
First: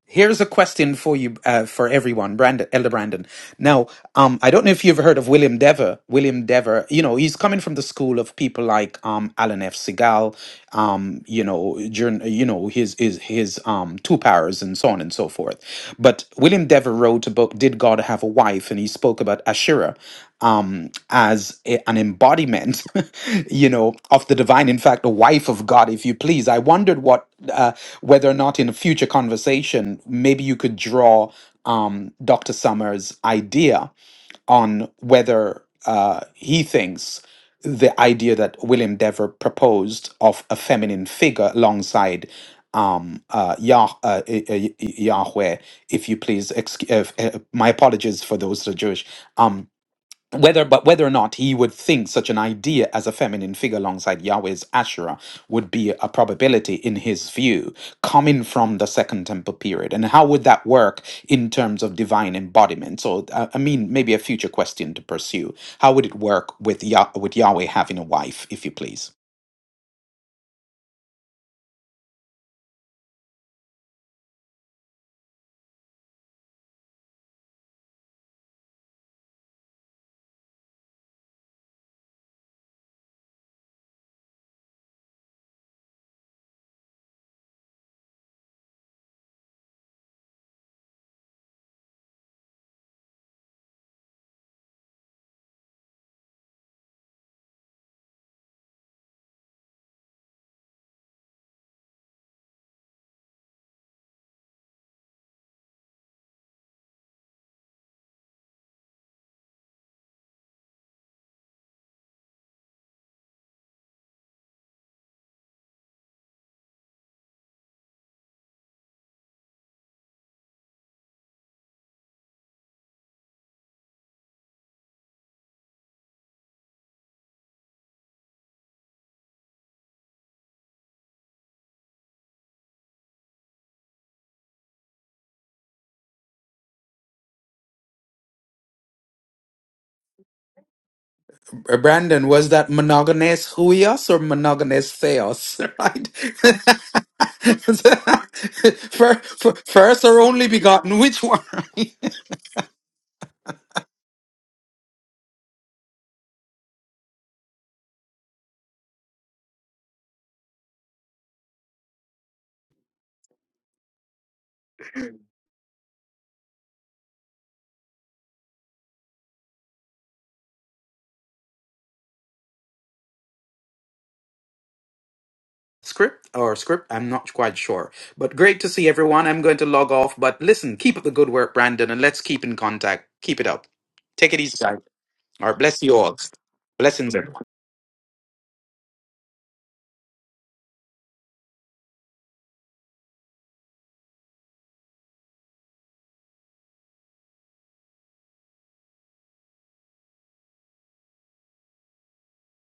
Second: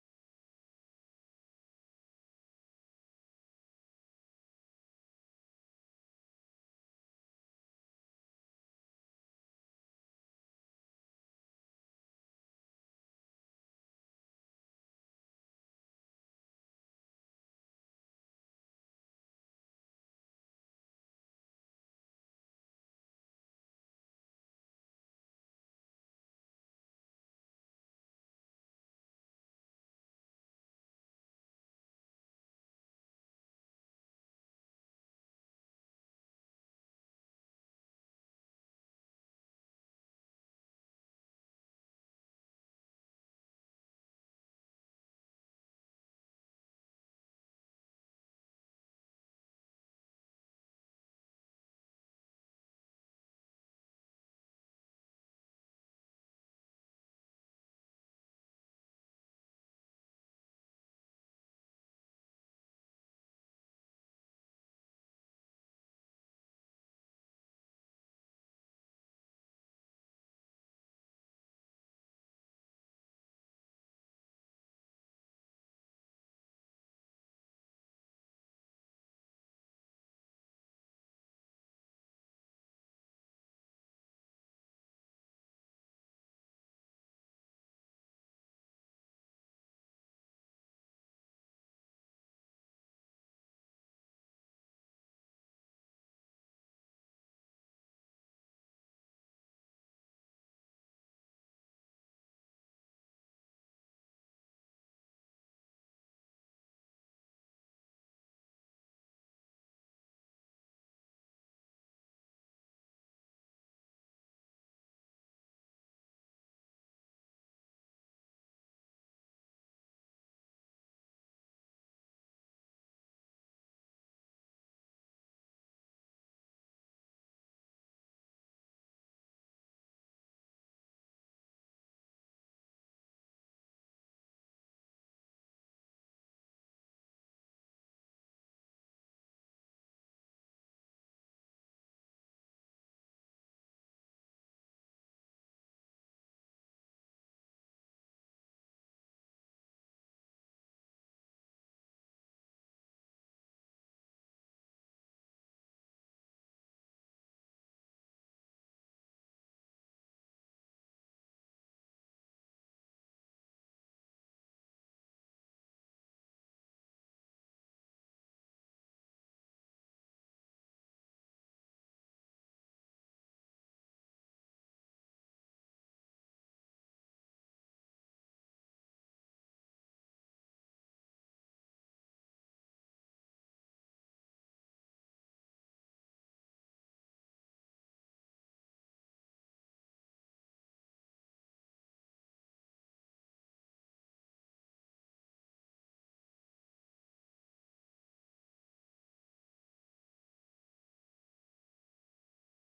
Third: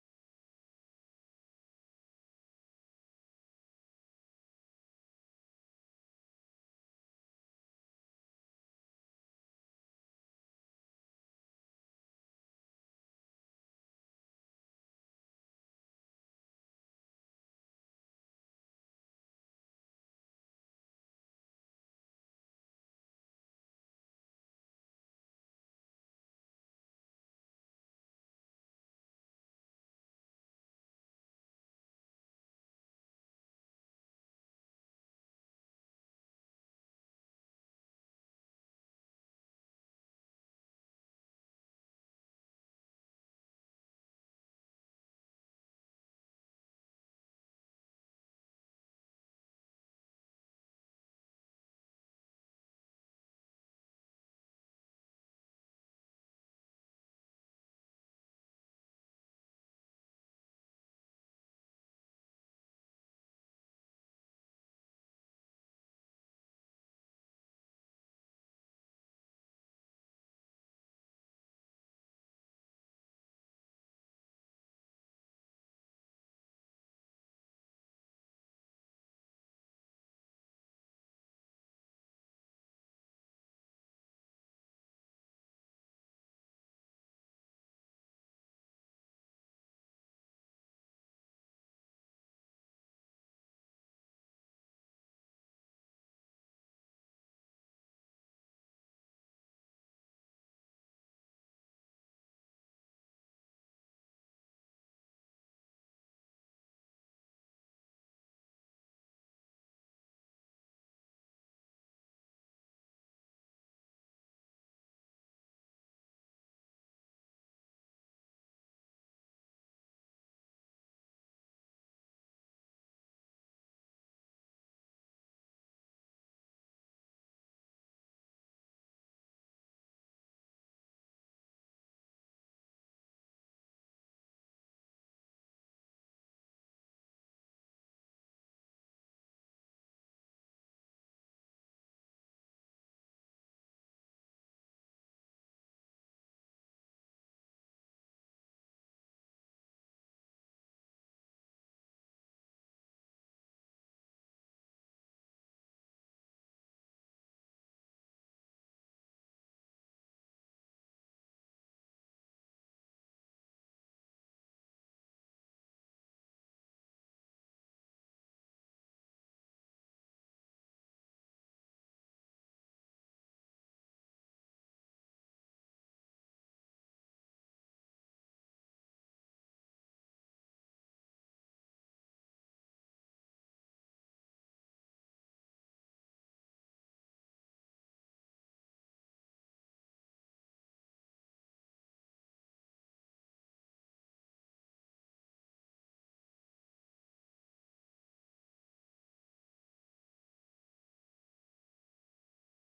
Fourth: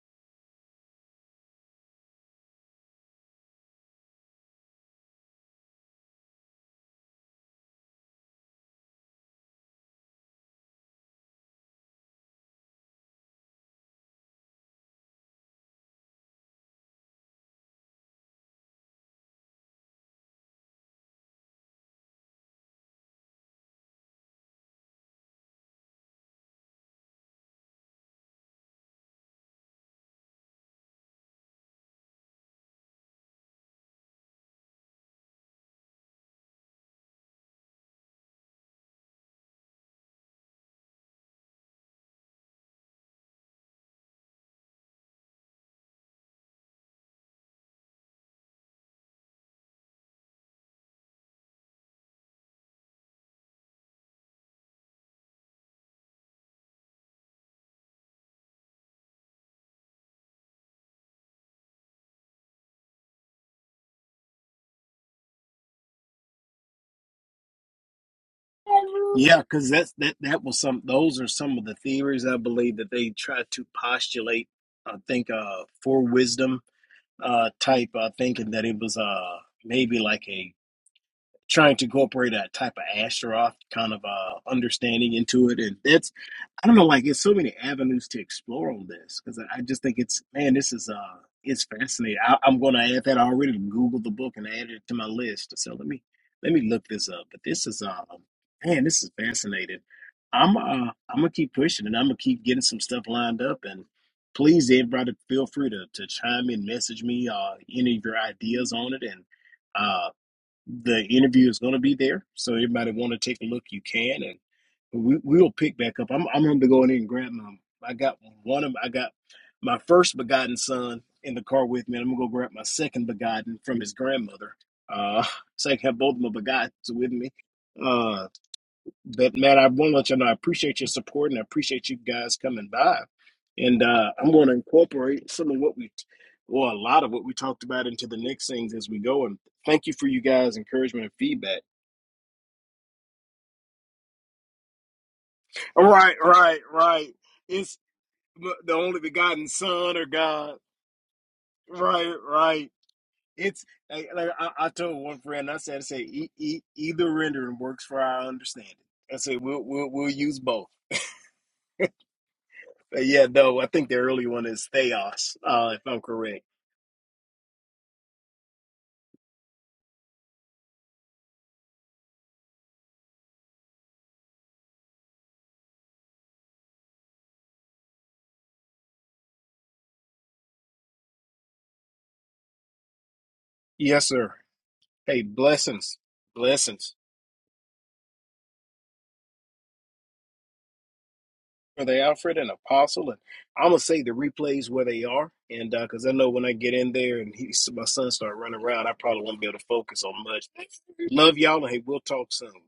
Here's a question for you, uh, for everyone, Brandon, Elder Brandon. Now, um, I don't know if you've heard of William Dever. William Dever, you know, he's coming from the school of people like um, Alan F. Segal, um, you know, journ you know, his his his um, two powers and so on and so forth. But William Dever wrote a book, "Did God Have a Wife?" and he spoke about Asherah, um, as a- an embodiment, you know, of the divine. In fact, a wife of God, if you please. I wondered what, uh, whether or not in a future conversation, maybe you could draw um, Dr. Summers' idea on whether uh, he thinks the idea that William Dever proposed of a feminine figure alongside um uh, Yah, uh, uh, uh, Yahweh if you please excuse uh, f- uh, my apologies for those that are Jewish um, whether but whether or not he would think such an idea as a feminine figure alongside Yahweh's Asherah would be a probability in his view coming from the second temple period and how would that work in terms of divine embodiment so uh, i mean maybe a future question to pursue how would it work with Yah- with Yahweh having a wife if you please Yeah, because that's that that was some those are some of the theories I believe that they try to postulate. I think uh for wisdom uh type uh thinking that it was uh maybe like a trying to incorporate a type of Astaroth kind of uh, understanding into it. And it's, I don't know, like it's so many avenues to explore on this because I I just think it's, man, this is, uh, it's fascinating. I, I'm going to add that I already Googled the book and added it to my list. So let me, let me look this up. But this is, uh, man, this is fascinating. I'm, uh, I'm gonna keep pushing and I'm gonna keep getting some stuff lined up and please everybody feel free to, to chime in, message me, uh, any of your ideas on it. And, uh, the interview is going to be there. So anybody want to take a look, you can, and we we'll pick back up. I'm I'm going to go in there and grab my. I got one of I got my first begotten son in the car with me, and I'm going to go grab my second begotten from his grandmother. Uh, so I can have both of my begottens with me. Uh. But Matt, I want to let you know I appreciate your support and I appreciate you guys coming by. And uh, I'm going to incorporate some of what we, well, a lot of what we talked about into the next things as we go. And thank you for you guys' encouragement and feedback. Uh, Brandon was that monogamous huios or monogamous theos right Right, right, right. It's the only for, begotten for, Son first or or only God. begotten which one Right, right. It's like, like I, I told one friend. I said, I said e- e- either rendering works for our understanding. I said we'll we'll, we'll use both. But yeah, no, I think the early one is Theos, uh, if I'm correct. script or script i'm not quite sure but great to see everyone i'm going to log off but listen keep up the good work brandon and let's keep in contact keep it up Yes, take sir. it easy guys Hey, all right bless you blessings. all Blessings. blessings everyone. Brother Alfred and Apostle. And I'm going to say the replays where they are. And uh, because I know when I get in there and he, my son start running around, I probably won't be able to focus on much. Love y'all. And hey, we'll talk soon.